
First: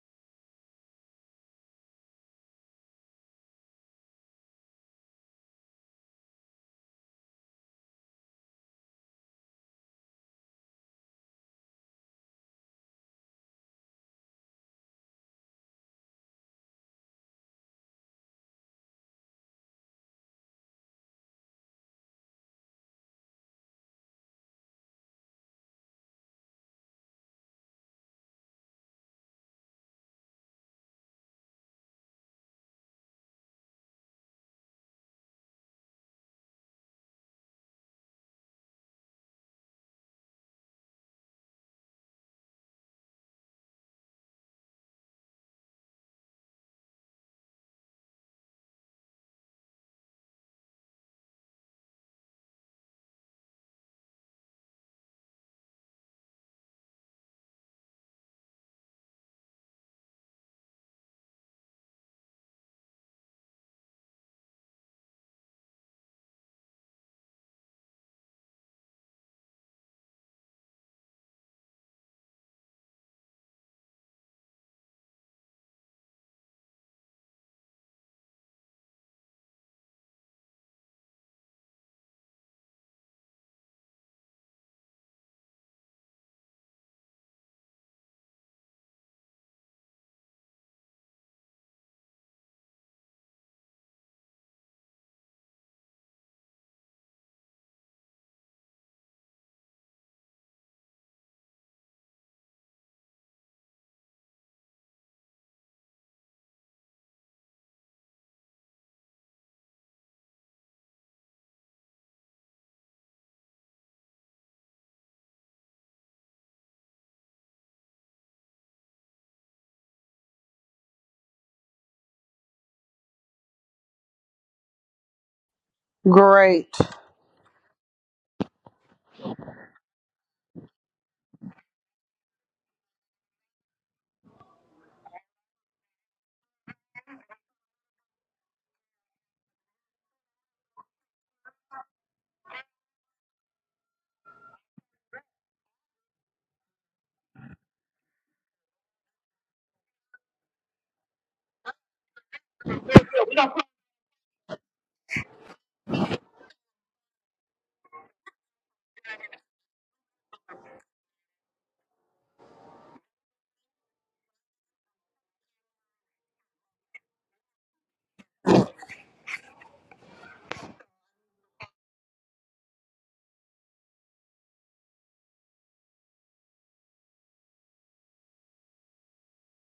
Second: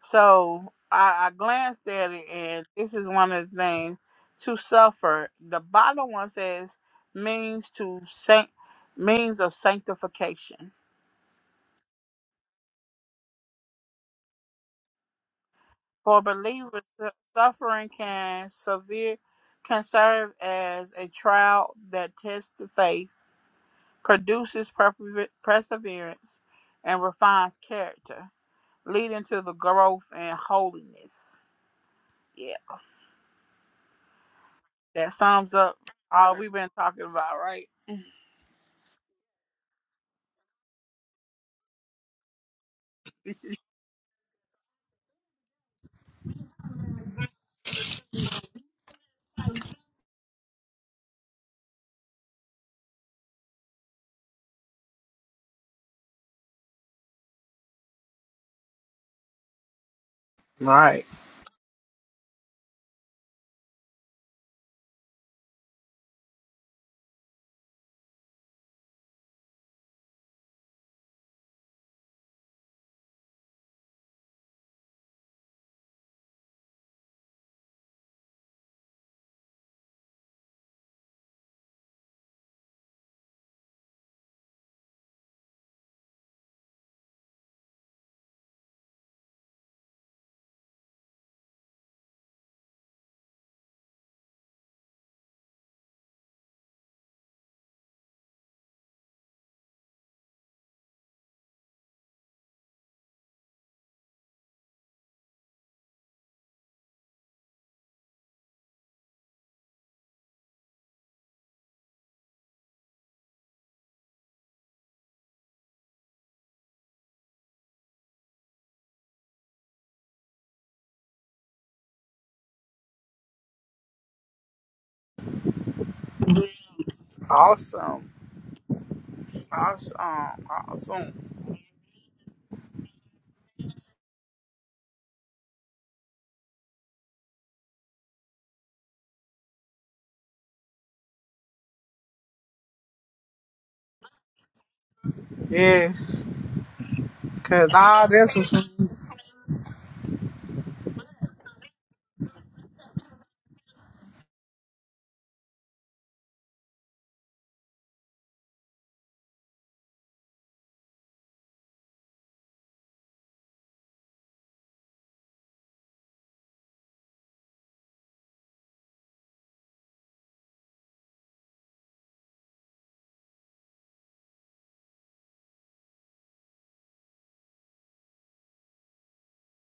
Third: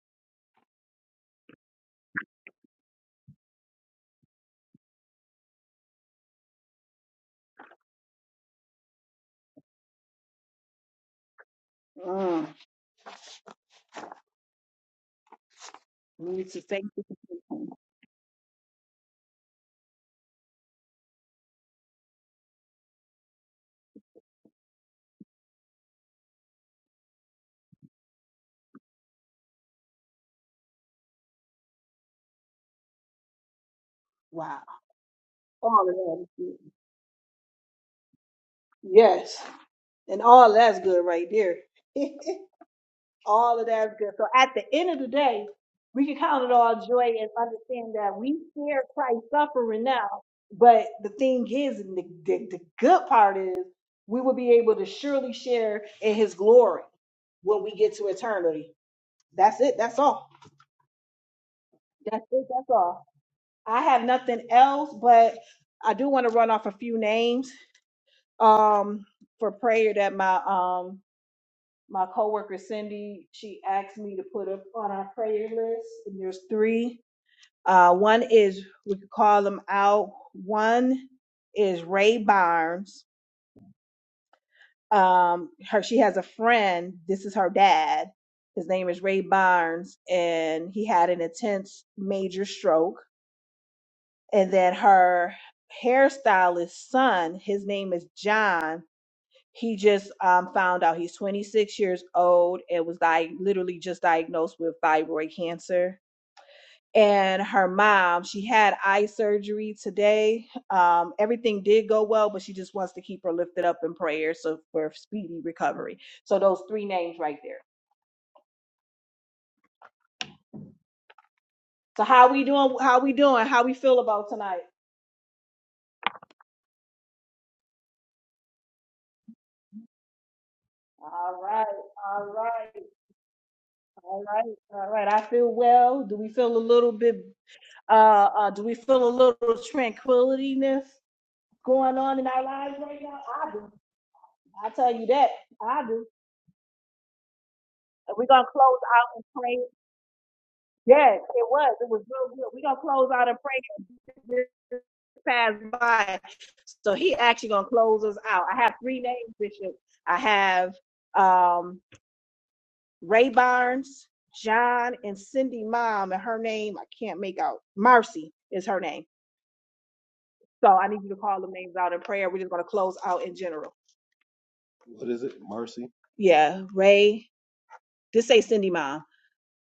A: So I, I glanced at it, and this is one of the things to suffer. The bottom one says means to saint means of sanctification.
B: Mm.
A: For
B: We used to
A: believers,
B: say,
A: su- suffering can severe can serve as a trial that tests the faith, produces perpe- perseverance, and refines character, leading to the growth and holiness. Yeah,
B: wow,
A: that sums up
B: all of that is
A: all we've been
B: good.
A: talking about, right?
B: Yes. And all that's good right there. All of that is good. So at the end of the day, we can count it all joy and understand that we share Christ's suffering now. But the thing is, and the, the, the good part is, we will be able to surely share in his glory when we get to eternity. That's it. That's all.
A: All right.
B: That's it. That's all. I have nothing else, but I do want to run off a few names um, for prayer that my um, my coworker Cindy, she asked me to put up on our prayer list, and there's three. Uh, one is we could call them out. One is Ray Barnes. Um, her she has a friend. This is her dad. His name is Ray Barnes, and he had an intense major stroke. And then her hairstylist son, his name is John he just um, found out he's 26 years old and was di- literally just diagnosed with thyroid cancer. And her mom, she had eye surgery today. Um, everything did go well, but she just wants to keep her lifted up in prayer so for speedy recovery. So those three names right there. So how we doing? How we doing? How we feel about tonight?
C: Great.
A: Awesome. Awesome. Awesome.
B: All right, all right, all right, all right. I feel well. Do we feel a little bit? Uh, uh do we feel a little tranquilityness? going on in our lives right now? I do. I tell you that. I do.
A: Yes. Cause all
B: And we're
A: this
B: gonna
A: was
B: close out and pray. Yes, it was. It was real good. We're gonna close out and pray. This Passed by. So he actually gonna close us out. I have three names, Bishop. I have um Ray Barnes, John, and Cindy Mom, and her name I can't make out. Marcy is her name. So I need you to call them names out in prayer. We're just gonna close out in general. What is it? Marcy? Yeah, Ray This say Cindy Mom,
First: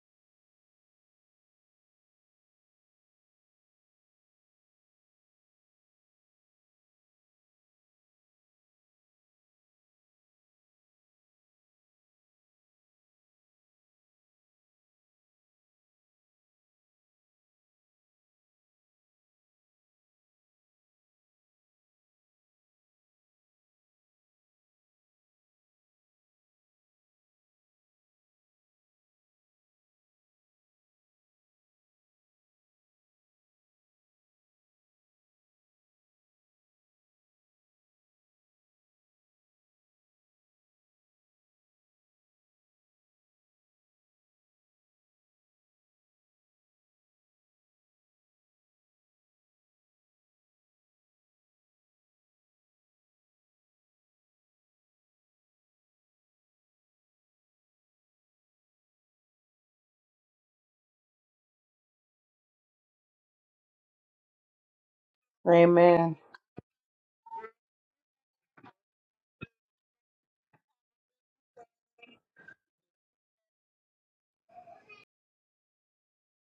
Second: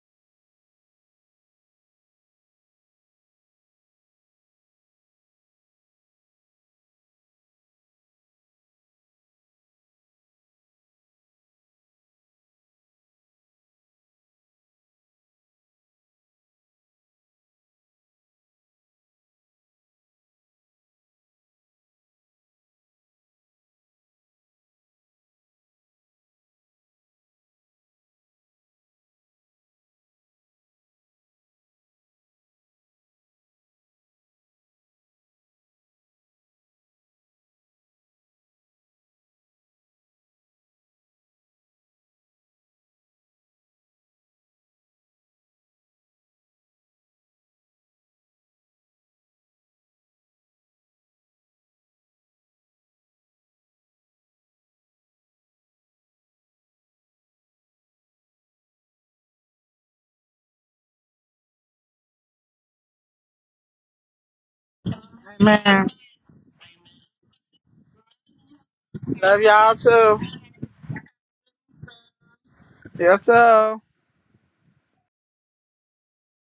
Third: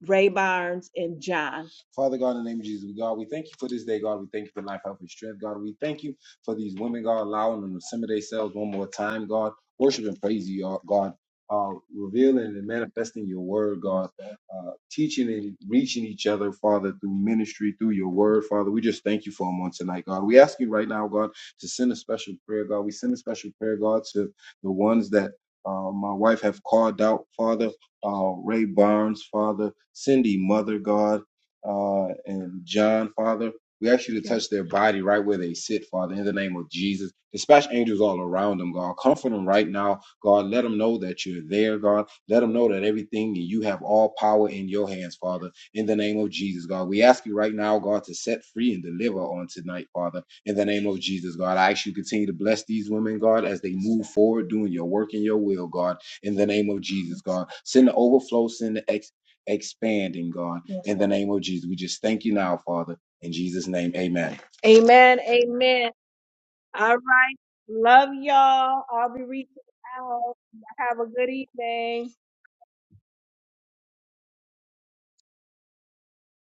B: Ray Barnes, and John. Father God, in the name of Jesus, God, we thank you for this day, God. We thank you for life, health, and strength, God. We thank you for these women, God, allowing them to submit themselves one more time, God. Worship and praise you, God. Uh, revealing and manifesting your word, God. Uh, teaching and reaching each other, Father, through ministry, through your word, Father. We just thank you for them on tonight, God. We ask you right now, God, to send a special prayer, God. We send a special prayer, God, to the ones that uh, my wife have called out, Father uh, Ray Barnes, Father, Cindy, Mother God, uh, and John, Father. We ask you to touch their body right where they sit, Father, in the name of Jesus. Dispatch angels all around them, God. Comfort them right now, God. Let them know that you're there, God. Let them know that everything you have all power in your hands, Father, in the name of Jesus, God. We ask you right now, God, to set free and deliver on tonight, Father, in the name of Jesus, God. I ask you to continue to bless these women, God, as they move forward doing your work and your will, God in the name of Jesus, God. Send the overflow, send the ex- expanding, God, Yes, in the Lord. name of Jesus. We just thank you now, Father. In Jesus' name, amen. Amen. Amen.
C: Amen.
B: All right. Love y'all. I'll be
A: love
B: reaching
A: y'all too.
B: out. Have a good evening.
A: You too.